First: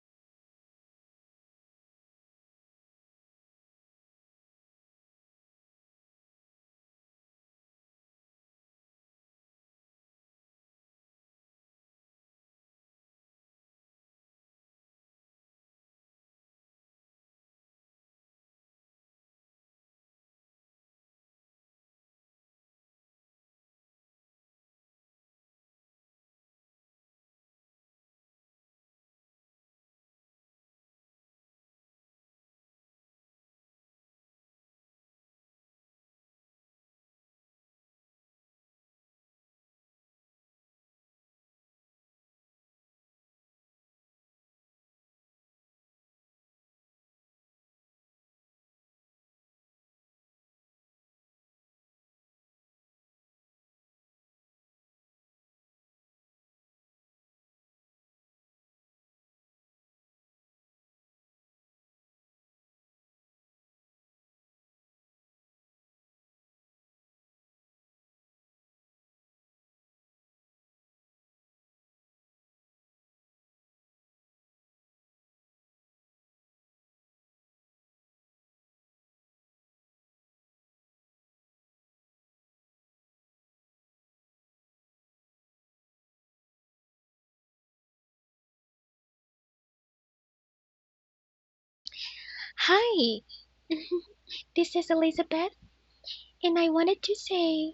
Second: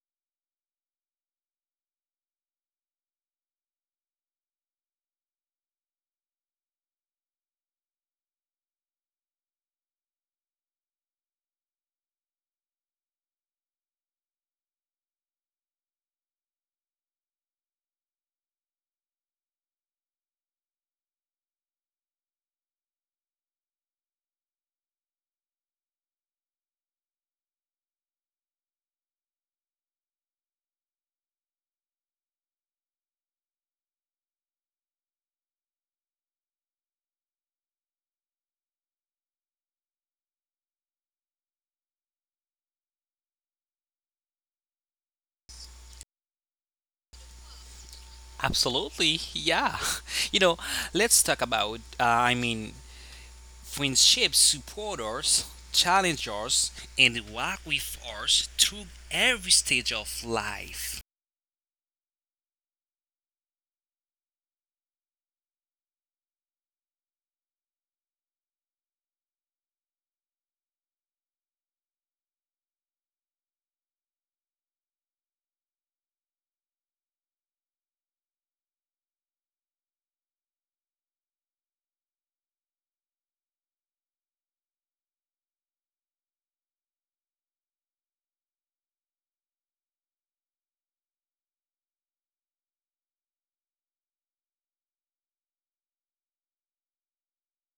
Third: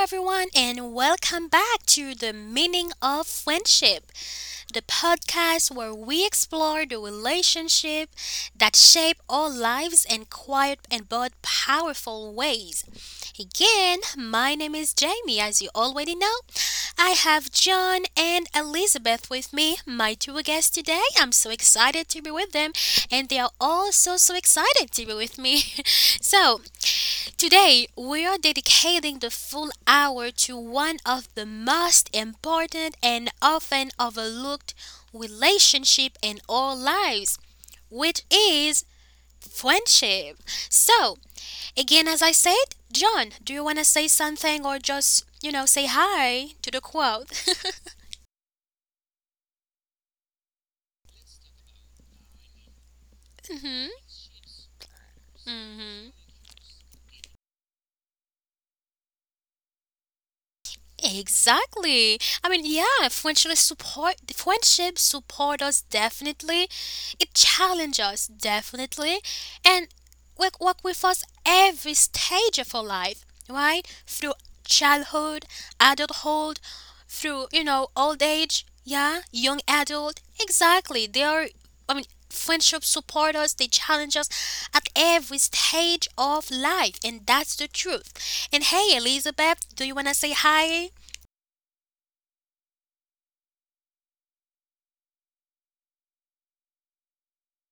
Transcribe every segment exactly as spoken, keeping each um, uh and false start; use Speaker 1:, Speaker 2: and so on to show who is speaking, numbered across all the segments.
Speaker 1: everyone, and welcome back to The Meaning of Friendship, the podcast where we explore the relationship that shape our lives in quiet and but powerful ways. Again, my name is Jamie, as you already know. I have John and Elizabeth with me, my two guests today. I'm so excited to be with them, and they are all so so excited to be with me. so, Today, we are dedicating the full hour to one of the most important and often overlooked relationship in our lives, which is friendship. So, again, as I said, John, do you want to say something or just, you know, say hi to the crowd?
Speaker 2: Absolutely, yeah. You know, let's talk about, uh, I mean,
Speaker 1: Hmm.
Speaker 2: friendships support us,
Speaker 1: Hmm.
Speaker 2: challenge us, and walk with us through every stage of life.
Speaker 1: Exactly. I mean, yeah, friendship support friendship support us definitely. It challenges us definitely, and work work with us every stage of our life, right? Through childhood, adulthood, through you know old age, yeah, young adult. Exactly. They are. I mean, friendship support us. They challenge us at every stage of life, and that's the truth. And hey, Elizabeth, do you wanna say hi?
Speaker 3: Hi, this is Elizabeth, and I wanted to say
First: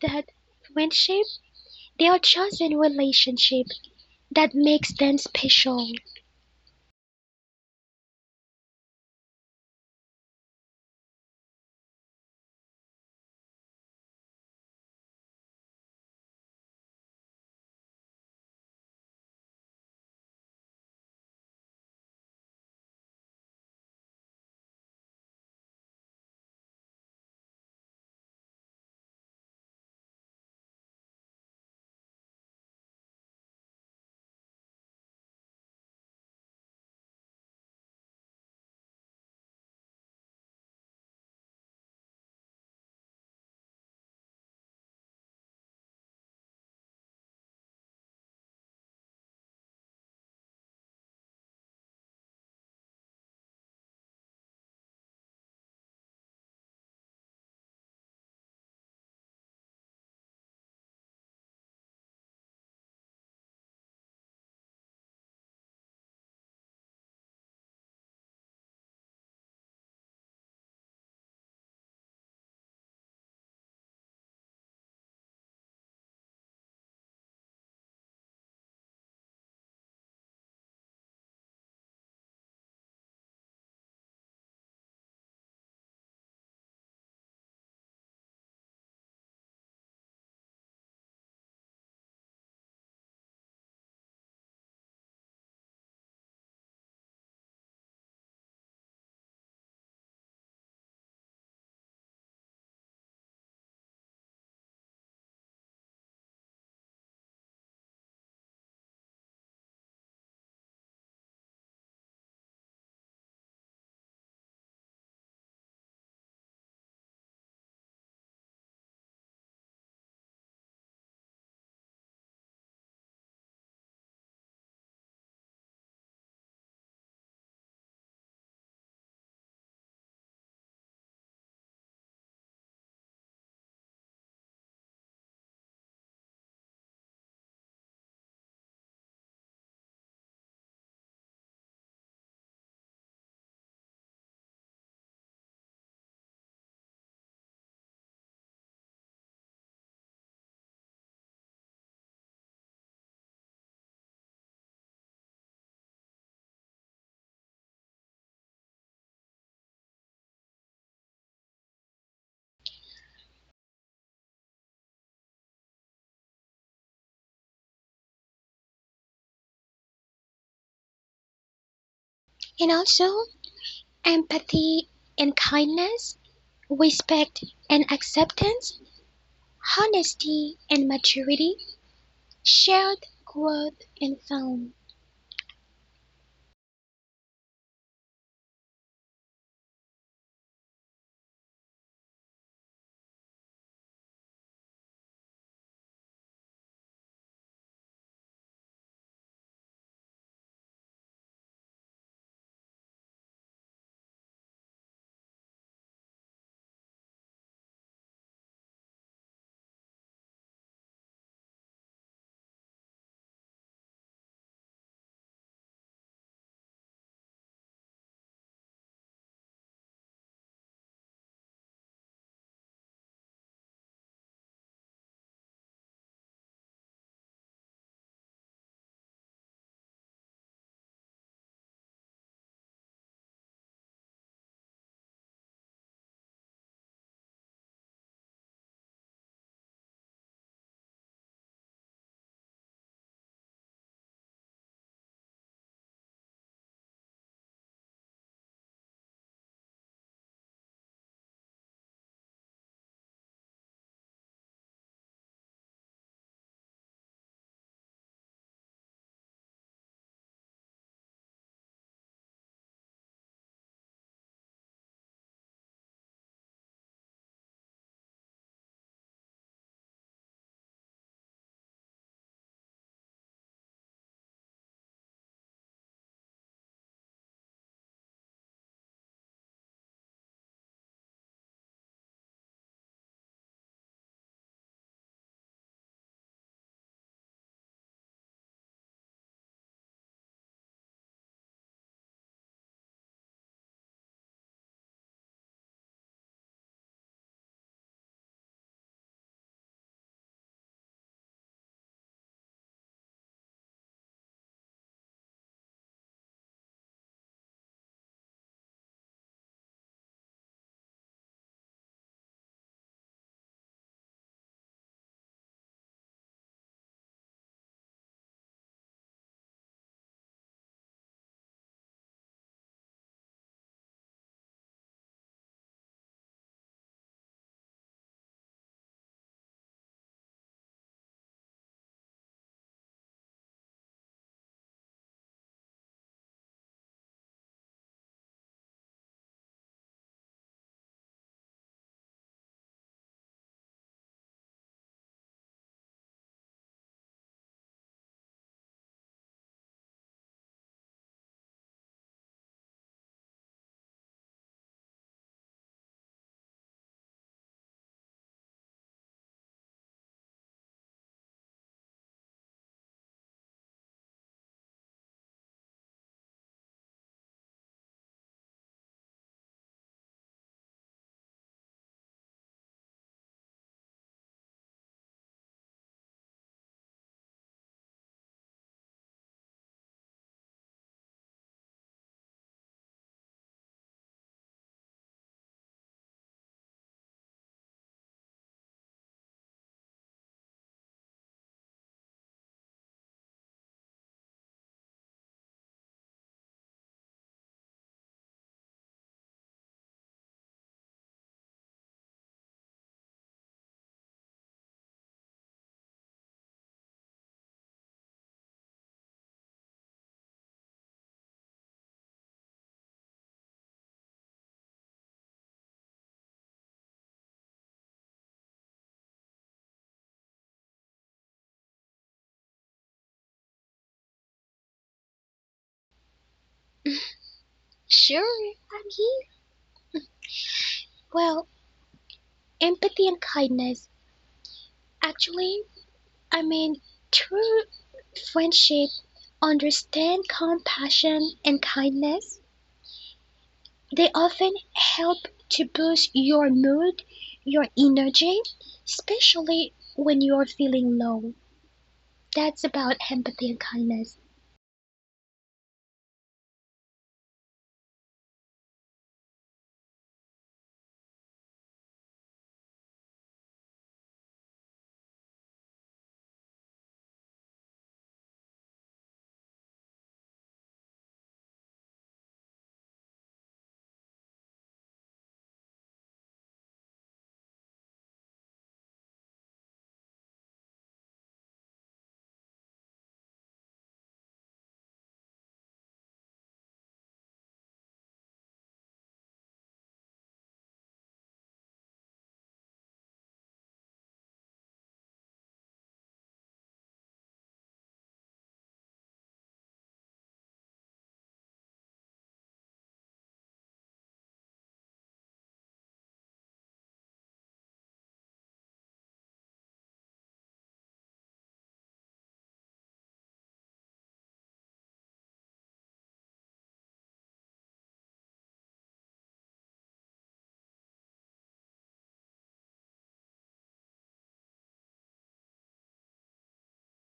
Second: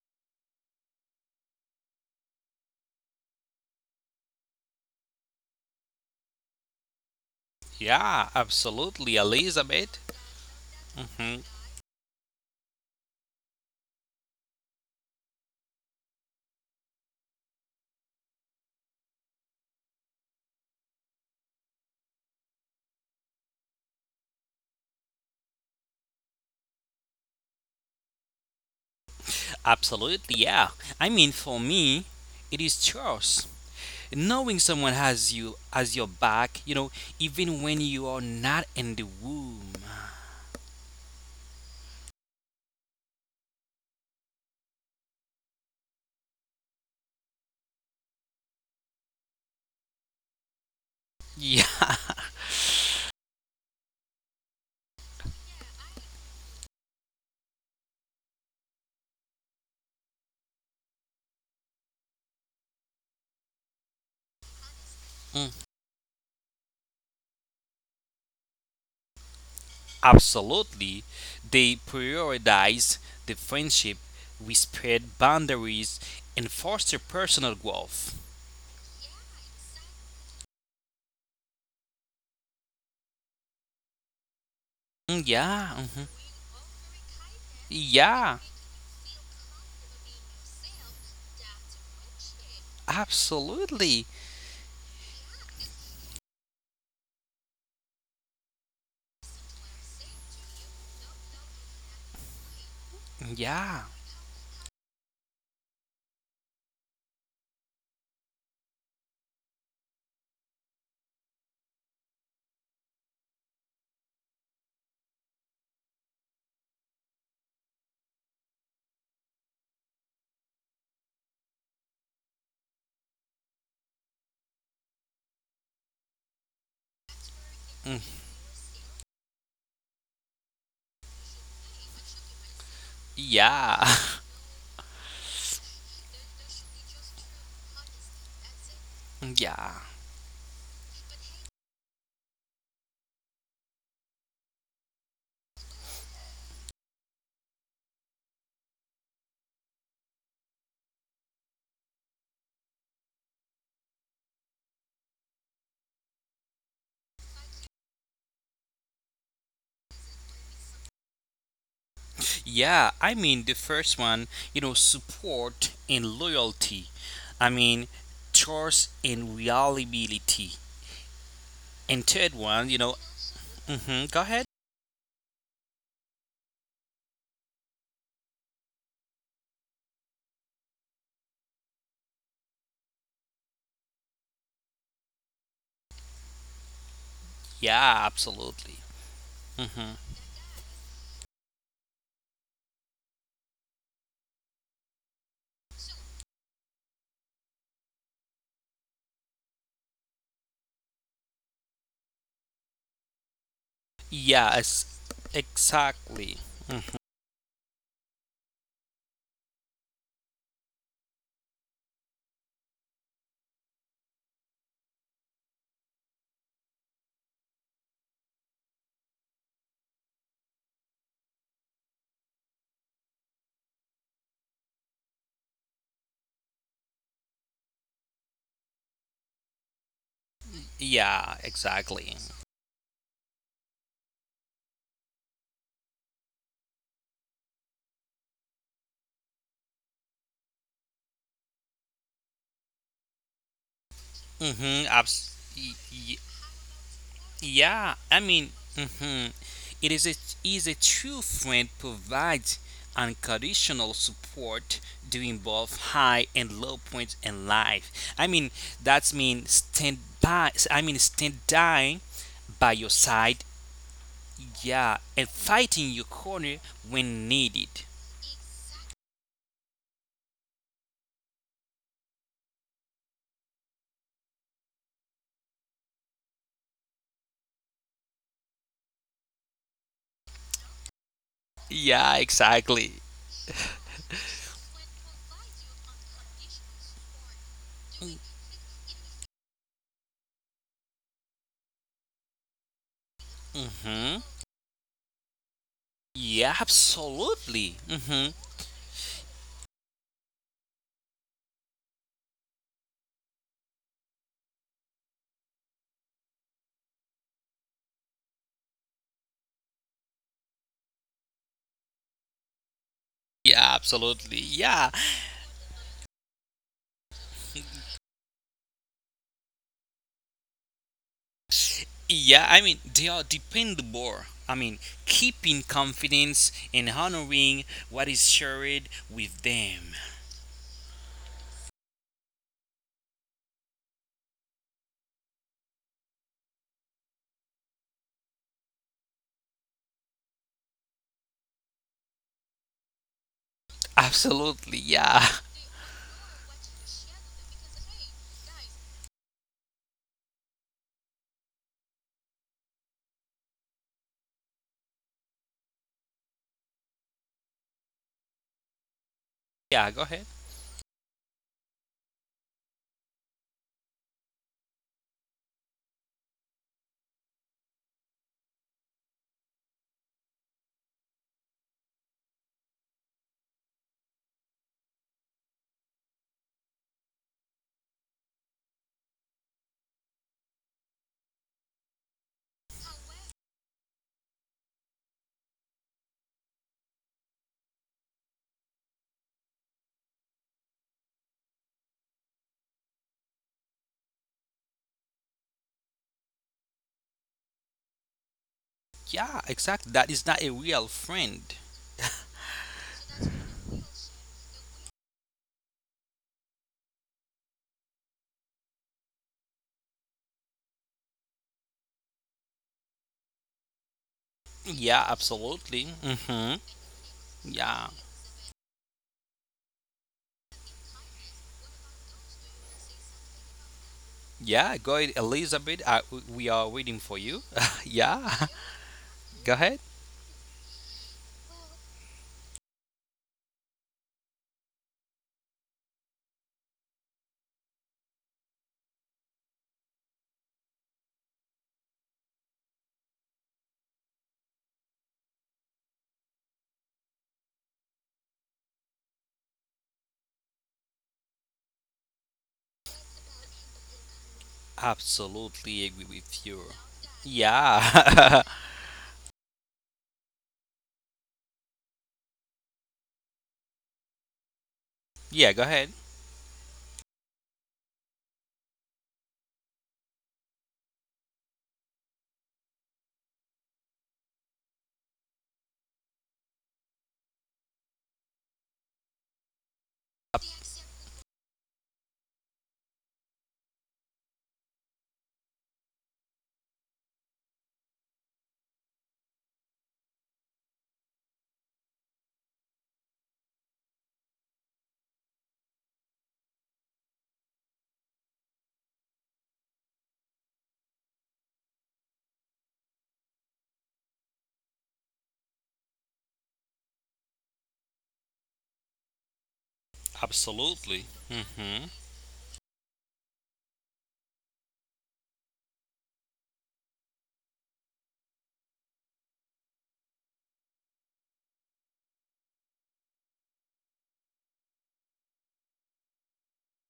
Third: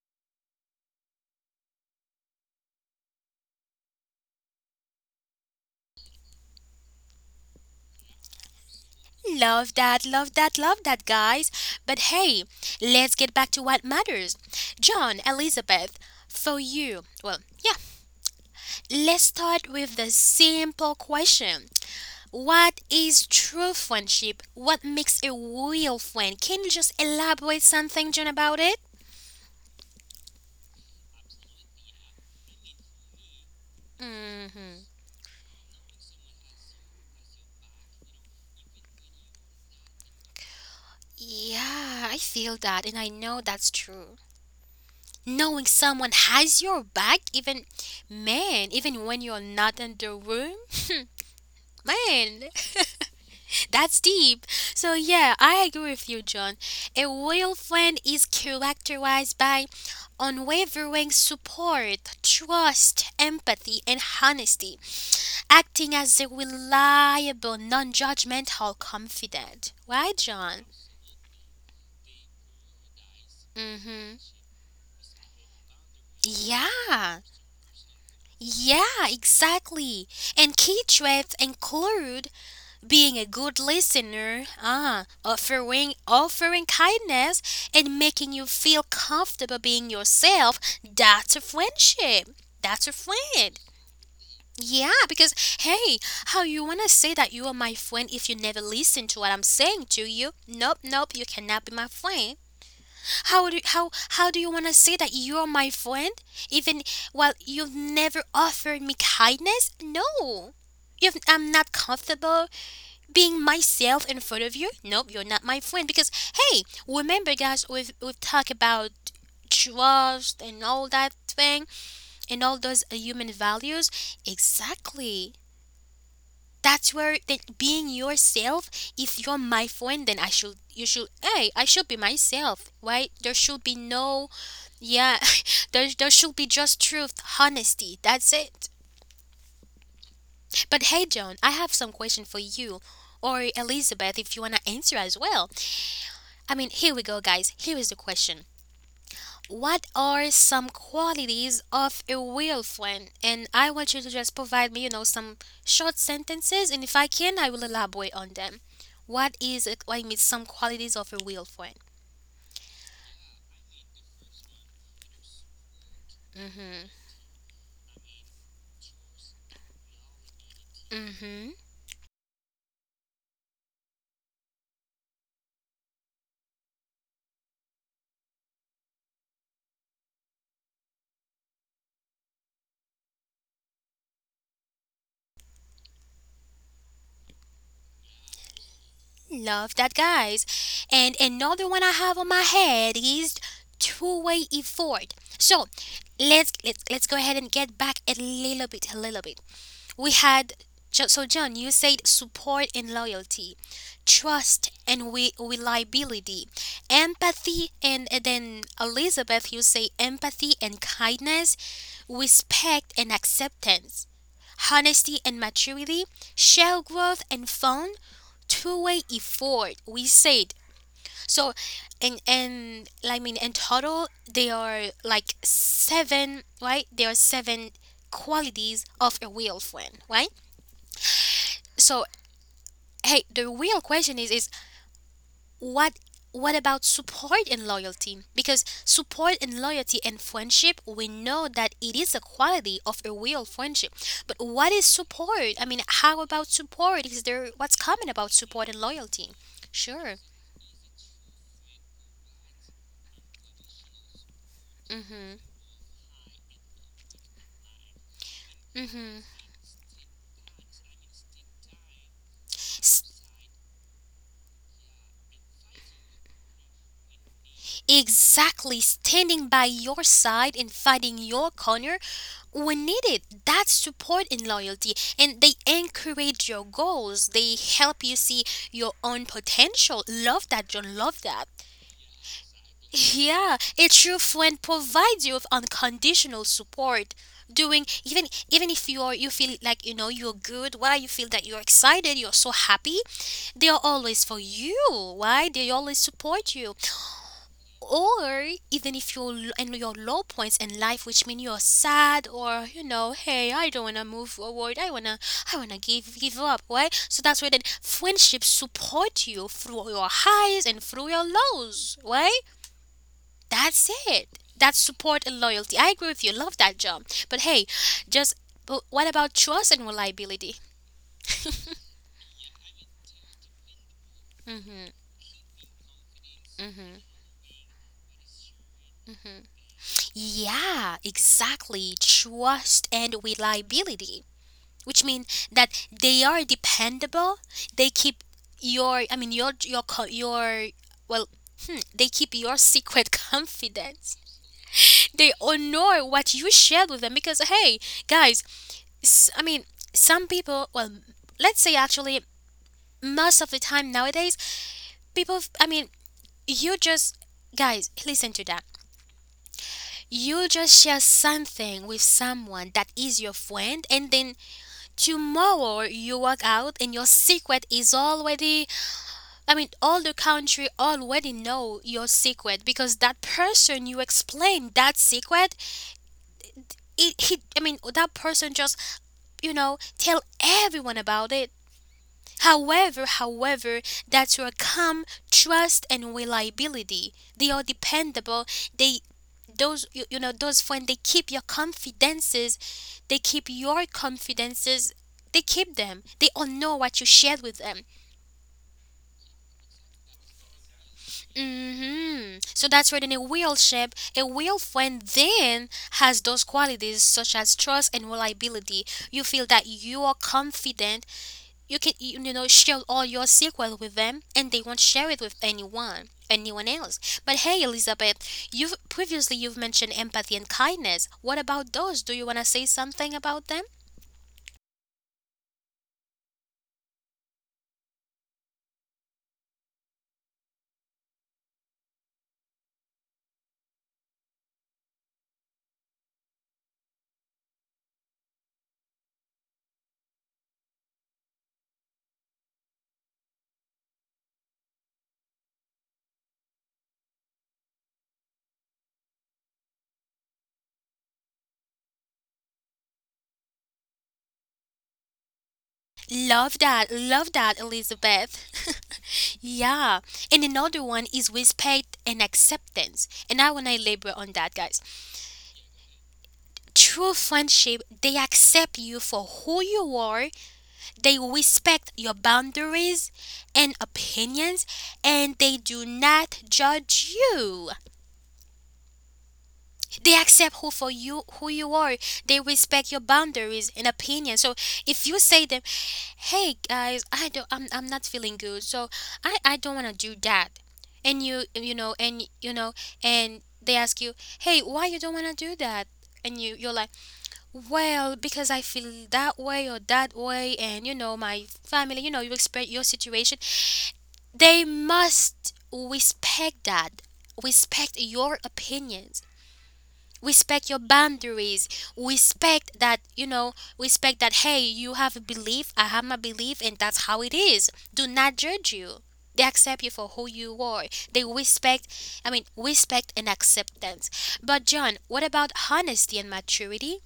Speaker 3: that friendship, they are chosen relationship that makes them special.
Speaker 2: Yeah, absolutely,
Speaker 1: Love
Speaker 2: Elizabeth.
Speaker 1: that, love that, love that,
Speaker 2: Hmm
Speaker 1: guys. But hey, let's get back to what matters. John, Elizabeth, for you, well, yeah, let's start with the simple question: What is true friendship? What makes a real friend? Can you just elaborate something, John, about it?
Speaker 2: Absolutely, yeah. I mean, for me, it is trust.
Speaker 1: Hmm.
Speaker 2: Knowing someone has you as your back, you know, even when you are not in the womb.
Speaker 1: Yeah, I feel that, and I know that's true. Knowing someone has your back, even man, even when you're not in the room.
Speaker 2: Yeah.
Speaker 1: Man, that's deep. So, yeah, I agree with you, John. A loyal friend is characterized by unwavering support, trust, empathy, and honesty, acting as a reliable, non judgmental confidant. Right, John?
Speaker 2: Absolutely, they prioritize the
Speaker 1: Mm-hmm.
Speaker 2: friendship, respect boundaries, and
Speaker 1: Yeah.
Speaker 2: foster personal growth.
Speaker 1: Yeah, exactly. And key traits include being a good listener, ah,
Speaker 2: Mm,
Speaker 1: offering
Speaker 2: yeah, mhm.
Speaker 1: offering kindness and making you
Speaker 2: Yeah,
Speaker 1: feel comfortable being yourself, that's a friendship. That's a friend.
Speaker 2: absolutely.
Speaker 1: Yeah, because hey, how you wanna say that you are my friend if you never listen to what I'm saying to you? Nope, nope, you cannot be my friend. How do how
Speaker 2: Yeah,
Speaker 1: how do you wanna say that you are my friend even while you've never offered me kindness? No, if I'm not comfortable being myself in front of you, nope, you're not my friend. Because hey, remember guys, we've we've talked about trust and all that thing, and all those uh, human values, exactly. That's where, that being
Speaker 2: mm,
Speaker 1: yourself, if you're my friend, then i should you should hey i should be myself, right? There should be
Speaker 2: yeah,
Speaker 1: no, yeah. there, there should be just truth, honesty, that's it.
Speaker 2: yeah,
Speaker 1: But hey, John, I have some question for you, or Elizabeth, if you want to answer as well. I mean, here we go, guys. Here is the question: What are some qualities of a real friend? And I want you to just provide me, you know, some short sentences. And if I can, I will elaborate on them. What is it? I mean, some qualities of a real friend.
Speaker 2: yeah. I mean, the first one, you know, support and loyalty. I mean, trust and reliability.
Speaker 1: Mm-hmm.
Speaker 2: And third
Speaker 3: And
Speaker 2: one, you
Speaker 3: also,
Speaker 2: know, mhm, go ahead.
Speaker 3: empathy and kindness, respect and acceptance, honesty and maturity, shared growth and fun.
Speaker 2: Yeah, absolutely.
Speaker 1: Love
Speaker 2: Mm-hmm.
Speaker 1: that, guys. And another one I have on my head is two-way effort. So let's let's let's go ahead and get back a little bit, a little bit. We had Jo- so John, you said support and loyalty,
Speaker 2: Yeah,
Speaker 1: trust
Speaker 2: ex-
Speaker 1: and we
Speaker 2: exactly.
Speaker 1: reliability,
Speaker 2: Mhm.
Speaker 1: empathy, and, and then Elizabeth, you say empathy and kindness, respect and acceptance, honesty and maturity, shared growth and fun, two-way effort. We said, so, and and I mean in total there are like seven, right? There are seven qualities of a real friend, right?
Speaker 2: Yeah,
Speaker 1: So
Speaker 2: exactly.
Speaker 1: hey, the real question is is what what about support and loyalty? Because support and loyalty and friendship, we know that it is a quality of a real friendship. But what
Speaker 2: Mm-hmm.
Speaker 1: is
Speaker 2: Abs-
Speaker 1: support? I
Speaker 2: y-
Speaker 1: mean,
Speaker 2: y-
Speaker 1: how about support? Is there what's
Speaker 2: yeah,
Speaker 1: common
Speaker 2: I
Speaker 1: about
Speaker 2: mean,
Speaker 1: support and
Speaker 2: mhm.
Speaker 1: loyalty?
Speaker 2: it is a,
Speaker 1: Sure.
Speaker 2: is a true friend provides unconditional support during
Speaker 1: Mhm.
Speaker 2: both high and low points in life. I mean, that's
Speaker 1: Mhm.
Speaker 2: mean stand by. I mean, stand dying by your
Speaker 1: S-
Speaker 2: side. Yeah, and fighting your corner when needed.
Speaker 1: Exactly, standing by your side and fighting your corner, we need it. That's support and loyalty. And they encourage your goals. They help you see your own potential. Love that, John. Love that.
Speaker 2: Yeah, exactly.
Speaker 1: Yeah, a true friend provides you with unconditional support. Doing even even if you are you feel like you know you're good, why you feel that you're excited, you're so happy, they are
Speaker 2: Mm-hmm.
Speaker 1: always for you. Why they always
Speaker 2: Yeah,
Speaker 1: support you,
Speaker 2: absolutely. Hmm
Speaker 1: or even if you're in your low points in life, which mean you're sad, or you know hey, I don't want to move forward, I want to, i want to give give up, right? So that's where then friendships support you through your highs and through your lows, right?
Speaker 2: Yeah,
Speaker 1: That's
Speaker 2: absolutely.
Speaker 1: it. That's
Speaker 2: Yeah.
Speaker 1: support and loyalty. I agree with you. Love that, job. But hey, just but what about trust and reliability?
Speaker 2: Yeah, I mean, they are dependable. I mean, keeping confidence and honoring what is shared with them.
Speaker 1: Yeah, exactly. Trust and reliability, which means that they are dependable. They keep your, I mean, your, your, co- your, well, hmm, they keep your secret confidence.
Speaker 2: Absolutely. Yeah.
Speaker 1: They honor what you shared with them because, hey, guys, s- I mean, some people, well, let's say actually, most of the time nowadays, people, f- I mean, you just, guys, listen to that.
Speaker 2: Yeah, go ahead.
Speaker 1: You just share something with someone that is your friend, and then tomorrow you walk out and your secret is already, I mean, all the country already know your secret, because that person you explain that secret, it he I mean, that person just you know tell everyone about it. However, however, that's your calm, trust, and reliability. They are dependable. They, those you, you know, those friends. They keep your confidences. They keep your confidences. They keep them. They all know what you shared with them.
Speaker 2: Yeah, exactly. That is not a real friend.
Speaker 1: Hmm. So that's where then a real shape, a real friend then has those qualities such as trust and reliability. You feel that you are confident, you can you know share all your secret with them, and they won't
Speaker 2: Yeah,
Speaker 1: share it with
Speaker 2: absolutely.
Speaker 1: anyone
Speaker 2: Hmm
Speaker 1: anyone else. But hey,
Speaker 2: Yeah.
Speaker 1: Elizabeth, you've previously you've mentioned empathy and kindness. What about those? Do you want to say something about them?
Speaker 2: Yeah, go ahead, Elizabeth. I, we are waiting for you. yeah,
Speaker 3: Sure, I'm here.
Speaker 2: go ahead.
Speaker 3: Well, empathy and kindness. Actually, I mean, true friendship understand compassion and kindness. They often help to boost your mood, your energy, especially when you're feeling low. That's about empathy and kindness.
Speaker 2: Absolutely agree with
Speaker 1: Love
Speaker 2: you.
Speaker 1: that, love that,
Speaker 2: Yeah.
Speaker 1: Elizabeth. Yeah, and another one is respect and acceptance, and I want to labor on that, guys.
Speaker 2: Yeah, go ahead.
Speaker 1: True friendship, they accept you for who you are. They respect your boundaries and opinions, and they do not judge you. They accept who for you who you are. They respect your boundaries and opinions. So if you say them, "Hey guys, I don't I'm, I'm not feeling good. So I I don't want to do that." And you you know and you know and they ask you, "Hey, why you don't want to do that?" And you you're like, well, because I feel that way or that way, and you know, my family, you know, you express your situation. They must respect that. Respect your opinions. Respect your
Speaker 2: Absolutely.
Speaker 1: boundaries.
Speaker 2: Hmm
Speaker 1: Respect that, you know, respect that, hey, you have a belief, I have my belief, and that's how it is. Do not judge you. They accept you for who you are. They respect, I mean, respect and acceptance. But, John, what about honesty and maturity?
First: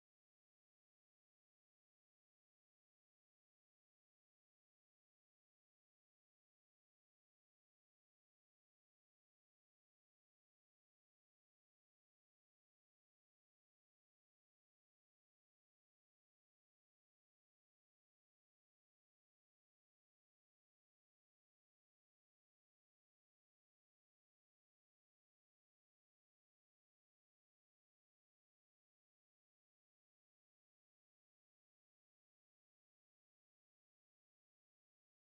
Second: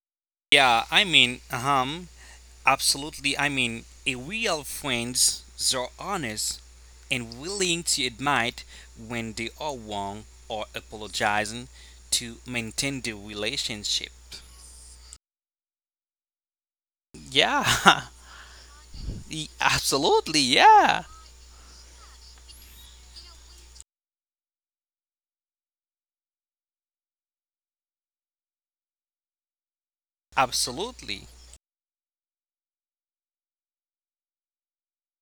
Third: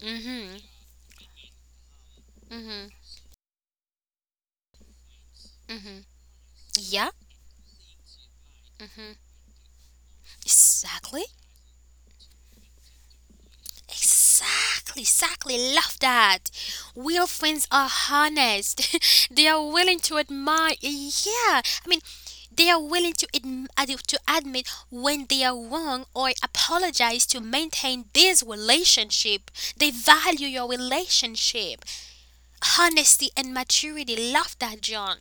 Speaker 1: Mm
Speaker 2: Yeah, I mean, um,
Speaker 1: hmm. Mm hmm.
Speaker 2: absolutely. I mean, a real friends
Speaker 1: Mm
Speaker 2: are
Speaker 1: hmm.
Speaker 2: honest
Speaker 1: Yeah.
Speaker 2: and willing to admit
Speaker 1: Mm hmm.
Speaker 2: when they are wrong or
Speaker 1: Exactly.
Speaker 2: apologizing to maintain the relationship.
Speaker 1: Exactly, exactly. Love that. Real
Speaker 2: Yeah.
Speaker 1: friends are honest. They
Speaker 2: Y-
Speaker 1: are willing to
Speaker 2: absolutely.
Speaker 1: admire.
Speaker 2: Yeah.
Speaker 1: Yeah, I mean, they are willing to adm- ad- to admit when they are wrong or apologize to maintain this relationship. They value your
Speaker 2: Absolutely.
Speaker 1: relationship. Honesty and maturity. Love that, John.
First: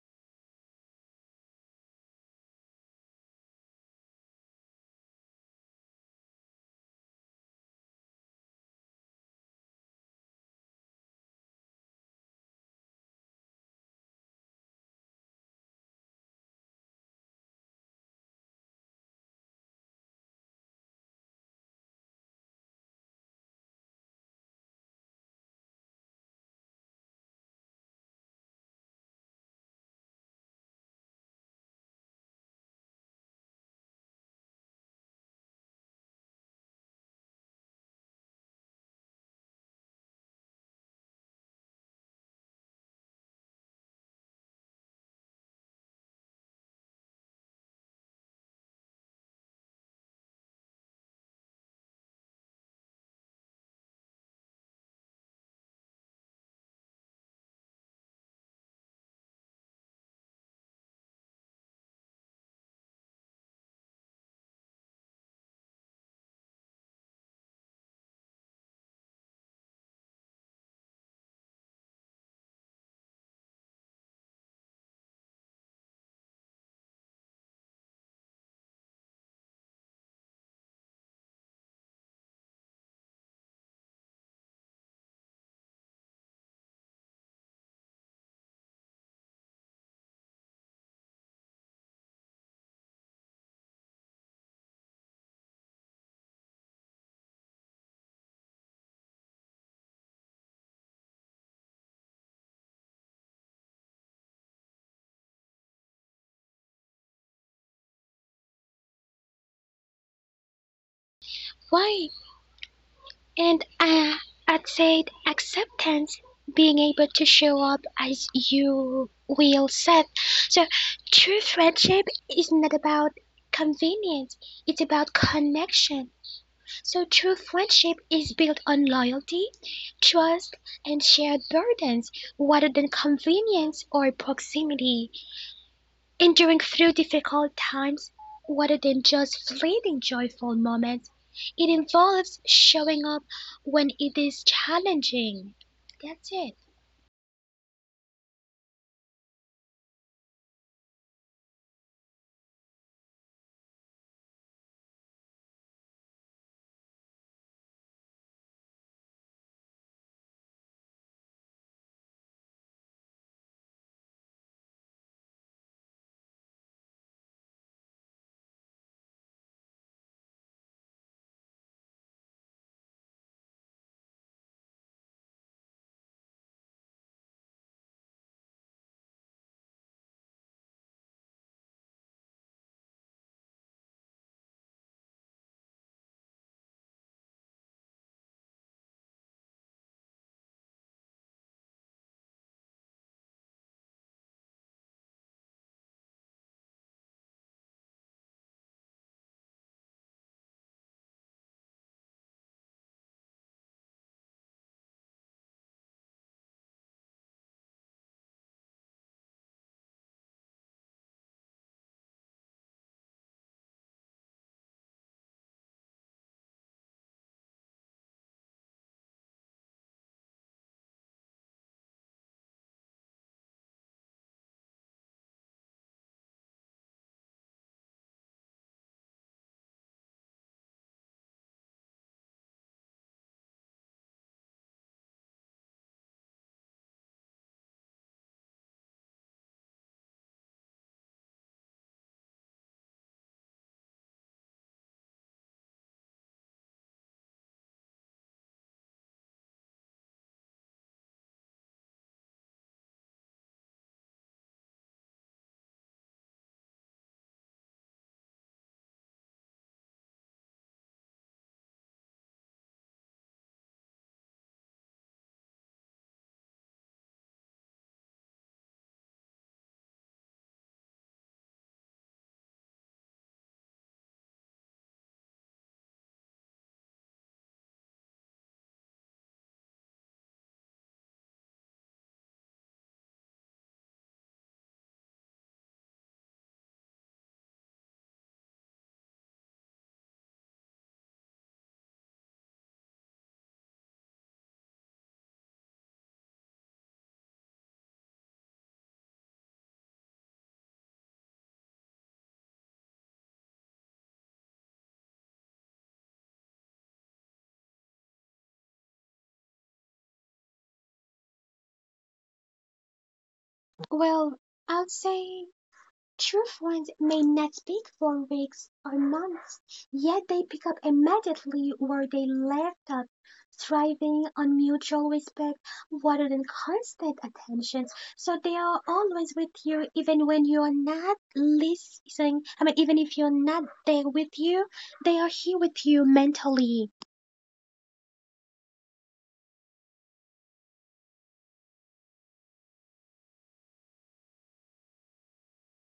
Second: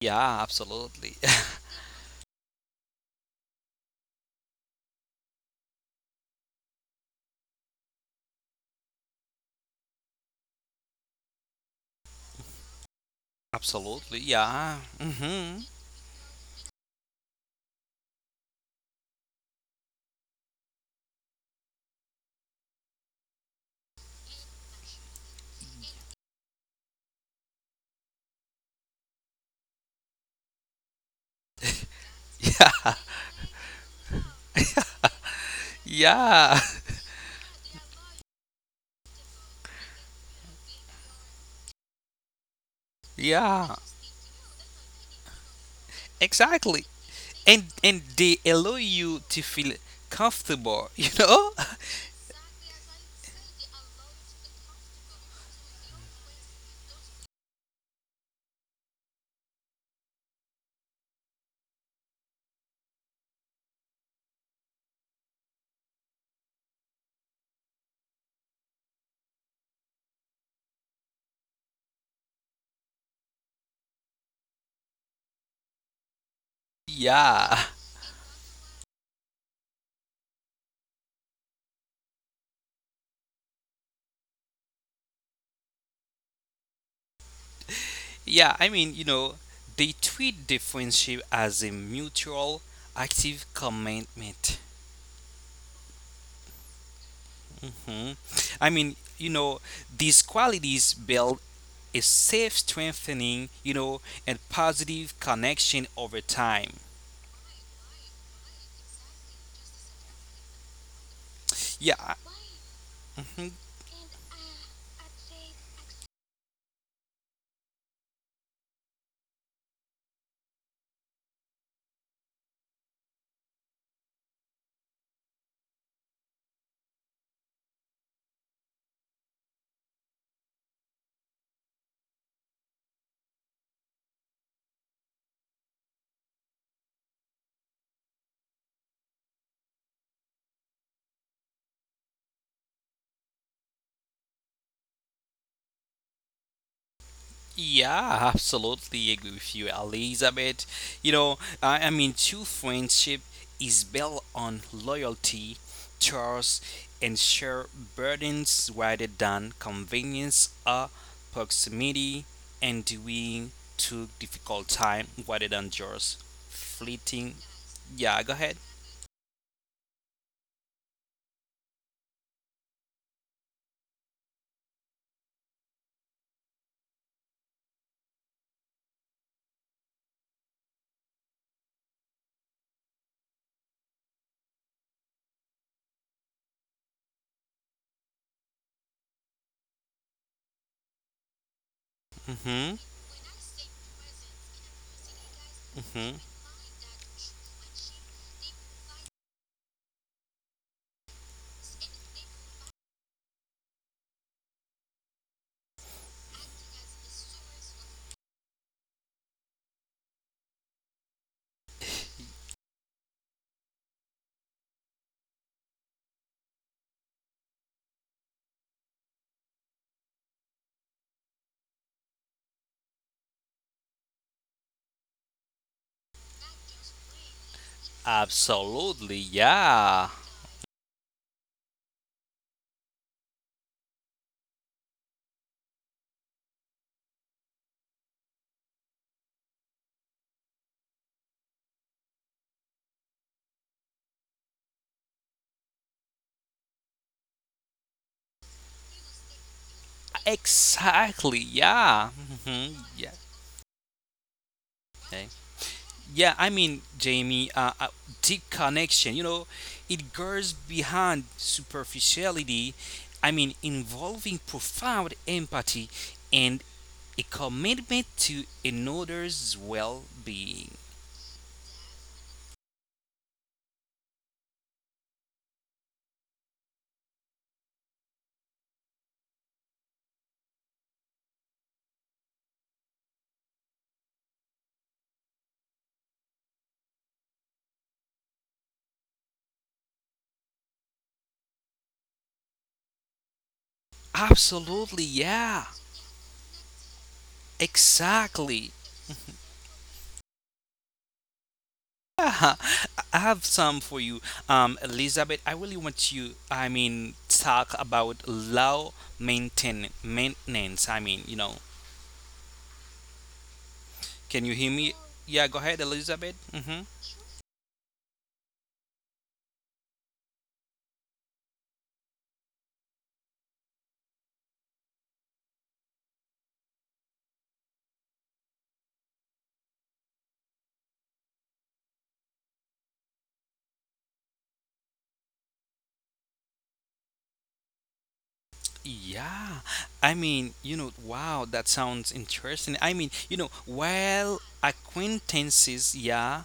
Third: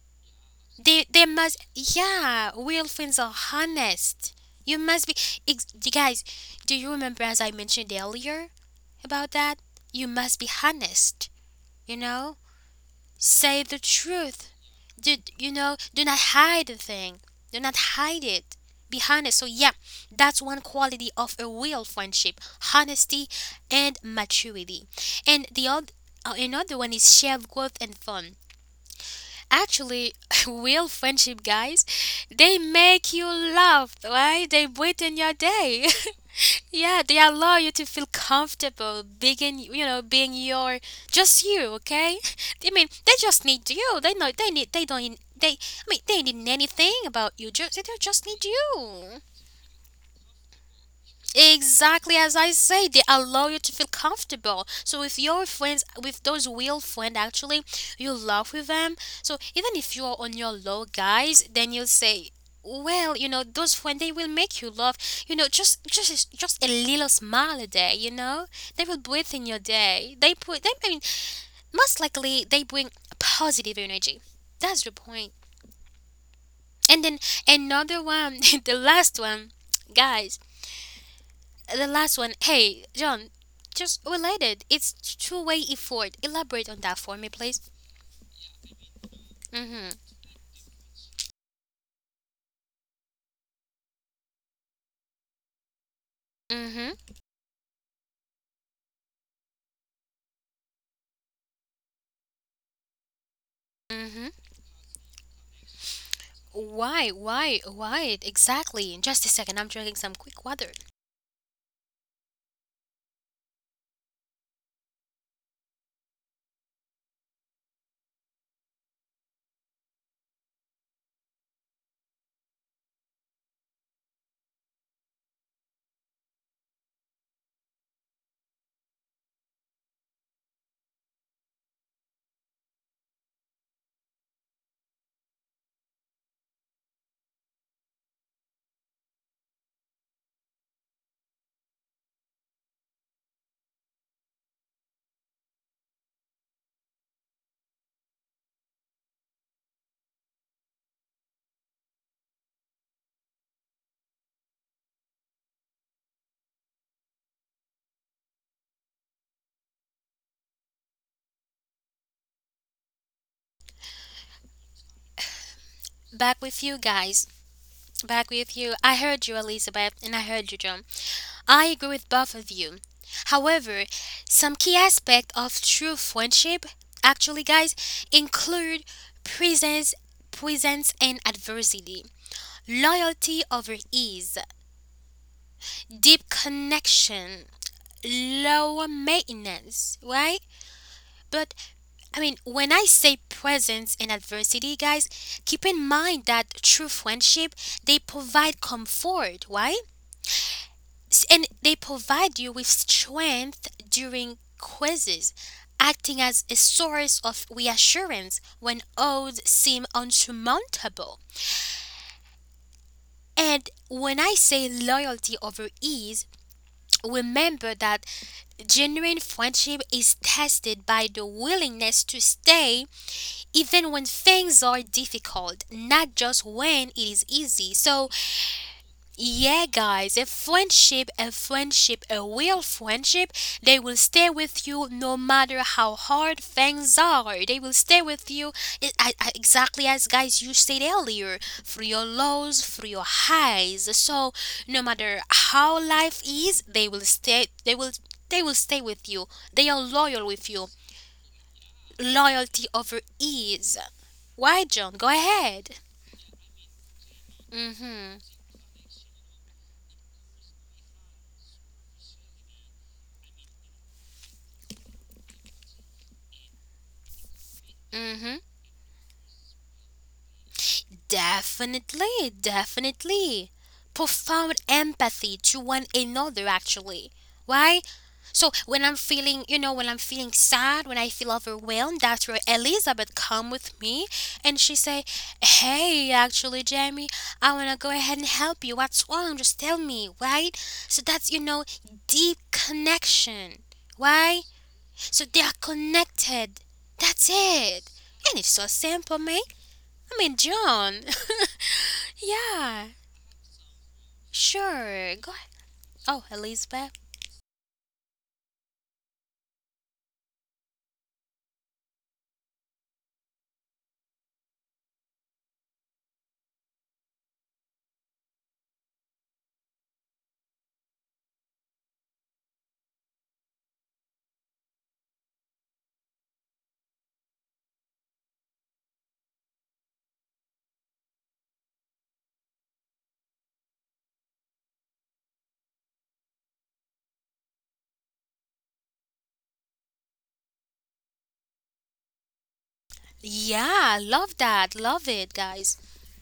Speaker 2: Yeah,
Speaker 1: They
Speaker 2: absolutely.
Speaker 1: they must, yeah, real friends are honest. You must be ex- you guys, do you remember as I mentioned earlier about that? You must be honest, you know? Say the
Speaker 2: absolutely.
Speaker 1: truth.
Speaker 2: Yeah.
Speaker 1: Do, you
Speaker 2: Mhm.
Speaker 1: know, do not hide the thing. Do not hide it. Be honest. So yeah, that's one quality of a real friendship, honesty and maturity. And the other another one is shared growth and fun. Actually, real friendship, guys,
Speaker 2: hmm
Speaker 1: they make you laugh, right? They brighten your day.
Speaker 2: Yeah.
Speaker 1: Yeah, they allow you to feel comfortable being, you know, being your just you. Okay, I mean, they just
Speaker 2: Yeah.
Speaker 1: need you. They know they need. They don't need, they, I mean, they need
Speaker 2: Exactly.
Speaker 1: anything about you.
Speaker 2: and
Speaker 1: Just they
Speaker 2: and they
Speaker 1: just need
Speaker 2: allow you
Speaker 1: you.
Speaker 2: to feel comfortable you know
Speaker 1: Exactly as I say, they allow you to feel comfortable. So with your friends, with those real friends, actually, you laugh with them. So even if you're on your low, guys, then you'll say, well, you know, those friends they will make you laugh. You know, just just just a little smile a day. You know, they will breathe in your day. They put, they I mean, most likely they bring positive energy. That's the point. And then
Speaker 2: yeah,
Speaker 1: another one, the last one, guys the last one, hey, John, just related. It's two way effort. Elaborate on that for me, please.
Speaker 2: yeah, i mean you know
Speaker 1: Mm
Speaker 2: they
Speaker 1: hmm.
Speaker 2: treat the friendship as a mutual active commitment.
Speaker 1: Mm hmm.
Speaker 2: Hmm. i mean you know these qualities build a safe strengthening, you know,
Speaker 1: Mm
Speaker 2: and
Speaker 1: hmm.
Speaker 2: positive connection over time.
Speaker 1: Why? Why? Why? Exactly. Just a second, I'm drinking some quick water.
Speaker 2: Yeah.
Speaker 3: Why? And uh, I'd say acceptance, being able to show up as you will set. So true friendship is not about convenience, it's about connection. So true friendship is built on loyalty, trust, and shared burdens rather than convenience or proximity, enduring through difficult times rather than just fleeting joyful moments. It involves showing up when it is challenging. That's it.
Speaker 2: Yeah, I absolutely agree with you, Elizabeth. You know, I, I mean, true friendship is built on loyalty, trust, and share burdens rather than convenience or proximity and doing to difficult time rather than just
Speaker 1: Back with you
Speaker 2: fleeting.
Speaker 1: guys.
Speaker 2: Yeah, go
Speaker 1: Back
Speaker 2: ahead.
Speaker 1: with you. I heard you, Elizabeth, and I heard you, John. I agree with both of you. However, some key aspect of true friendship, actually, guys, include presence, presence, and adversity. Loyalty over ease, deep connection, lower maintenance, right? But I mean,
Speaker 2: Mm-hmm,
Speaker 1: when I say presence in adversity, guys, keep in
Speaker 2: mm-hmm.
Speaker 1: mind that true friendship, they provide comfort, right? S- And they provide you with strength during quizzes, acting as a source of reassurance when odds seem unsurmountable. And when I say loyalty over ease, remember that genuine friendship is tested by the willingness to stay even when things are difficult, not just when it is easy. So,
Speaker 2: Absolutely,
Speaker 1: yeah,
Speaker 2: yeah.
Speaker 1: guys, a friendship, a friendship, a real friendship, they will stay with you no matter how hard things are. They will stay with you e- I- I- exactly as, guys, you said earlier, through your lows, through your highs. So no matter how life is, they will stay. They will. They will stay with you. They are loyal with you.
Speaker 2: Exactly. Yeah. hmm
Speaker 1: Loyalty
Speaker 2: Yeah.
Speaker 1: over ease. Why, John?
Speaker 2: Eh.
Speaker 1: Go ahead.
Speaker 2: Yeah. I mean, Jamie, uh, uh, deep
Speaker 1: Mm-hmm.
Speaker 2: connection. You know, it goes behind superficiality. I mean, involving profound empathy and a commitment to
Speaker 1: Mm-hmm.
Speaker 2: another's well-being.
Speaker 1: Definitely, definitely. Profound empathy to one another, actually. Why? So when I'm feeling, you know, when I'm feeling sad, when I feel overwhelmed, that's where Elizabeth come with me, and she say, "Hey, actually, Jamie, I wanna go ahead and help you. What's wrong? Just tell me, right?" So that's, you know, deep connection. Why?
Speaker 2: Absolutely.
Speaker 1: So they
Speaker 2: Yeah.
Speaker 1: are connected. That's it. And it's
Speaker 2: Exactly.
Speaker 1: so simple, mate. I mean, John.
Speaker 2: Yeah,
Speaker 1: Yeah,
Speaker 2: I have some for you, um,
Speaker 1: sure.
Speaker 2: Elizabeth. I
Speaker 1: Go ahead.
Speaker 2: really want you.
Speaker 1: Oh,
Speaker 2: I
Speaker 1: Elizabeth.
Speaker 2: mean, talk about low maintain maintenance. I mean, you know, can you hear
Speaker 3: Well,
Speaker 2: me?
Speaker 3: I'd
Speaker 2: Yeah, go ahead,
Speaker 3: say
Speaker 2: Elizabeth. Mm-hmm.
Speaker 3: true friends may not speak for weeks or months, yet they pick up immediately where they left off, thriving on mutual respect rather than constant attention. So they are always with you even when you are not listening. I mean, even if you're not there with you, they are here with you mentally.
Speaker 2: Yeah, I mean, you know, wow, that sounds interesting. I mean, you know,
Speaker 1: Yeah,
Speaker 2: while
Speaker 1: love that. Love it,
Speaker 2: acquaintances,
Speaker 1: guys.
Speaker 2: yeah,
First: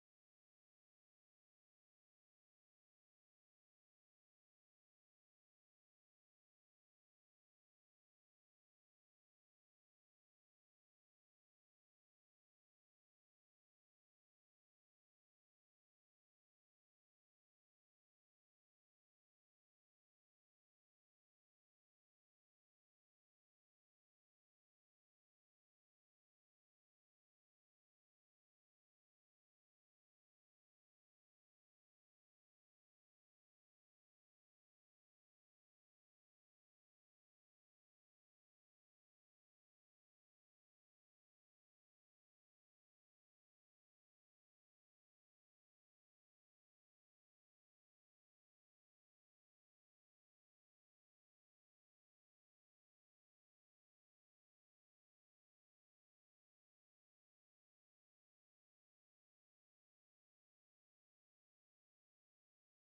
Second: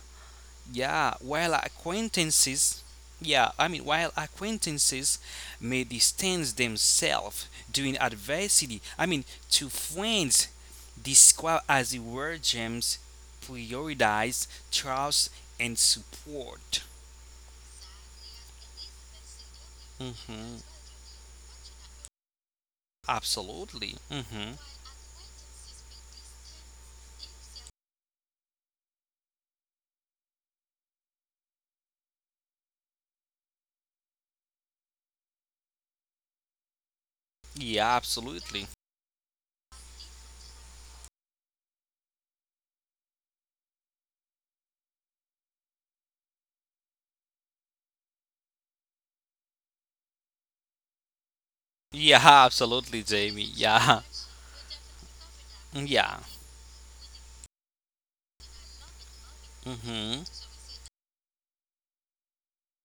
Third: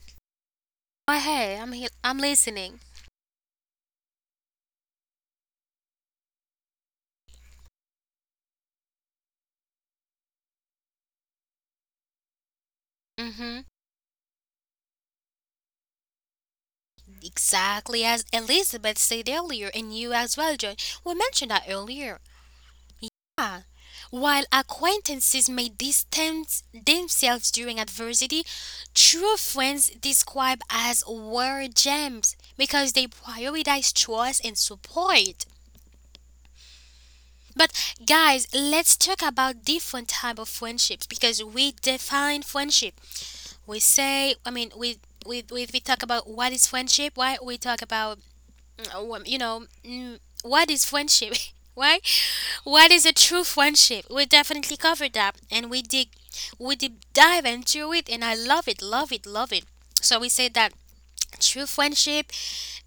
Speaker 2: Yeah,
Speaker 1: But
Speaker 2: while
Speaker 1: hey, I'm here. I'm listening.
Speaker 2: acquaintances, yeah, I mean, while acquaintances may distance themselves during adversity, I mean, to friends described as the word gems
Speaker 1: Mm-hmm.
Speaker 2: prioritize trust and support.
Speaker 1: Exactly as Elizabeth said earlier, and you as well,
Speaker 2: Hmm
Speaker 1: John. We mentioned that earlier. Yeah.
Speaker 2: Absolutely.
Speaker 1: While
Speaker 2: Hmm
Speaker 1: acquaintances may distance themselves during adversity, true friends describe as war gems because they prioritize trust and support.
Speaker 2: Yeah,
Speaker 1: But, guys,
Speaker 2: absolutely.
Speaker 1: let's talk about different type of friendships because we define friendship. We say, I mean, we we we, we talk about what is friendship. Why we talk about, mm, uh, you know, mm, what is friendship? Why?
Speaker 2: Yeah,
Speaker 1: What
Speaker 2: absolutely,
Speaker 1: is a
Speaker 2: Jamie.
Speaker 1: true
Speaker 2: Yeah,
Speaker 1: friendship? We definitely covered that, and we dig,
Speaker 2: yeah.
Speaker 1: we deep dive into it, and I love it, love it, love it. So
Speaker 2: hmm
Speaker 1: we say that true friendship,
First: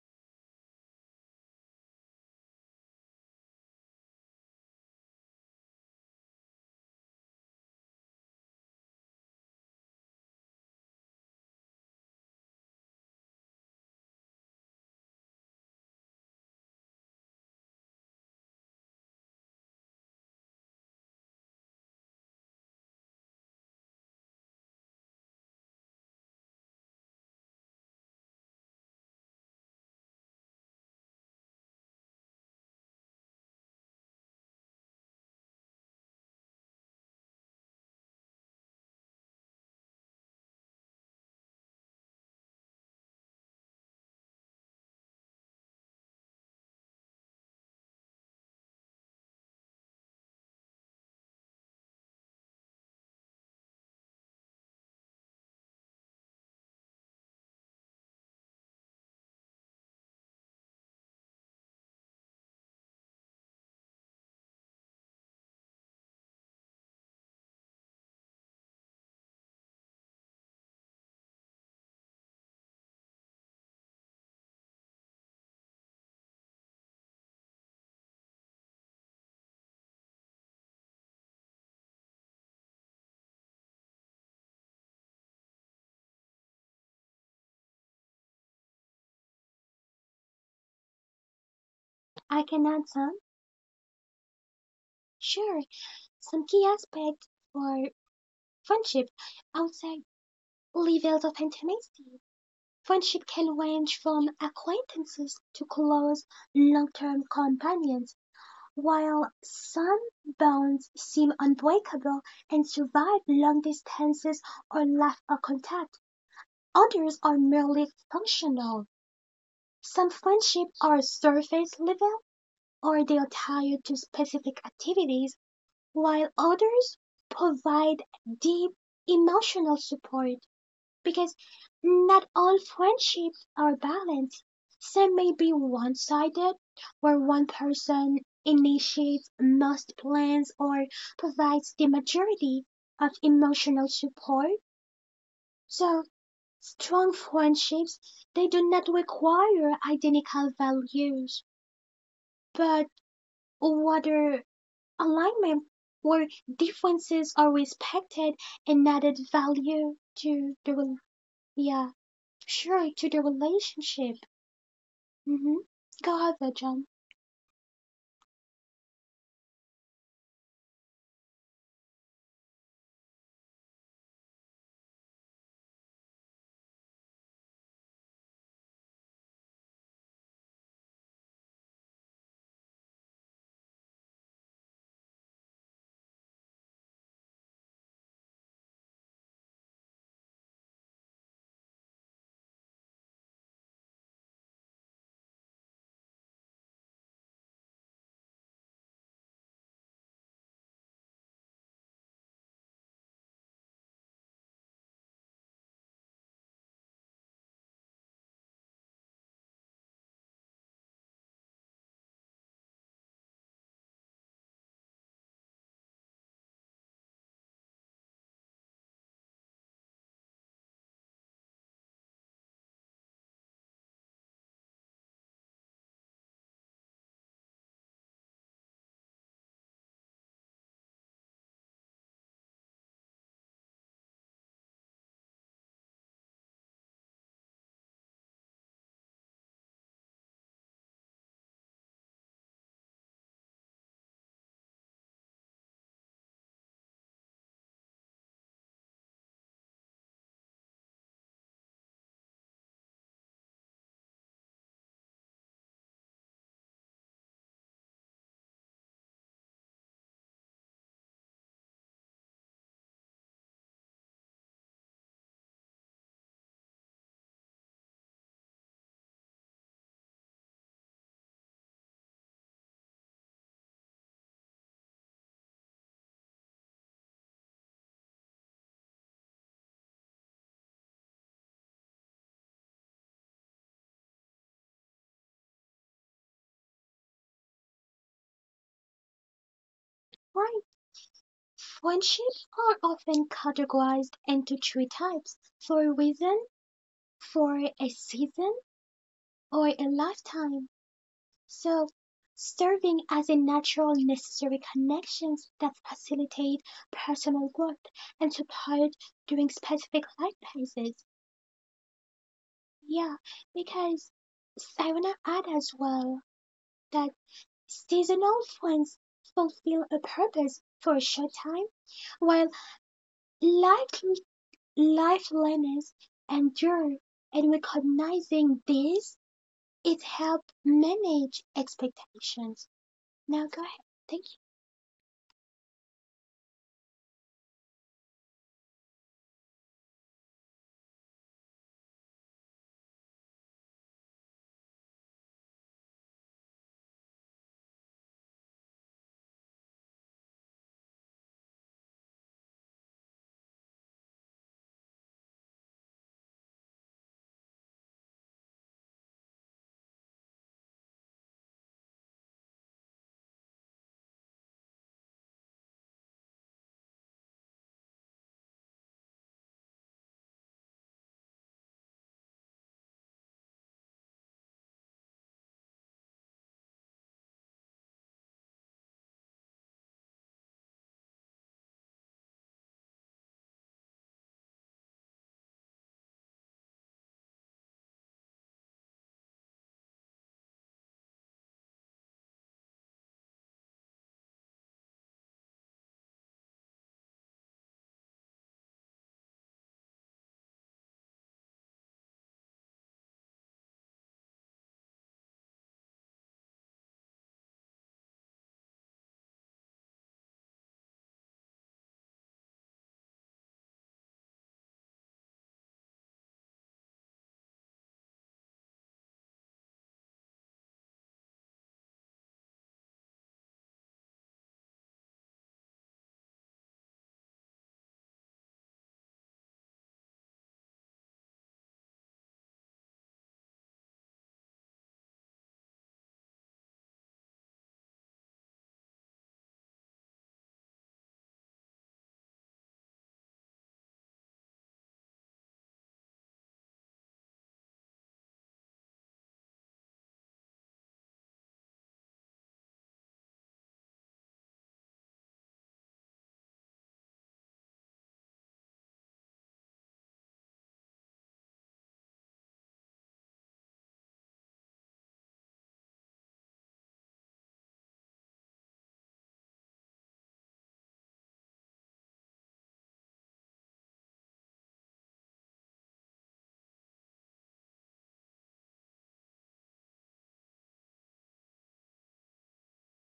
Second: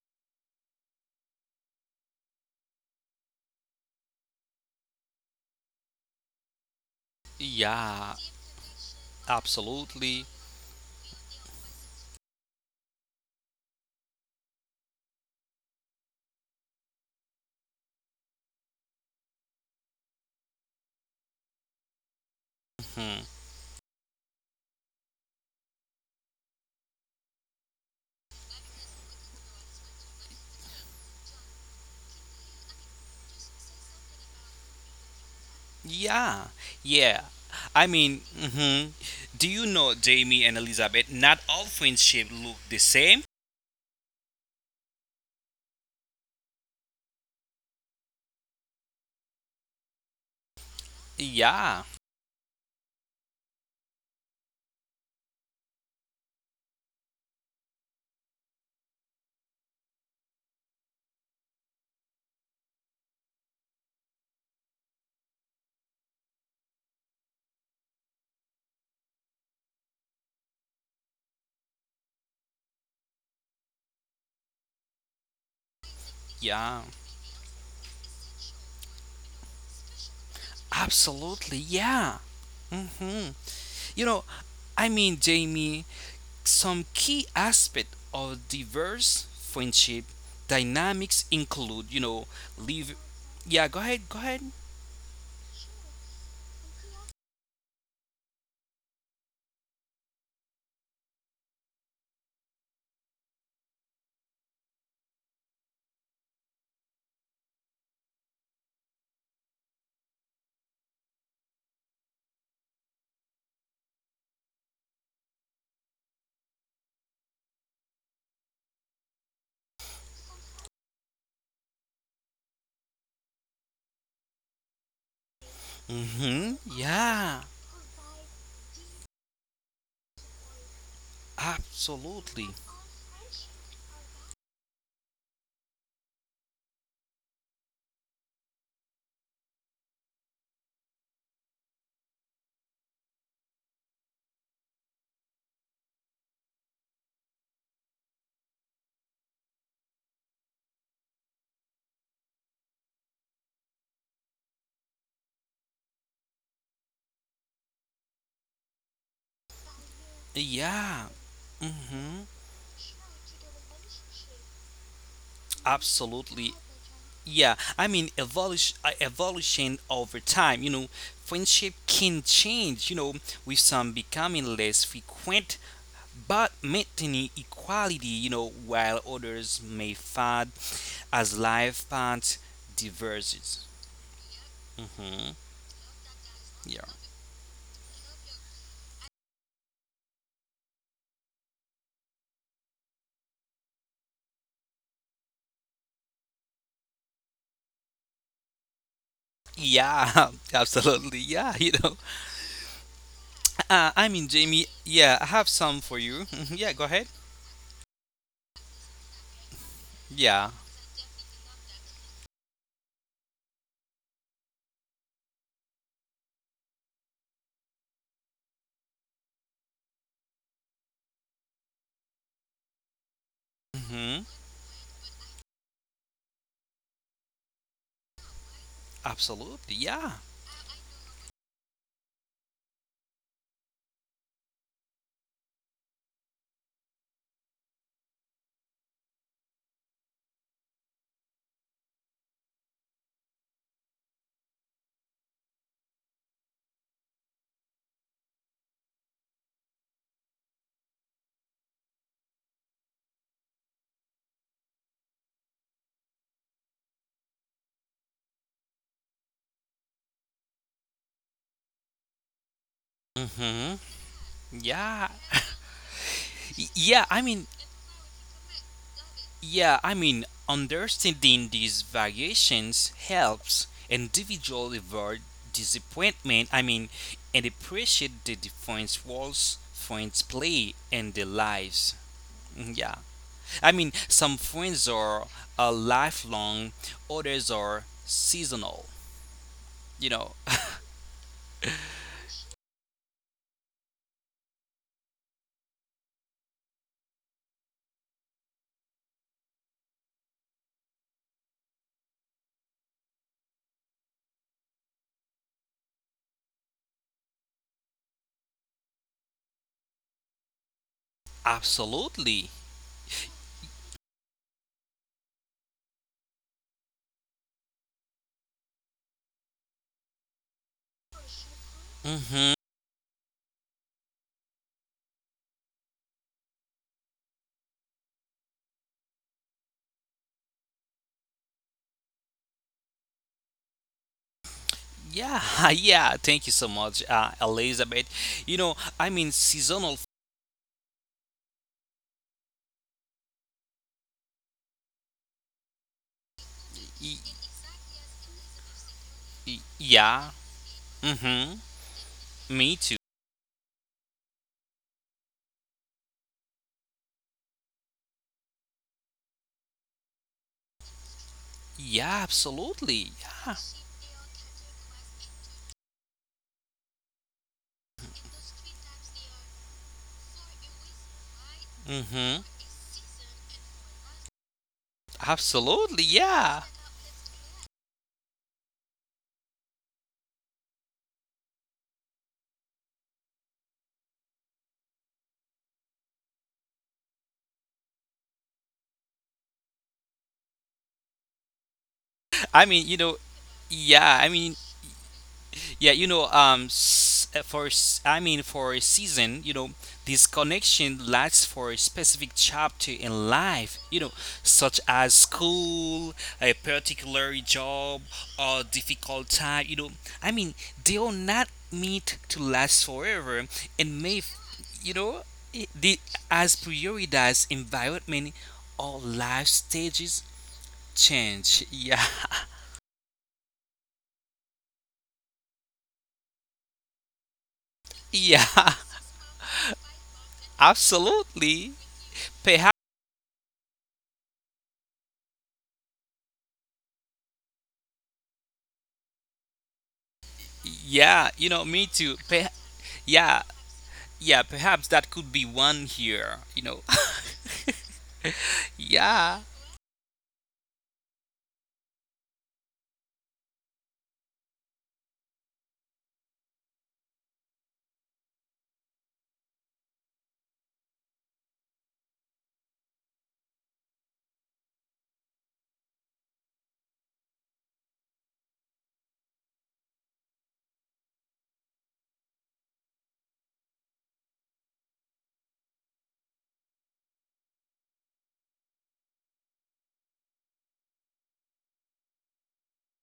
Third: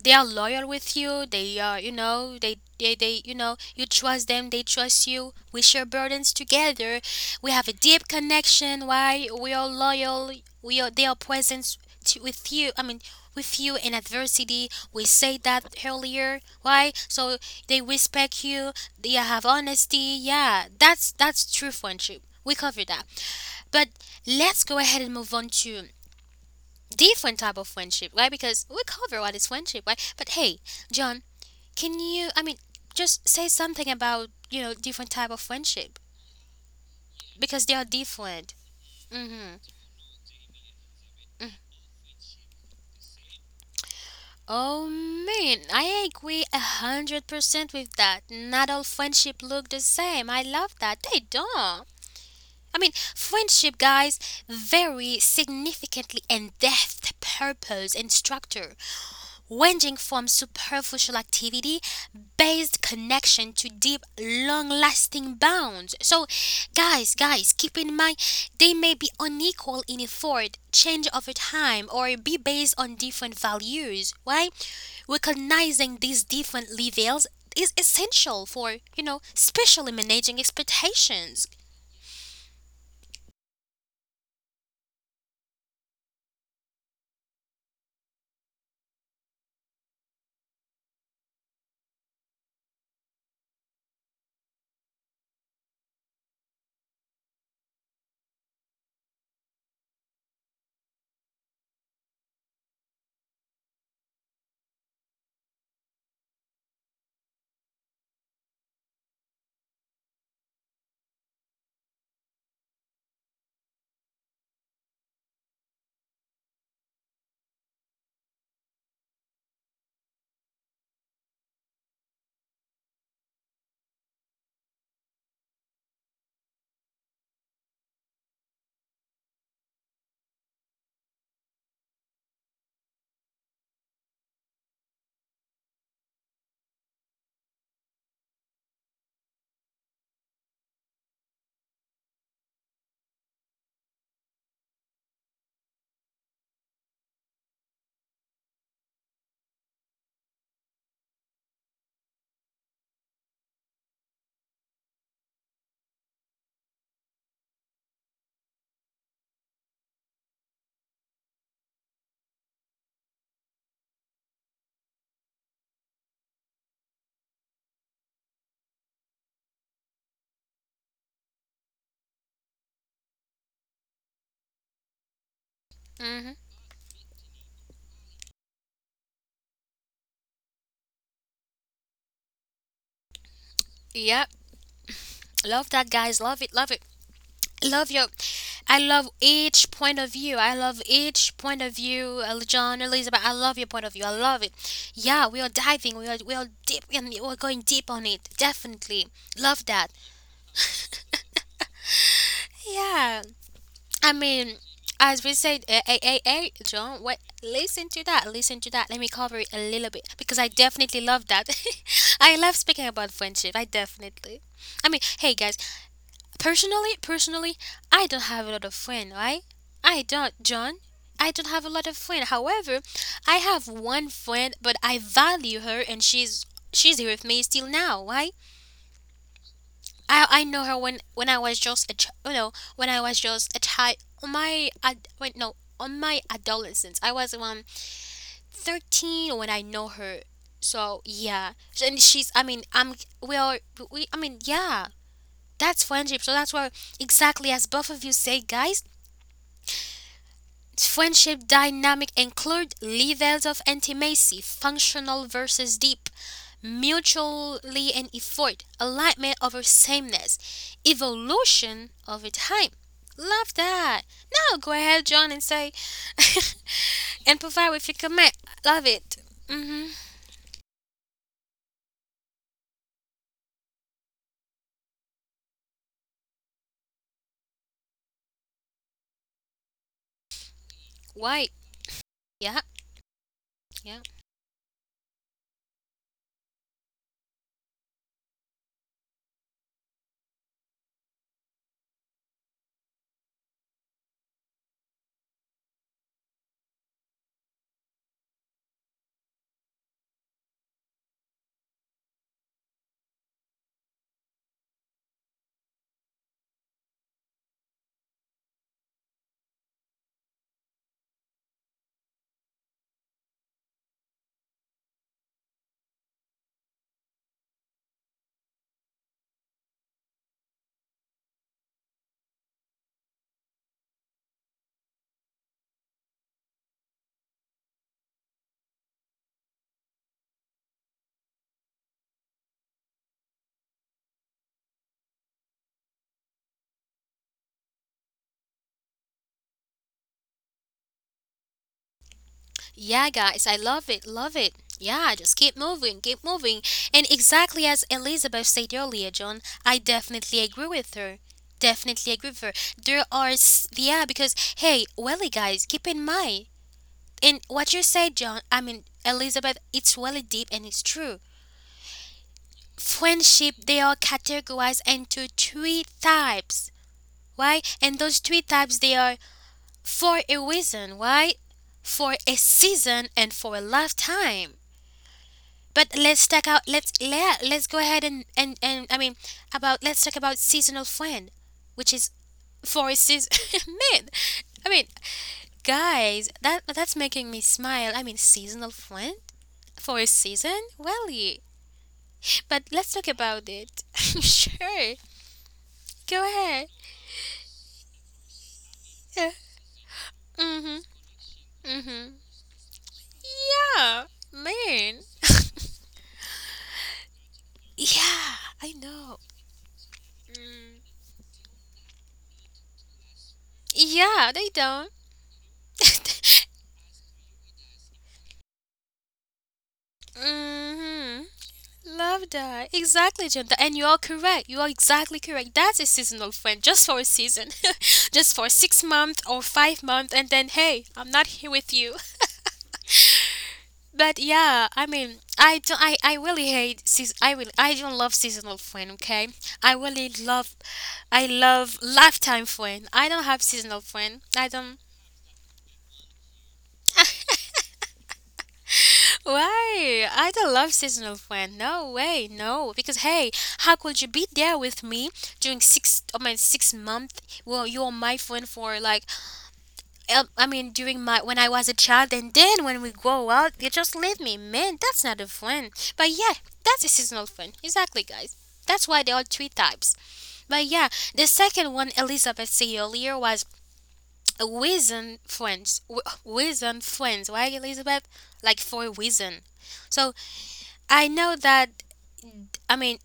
Speaker 1: they are loyal with you, they are, you know, they they, they you know, you trust them, they trust you, we share burdens together, we have a deep
Speaker 2: Yeah,
Speaker 1: connection, why? We are
Speaker 2: absolutely.
Speaker 1: loyal, we are they are present to, with you, I mean, with you in adversity. We said that earlier. Why? So they respect you, they have honesty. Yeah, that's that's true friendship. We covered that.
Speaker 2: Mm-hmm.
Speaker 1: But let's go ahead and move on to different type of friendship, right? Because we cover what is friendship, right? But hey, John, can you? I mean, just say something about, you know, different type of friendship
Speaker 2: Yeah, yeah.
Speaker 1: because they are
Speaker 2: I mean,
Speaker 1: different.
Speaker 2: hmm do
Speaker 1: Mm-hmm.
Speaker 2: you know Jamie and Elizabeth? Not all friendship look the same.
Speaker 1: Oh man, I agree a hundred percent with that. Not all friendship look the same. I love that they don't.
Speaker 2: Yeah,
Speaker 1: I mean, friendship, guys, vary significantly in depth, purpose, and structure, ranging from superficial activity based connection to deep, long lasting bonds. So, guys, guys, keep in mind they may be unequal in effort, change over time, or be based on different values, right? Recognizing these different
Speaker 2: yeah,
Speaker 1: levels is essential for, you know, especially managing expectations.
Speaker 2: absolutely, yeah. hmm You know, I mean, Jamie, some key aspect of diverse friendship dynamics include, you know,
Speaker 3: I can add
Speaker 2: leave.
Speaker 3: some,
Speaker 2: Yeah, go ahead, go ahead.
Speaker 3: sure, some key aspects for friendship outside levels of intimacy. Friendship can range from acquaintances to close, long-term companions, while some bonds seem unbreakable and survive long distances or lack of contact. Others are merely functional. Some friendships are surface level or they are tied to specific activities, while
Speaker 2: Hmm
Speaker 3: others
Speaker 2: Yeah,
Speaker 3: provide deep emotional support because not
Speaker 2: absolutely.
Speaker 3: all friendships are balanced. Some may be one sided, where one person initiates most plans or provides the majority of emotional support. So, strong friendships, they do not require identical values, but rather alignment where differences are respected and added value to the rel-
Speaker 2: Yeah.
Speaker 3: yeah,
Speaker 2: Mm-hmm.
Speaker 3: sure, to the relationship. Mhm.
Speaker 2: Absolutely.
Speaker 3: John.
Speaker 2: Yeah, I mean evolution, uh, evolution over time, you know, friendship can change, you know, with some becoming less frequent
Speaker 1: Hmm.
Speaker 2: but maintaining equality, you know, while others may fade as life paths diverges.
Speaker 1: Yep.
Speaker 2: Hmm
Speaker 1: Love that, guys. Love it. Love it.
Speaker 2: Yeah.
Speaker 1: Love your, I love each point of view, i love each point of view El- john, Elizabeth, I love your point of view, I love it. Yeah, we are diving we are we are deep and we're going deep on it, definitely. Love that.
Speaker 2: Yeah, absolutely. Yeah, you know.
Speaker 1: Yeah,
Speaker 2: Uh,
Speaker 1: I
Speaker 2: I mean,
Speaker 1: mean,
Speaker 2: Jamie,
Speaker 1: as
Speaker 2: yeah,
Speaker 1: we
Speaker 2: I have
Speaker 1: said, uh,
Speaker 2: some
Speaker 1: hey,
Speaker 2: for
Speaker 1: hey
Speaker 2: you.
Speaker 1: hey
Speaker 2: Mhm, yeah, go
Speaker 1: John,
Speaker 2: ahead.
Speaker 1: what listen to that, listen to that let me cover it a little bit because I
Speaker 2: Yeah.
Speaker 1: definitely love that. I love speaking about friendship, I definitely. I mean, hey guys, Personally, personally, I don't have a lot of friends, right? I don't, John. I don't have a lot of friends. However, I have one
Speaker 2: hmm
Speaker 1: friend, but I value her, and she's she's here with me still now, right?
Speaker 2: Absolutely. Yeah.
Speaker 1: I I know her when when I was just a ch- you know, when I was just a child. My ad- wait no On my adolescence, I was around thirteen when I know her. So yeah. So, and she's I mean I'm we are we I mean yeah, that's friendship. So that's why exactly as both of you say, guys, friendship dynamic include levels of intimacy, functional versus deep, mutually and effort, alignment over sameness, evolution over time. Love
Speaker 2: hmm
Speaker 1: that. Now go ahead,
Speaker 2: Yeah,
Speaker 1: John, and say
Speaker 2: Y- yeah, I
Speaker 1: and
Speaker 2: mean,
Speaker 1: provide with your comment. Love it.
Speaker 2: yeah,
Speaker 1: Mm-hmm.
Speaker 2: I mean, understanding these variations helps individual avoid disappointment. I mean, and appreciate the different roles friends play in their
Speaker 1: Why?
Speaker 2: lives.
Speaker 1: Yeah.
Speaker 2: Mm, yeah, I mean,
Speaker 1: Yeah.
Speaker 2: some friends are uh, lifelong, others are seasonal. You
Speaker 3: Right.
Speaker 2: know,
Speaker 3: Friendships are often categorized into three types, for a reason, for a season, or a lifetime. So, serving as a natural, necessary connections that facilitate personal growth and support during specific life phases.
Speaker 2: absolutely.
Speaker 3: Yeah, because I want to add as well that seasonal friends fulfill a purpose for a short time while
Speaker 2: Hmm
Speaker 3: life lifelessness endure, and recognizing this, it helps manage expectations. Now go ahead. Thank
Speaker 2: Yeah, yeah. Thank you so much, uh, Elizabeth. You know, I mean, seasonal.
Speaker 1: Yeah, guys, I love it, love it. Yeah, just keep moving, keep moving. And
Speaker 2: y-
Speaker 1: exactly as Elizabeth said earlier, John, I
Speaker 2: y-
Speaker 1: definitely
Speaker 2: Yeah,
Speaker 1: agree with her.
Speaker 2: mm-hmm.
Speaker 1: Definitely agree with her. There
Speaker 2: Me too.
Speaker 1: are, s- yeah, because, hey, welly, guys, keep in mind. And what you said, John, I mean, Elizabeth, it's really deep and it's true.
Speaker 2: Yeah, absolutely.
Speaker 1: Friendship, they
Speaker 2: Yeah.
Speaker 1: are categorized into three types, right? And those three types, they are for a reason, right? For a
Speaker 2: Mm-hmm.
Speaker 1: season and for a lifetime. But let's
Speaker 2: Absolutely.
Speaker 1: talk out. Let's
Speaker 2: Yeah.
Speaker 1: let let's go ahead and and and I mean about, let's talk about seasonal friend, which is forces. Man, I mean, guys, that that's making me smile. I mean, seasonal friend for a season. Well, yeah. But let's
Speaker 2: I
Speaker 1: talk
Speaker 2: mean, you
Speaker 1: about
Speaker 2: know,
Speaker 1: it.
Speaker 2: yeah. I
Speaker 1: Sure,
Speaker 2: mean,
Speaker 1: go
Speaker 2: yeah, you know,
Speaker 1: ahead.
Speaker 2: um, s- uh, for s- I mean, for a
Speaker 1: Yeah.
Speaker 2: season, you know, this
Speaker 1: Mhm.
Speaker 2: connection lasts for a
Speaker 1: Mhm.
Speaker 2: specific chapter in
Speaker 1: Yeah,
Speaker 2: life, you know,
Speaker 1: man.
Speaker 2: such as school, a particular job,
Speaker 1: Yeah, I
Speaker 2: or
Speaker 1: know.
Speaker 2: difficult time. You know, I mean, they are not meant to last forever, and
Speaker 1: Yeah,
Speaker 2: may,
Speaker 1: they
Speaker 2: f-
Speaker 1: don't.
Speaker 2: you know, I- the as prioritize environment or life stages
Speaker 1: Mhm.
Speaker 2: change. Yeah,
Speaker 1: Love that. Exactly, Jenta. And you are correct. You are exactly correct. That's a seasonal friend, just for a season, just for six
Speaker 2: yeah,
Speaker 1: months or five months, and then hey, I'm not here with
Speaker 2: absolutely.
Speaker 1: you.
Speaker 2: Perhaps.
Speaker 1: But yeah, I mean, I don't. I, I really hate. Seas- I will. I don't love seasonal friend. Okay, I really love. I
Speaker 2: Yeah, you know,
Speaker 1: love
Speaker 2: me too.
Speaker 1: lifetime
Speaker 2: Pe-
Speaker 1: friend. I don't have
Speaker 2: yeah,
Speaker 1: seasonal friend. I
Speaker 2: yeah,
Speaker 1: don't.
Speaker 2: perhaps that could be one here, you know. yeah.
Speaker 1: Why? I don't love seasonal plan. No way, no. Because hey, how could you be there with me during six? I mean, six month. Well, you are my friend for like, um, I mean, during my, when I was a child, and then when we grow out, you just leave me. Man, that's not a friend. But yeah, that's a seasonal friend. Exactly, guys. That's why there are three types. But yeah, the second one Elizabeth said earlier was a reason friends. Wh- Reason friends, right, Elizabeth? Like for a reason. So I know that, I mean,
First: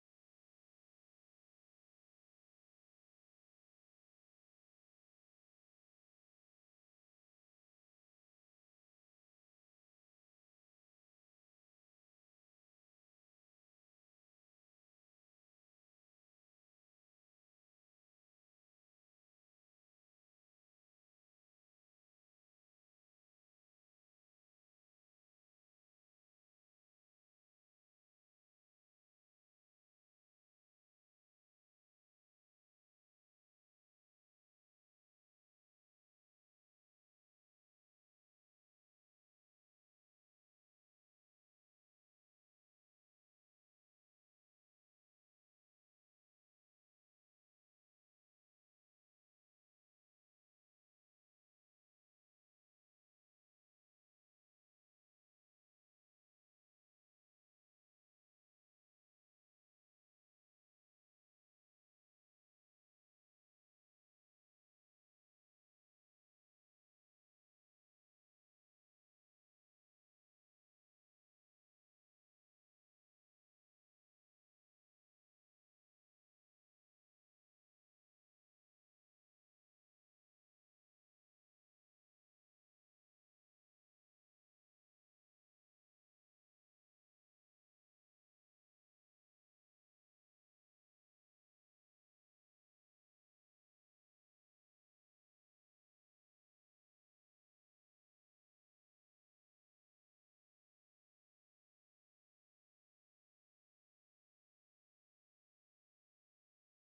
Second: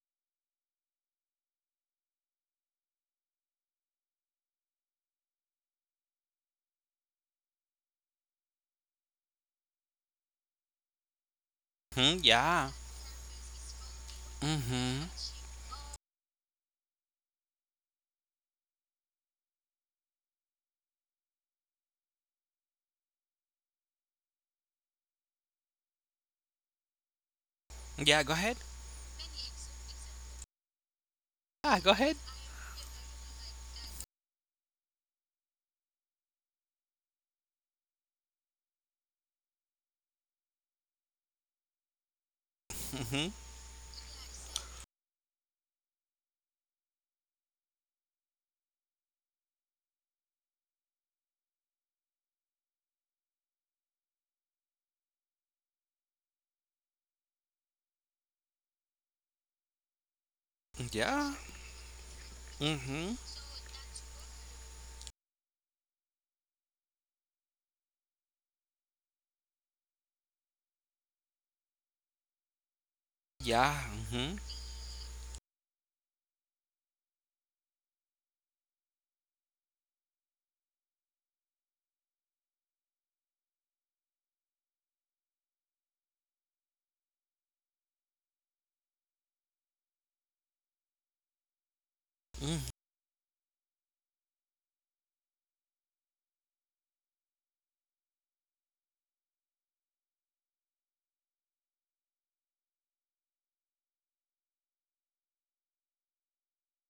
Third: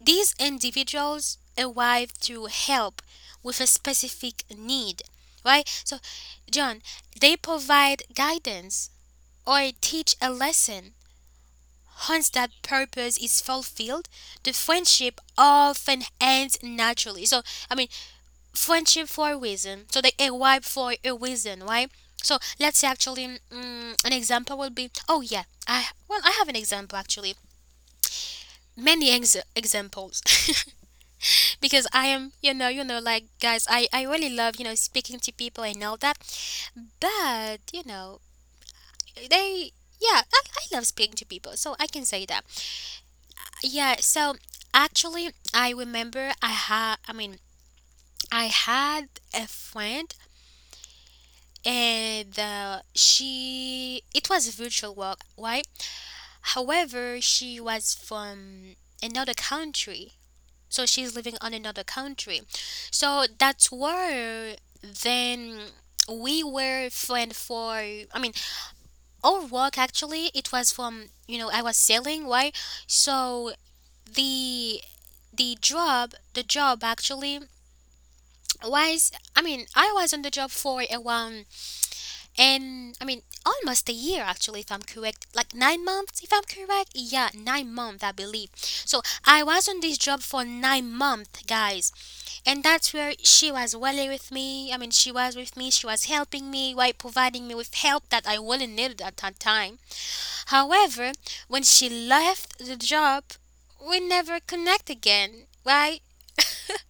Speaker 1: these individuals arrive to help with a specific need, right? So, John, they provide guidance or teach a lesson.
Speaker 2: Hmm,
Speaker 1: Once that
Speaker 2: yeah.
Speaker 1: purpose is fulfilled, the friendship
Speaker 2: Mm-hmm.
Speaker 1: often ends naturally. So, I mean, friendship for a reason. So, they arrive for a reason, right? So, let's say, actually, mm, an example would be, oh, yeah, I well, I have an example, actually.
Speaker 2: Yeah, go ahead.
Speaker 1: Many ex- examples.
Speaker 2: Yeah,
Speaker 1: Because
Speaker 2: go
Speaker 1: I
Speaker 2: ahead.
Speaker 1: am, you know, you know, like, guys, I I really love, you know, speaking to people and all that. But you know, they, yeah, I, I love speaking to people, so I can say that.
Speaker 2: Mm-hmm.
Speaker 1: Yeah, so actually, I remember I had I mean I had a friend, and uh, she, it was virtual work, right? However, she was from another country. So she's
Speaker 2: Yeah.
Speaker 1: living on another country.
Speaker 2: Mm-hmm.
Speaker 1: So that's where then we were friend for, I mean, our work, actually, it was from, you know, I was selling, why? So
Speaker 2: Yeah. Mm-hmm.
Speaker 1: the the job, the job actually was, I mean, I was on the job for around, and I mean, almost a year actually, if I'm correct, like nine months, if I'm correct, yeah, nine months, I believe. So I was on this job for nine months, guys.
Speaker 2: hmm
Speaker 1: And that's where she was really with me. I mean, she was with me. She was helping me while providing me with help that I really needed at that time. However, when she left the job, we never connect again, right?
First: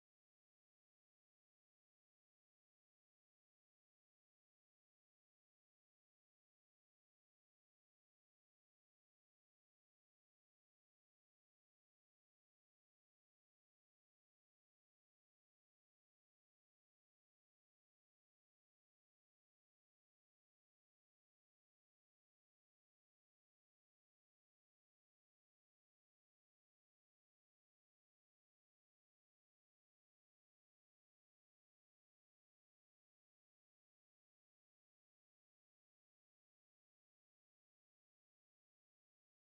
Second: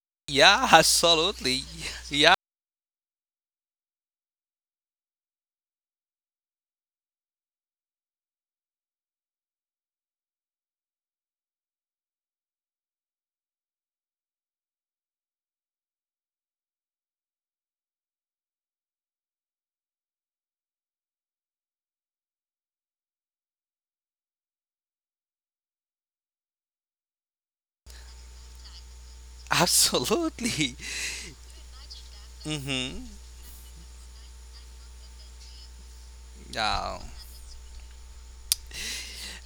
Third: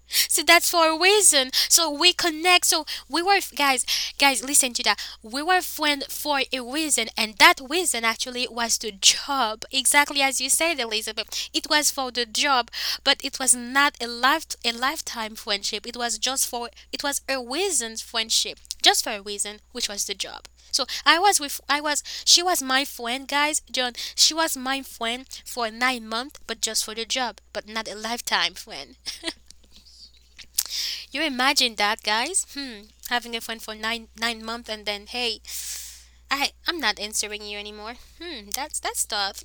Speaker 1: So
Speaker 2: Yeah,
Speaker 1: that's for a reason.
Speaker 2: absolutely.
Speaker 1: So we
Speaker 2: Yeah,
Speaker 1: connect. So we were guys, guys, listen to that. We were friends for a reason, and that reason actually was the job. Exactly as you said, Elizabeth. It was for the job, but it was not a life a lifetime friendship. It was just for, it was a reason friendship, just for a reason, which was the job. So I was with I was she was my friend, guys. John, she was my friend for nine months, but just for the job, but not a lifetime friend.
Speaker 2: absolutely.
Speaker 1: You imagine that, guys? Hmm,
Speaker 2: Mm-hmm.
Speaker 1: having a friend for nine nine months and then hey, I I'm not
Speaker 2: Yeah.
Speaker 1: answering you anymore. Hmm, that's that's tough.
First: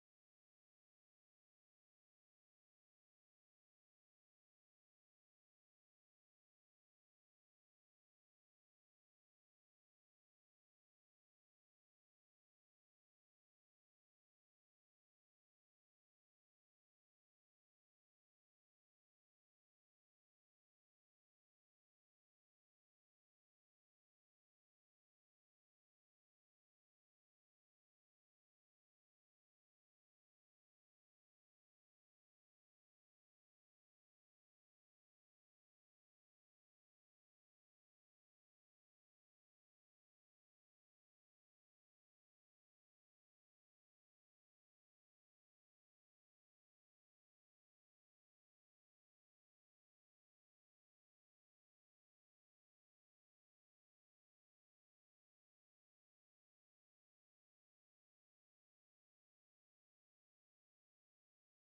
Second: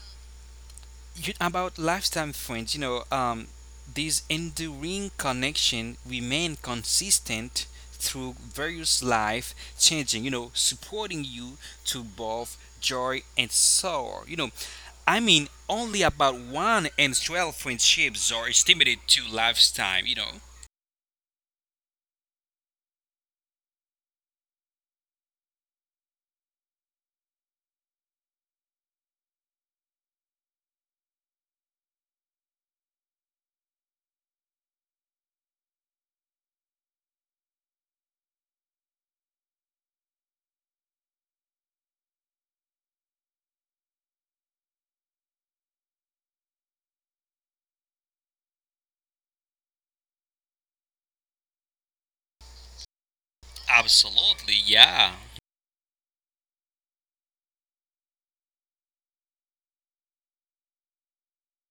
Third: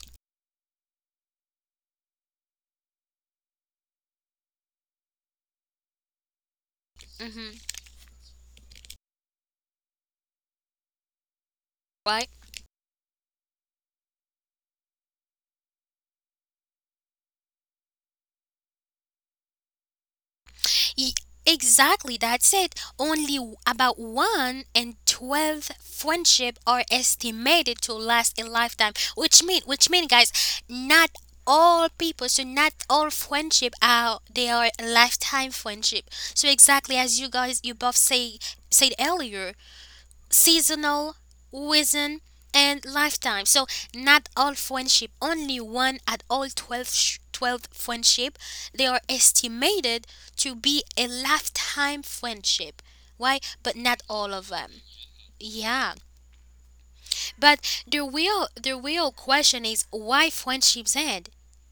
Speaker 2: You, about lifetime friends, you know, um, this enduring connection remain
Speaker 1: Mm-hmm.
Speaker 2: consistent through various life changing, you know, supporting you to
Speaker 1: Right?
Speaker 2: both joy and sorrow. You know, I mean, only about one in twelve friendships are estimated to lifetime, you know.
Speaker 1: Ye- exactly. That's it. Only w- about one in twelve friendship are estimated to last a lifetime, which mean which mean guys, not all people, so not all friendship are, they are lifetime friendship. So exactly as, you guys, you both say said earlier, seasonal, within, and lifetime. So not all friendship, only one at all twelve, sh- twelve friendship, they are estimated to be a lifetime friendship. Why? But not all of
Speaker 2: Absolutely,
Speaker 1: them.
Speaker 2: yeah.
Speaker 1: Yeah. But the real the real question is why friendships end?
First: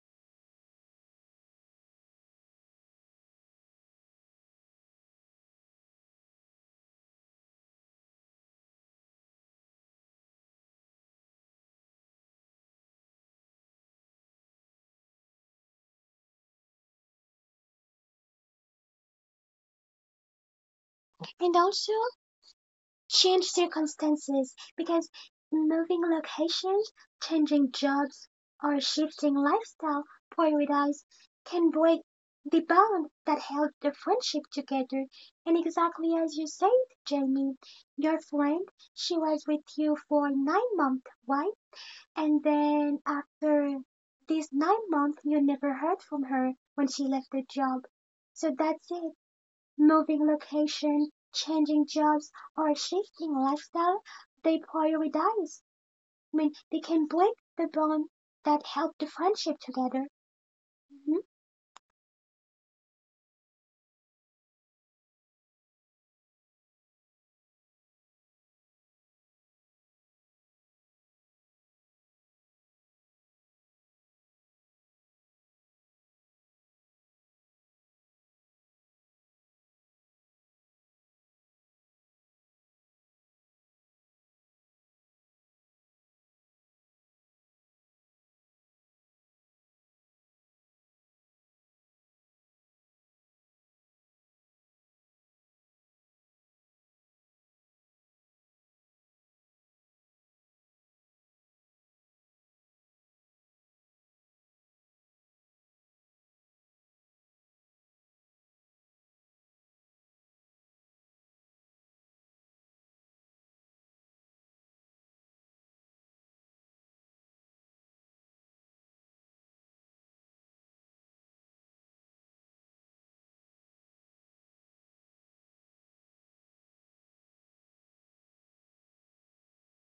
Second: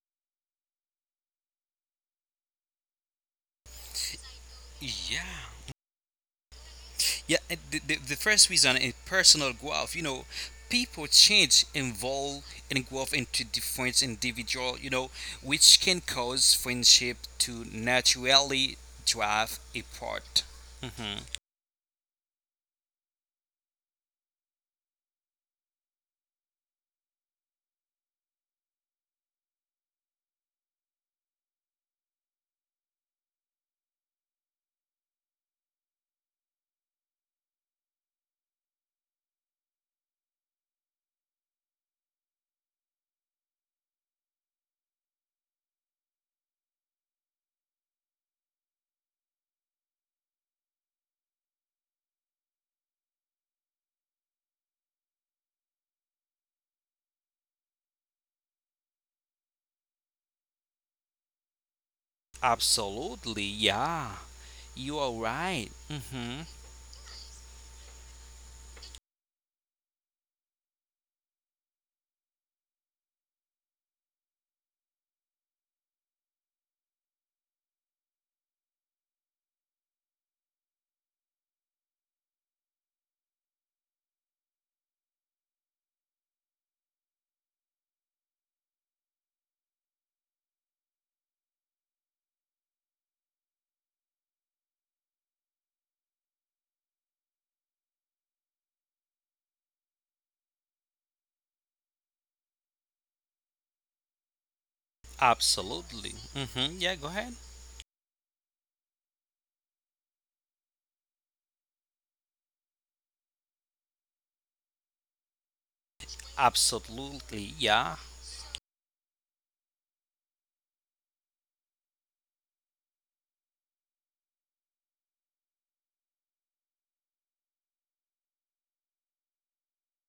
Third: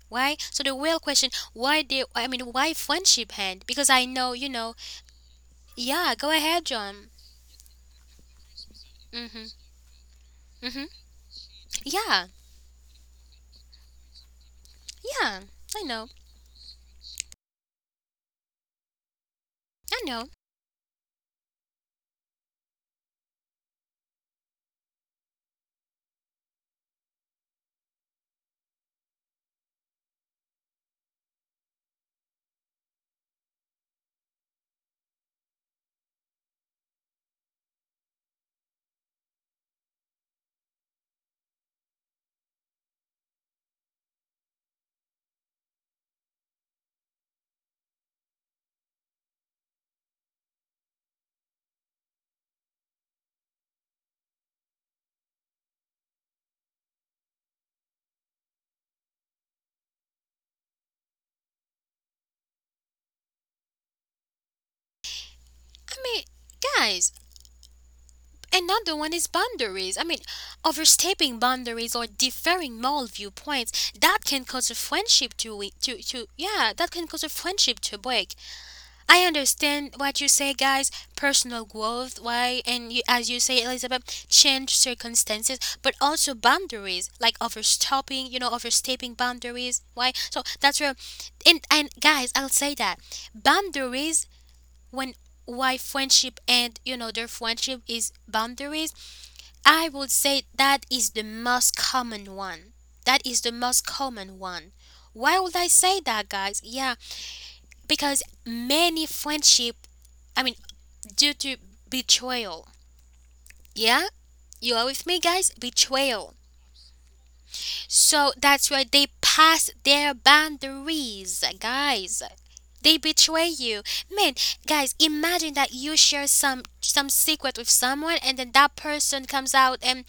Speaker 1: Why? So the real question why they I mean why friendship end? Because I know, you know.
Speaker 2: Yeah.
Speaker 1: Yeah, go ahead, John.
Speaker 2: Yeah, uh, the, the, the first reason is personal
Speaker 1: Mhm.
Speaker 2: growth. You know,
Speaker 1: Mhm.
Speaker 2: people change,
Speaker 1: Yeah.
Speaker 2: involve, and grow into different individual. You know,
Speaker 1: Yeah.
Speaker 2: which
Speaker 1: I
Speaker 2: can
Speaker 1: know.
Speaker 2: cause friendship to naturally drive
Speaker 1: I know.
Speaker 2: apart. Hmm
Speaker 3: you. And also change circumstances because moving locations, changing jobs, or shifting lifestyle priorities can break the bond that held the friendship together. And exactly as you said, Jamie, your friend, she was with you for nine months, right? And then after these nine months, you never heard from her when she left the job. So that's it. Moving location, changing jobs, or shifting lifestyle, they prioritize. I mean, they can break the bond that held the friendship together. Mhm.
Speaker 2: Absolutely, yeah, you are right.
Speaker 1: I mean,
Speaker 2: hmm
Speaker 1: guys, another one is boundaries. I mean, overstepping boundaries or differing moral viewpoints that can cause a friendship to we- to to yeah, that can cause a friendship to break. I understand what you say, guys. Personal growth, why? And you, as you say, Elizabeth, change circumstances, but also boundaries, like overstepping, you know, overstepping boundaries. Why? So that's where, and and guys, I'll say that boundaries when why friendship and you know their friendship is boundaries, I would say that is the most common one, that is the most common one Why would I say
Speaker 2: Absolutely.
Speaker 1: that, guys?
Speaker 2: Hmm
Speaker 1: Yeah,
Speaker 2: Yeah, go ahead.
Speaker 1: because many friendship, I mean, due to betrayal, yeah, you are with me, guys, betrayal.
Speaker 2: Absolutely, yeah.
Speaker 1: So that's why they pass their boundaries, guys. They betray you. Man, guys, imagine that you share some some secret with someone and then that person comes out and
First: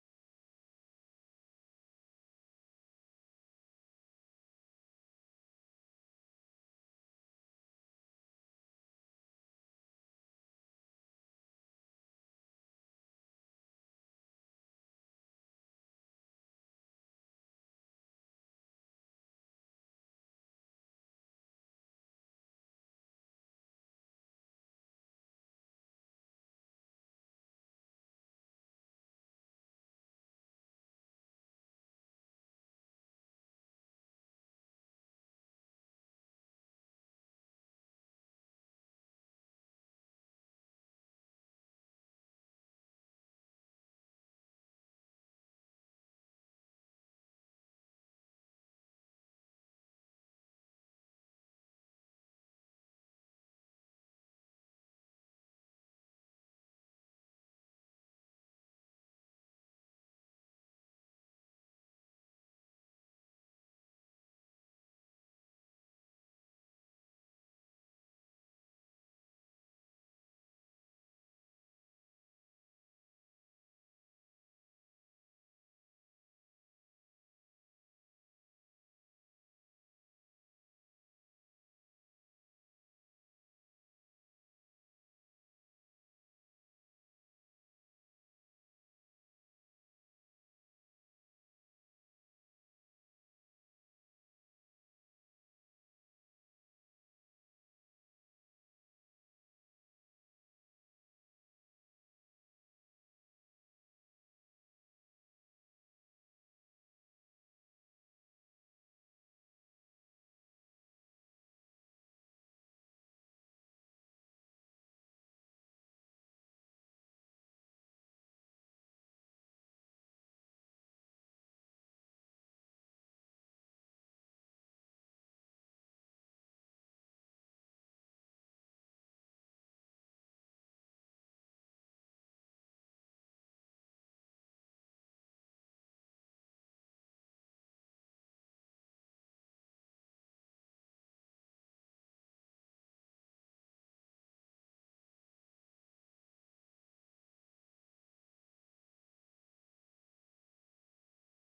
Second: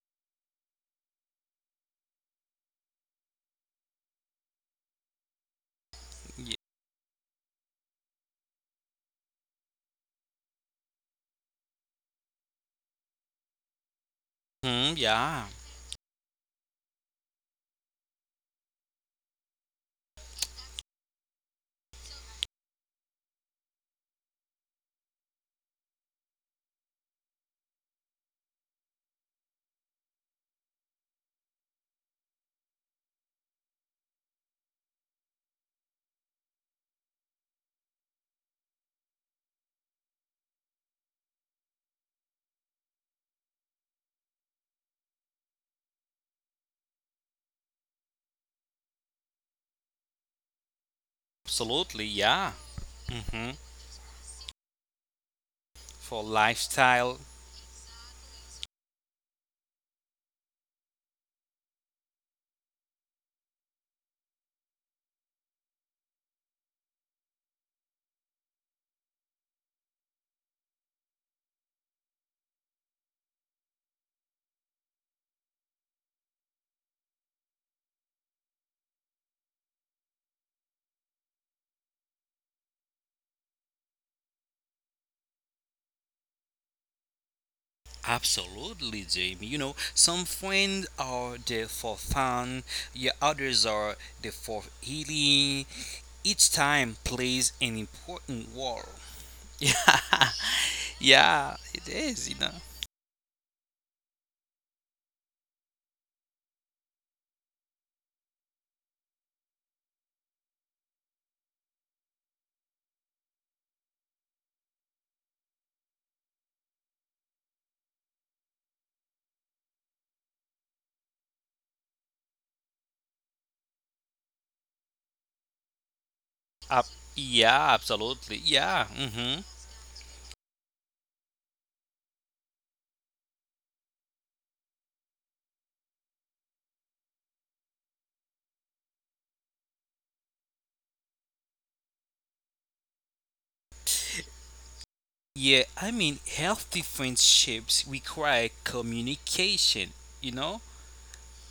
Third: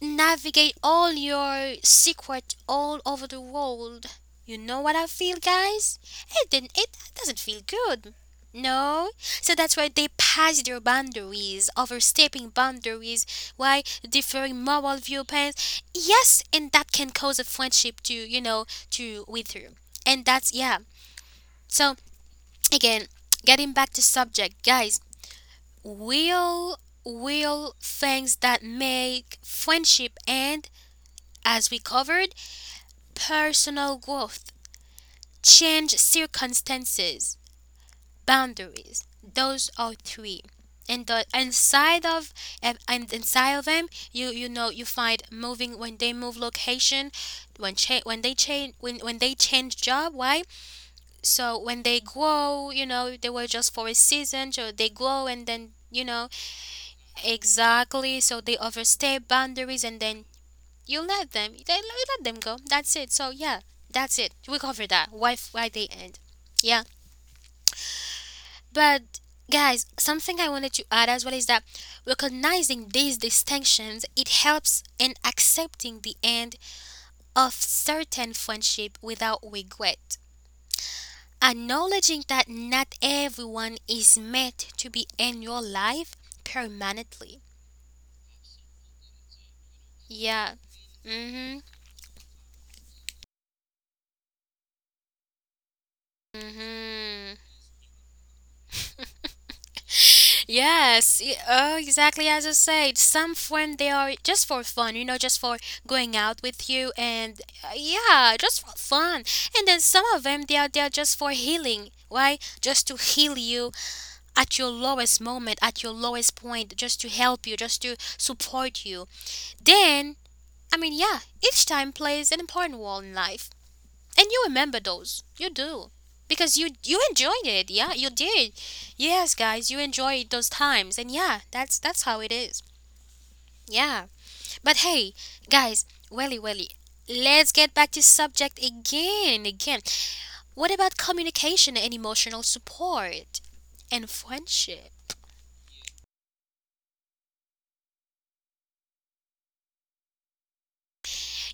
Speaker 1: navigate all your secret all over the world. You know what I feel, guys? It didn't. It doesn't feel good. No, so that's why they pass their boundaries, overstepping boundaries. Why differing
Speaker 2: hmm
Speaker 1: moral
Speaker 2: Yeah,
Speaker 1: viewpoints? Yes, and that can cause a friendship to, you know, to wither, and that's yeah. So again, getting back to subject, guys. Will will things that make friendship end, as we covered, personal growth, change circumstances, boundaries. Those are three. And the inside of and and inside of them, you you know you find moving when they move location, when cha- when they change when when they change job. Why? So when they
Speaker 2: absolutely, yeah.
Speaker 1: grow, you know they were
Speaker 2: hmm
Speaker 1: just for a season. So they grow and then you
Speaker 2: For
Speaker 1: know
Speaker 2: lifestyle.
Speaker 1: exactly. So they overstay boundaries and then you let them. They You let them go. That's it. So yeah, that's it. We covered that. Why f- why they end? Yeah. But guys, something I wanted to add as well is that recognizing these distinctions it helps in accepting the end of certain friendship without regret. Acknowledging that not everyone is meant to be in your life permanently.
Speaker 2: Absolutely, Jamie. You know, some
Speaker 1: Yeah.
Speaker 2: friends are
Speaker 1: Mhm.
Speaker 2: there for fun, yeah, others are there for healing. Each time
Speaker 1: Mhm.
Speaker 2: plays an important role. Yeah,
Speaker 1: Yes, y-
Speaker 2: yeah,
Speaker 1: oh,
Speaker 2: it
Speaker 1: exactly
Speaker 2: is, you
Speaker 1: as I
Speaker 2: know.
Speaker 1: said. Some friend they are just for fun, you know, just for going out with you, and uh, yeah, just for fun. And then some of them they are they are just for healing. Why? Just to heal you at your lowest moment, at your lowest point, just to help you, just to support you. Then, I mean, yeah, each time plays an important role in life and you remember those you do because you
Speaker 2: Ab-
Speaker 1: you enjoyed it,
Speaker 2: yeah,
Speaker 1: yeah, you
Speaker 2: absolutely.
Speaker 1: did.
Speaker 2: Yeah,
Speaker 1: Yes,
Speaker 2: mm-hmm.
Speaker 1: guys, you enjoyed those times and yeah, that's that's how it is. Yeah, but hey, guys, welly welly, let's get back to subject, again again. What about communication and emotional support and friendship?
Speaker 2: Yeah, I mean, healthy friendships require communication, you know?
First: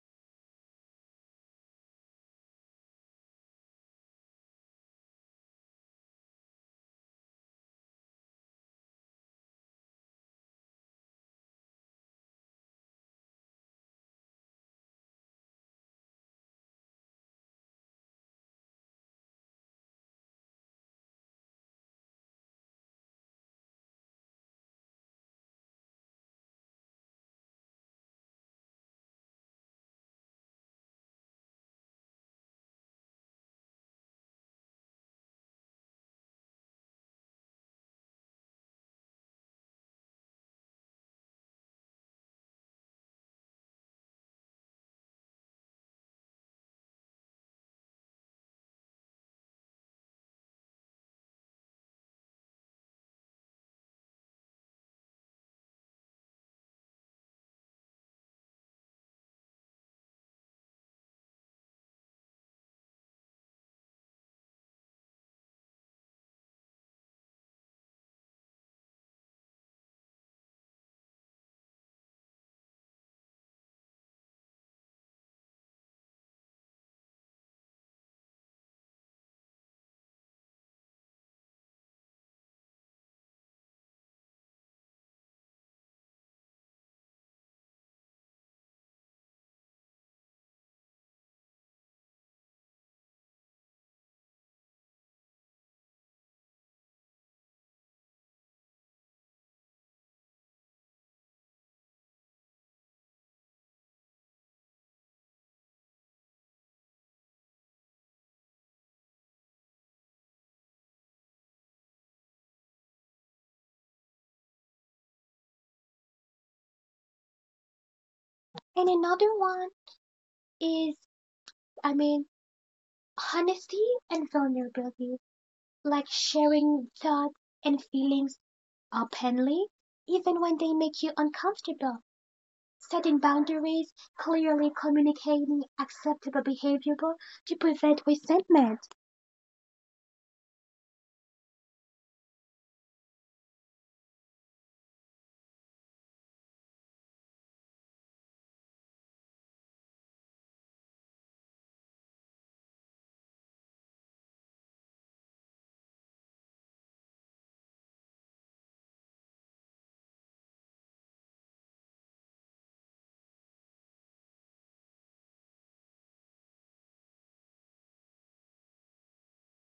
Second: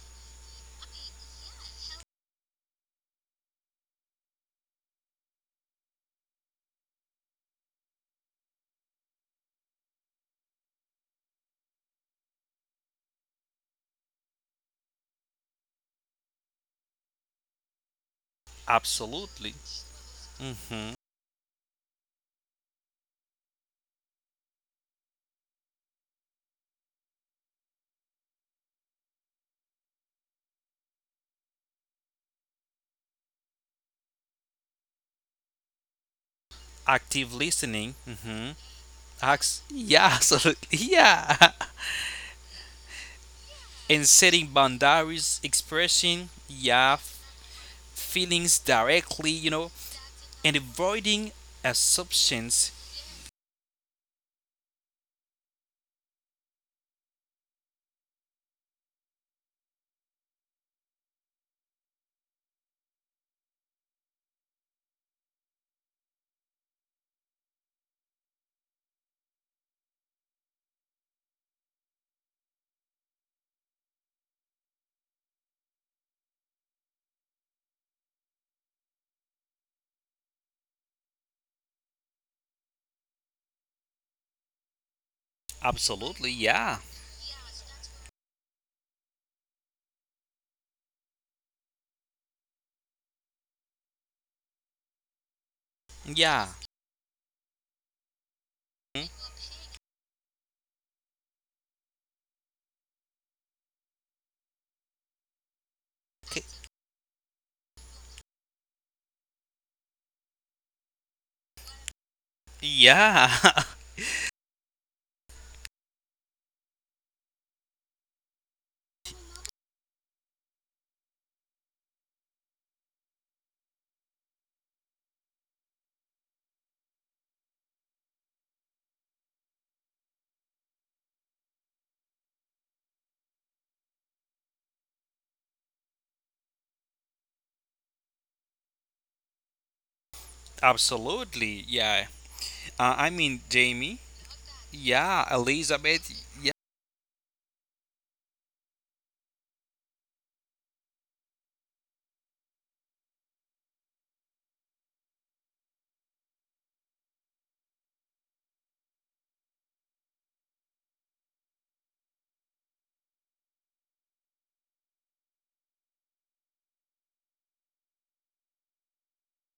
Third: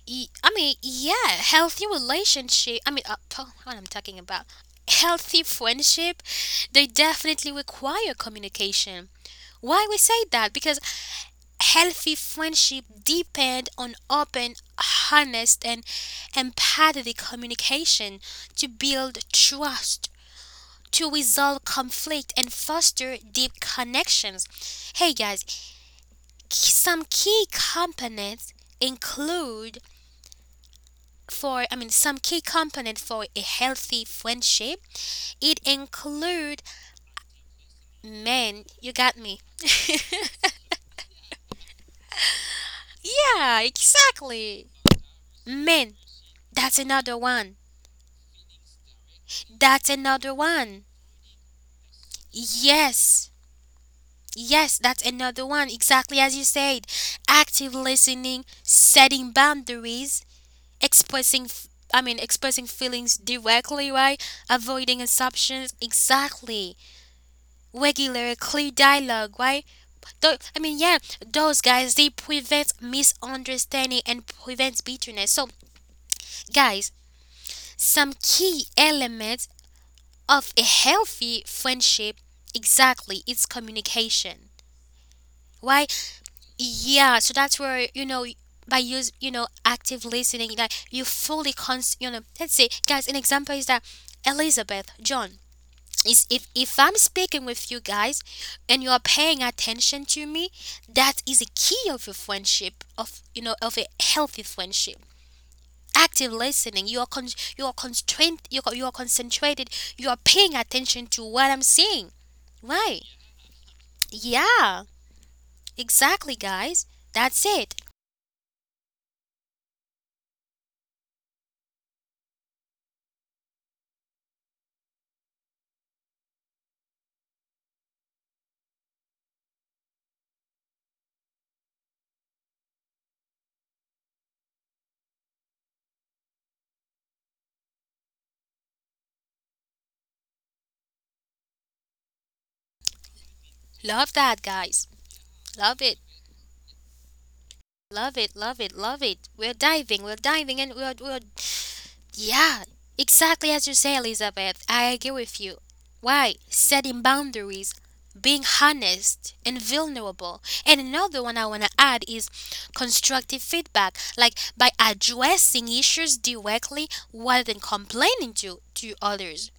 Speaker 1: y- I mean, yeah, healthy relationship. I mean, uh, po- what I'm talking about, healthy friendship, they definitely require communication. Why we say that? Because healthy friendship depend on open, honest, and empathetic communication to build
Speaker 2: Absolutely.
Speaker 1: trust,
Speaker 2: Mm-hmm.
Speaker 1: to resolve conflict, and foster deep connections. Hey guys, k- some key components include, for I mean, some key component for a healthy friendship. It include
Speaker 2: Active listening. Mm-hmm.
Speaker 1: men. You got me.
Speaker 2: Acts. Yeah, absolutely. Yeah.
Speaker 1: Yeah,
Speaker 2: And setting
Speaker 1: exactly.
Speaker 2: boundaries,
Speaker 1: Men.
Speaker 2: expressing
Speaker 1: That's
Speaker 2: your
Speaker 1: another one.
Speaker 2: feelings directly, you know,
Speaker 1: That's another
Speaker 2: and
Speaker 1: one.
Speaker 2: avoiding assumptions.
Speaker 1: Yes. Yes, that's another one. Exactly as you said. Active listening, setting boundaries, expressing f- I mean expressing feelings directly, right? Avoiding assumptions. Exactly. Regular clear dialogue, right? Tho- i mean yeah, those guys they prevent misunderstanding and prevent bitterness. So, guys, some key elements of a healthy friendship, exactly, it's communication. Why?
Speaker 2: Absolutely, yeah,
Speaker 1: Yeah, so that's where, you know, by use you know, active listening, like you fully cons you know, let's say, guys, an example is that Elizabeth, John, is if
Speaker 2: yeah,
Speaker 1: if I'm speaking with you guys and you are
Speaker 2: mm,
Speaker 1: paying attention to me, that is a key of a friendship, of, you know, of a healthy friendship. Active
Speaker 2: okay.
Speaker 1: listening. You are con- you are constrained. You are, you are concentrated. You are paying attention to what I'm saying. Right.
Speaker 2: Yeah,
Speaker 1: Yeah. Exactly, guys. That's it.
Speaker 3: And another one is, I mean, honesty and vulnerability, like sharing thoughts and feelings openly, even when they make you uncomfortable. Setting boundaries, clearly communicating acceptable behavior to prevent resentment,
Speaker 2: absolutely, yeah. Uh, I mean, Jamie,
Speaker 1: Love that, guys.
Speaker 2: yeah,
Speaker 1: Love it.
Speaker 2: Elizabeth, yeah,
Speaker 1: Love it. Love it. Love it. We're diving. We're diving, and we're we're yeah, exactly as you say, Elizabeth. I agree with you. Why? Setting boundaries, being honest and vulnerable. And another one I want to add is constructive feedback, like by addressing issues directly rather than complaining to, to others.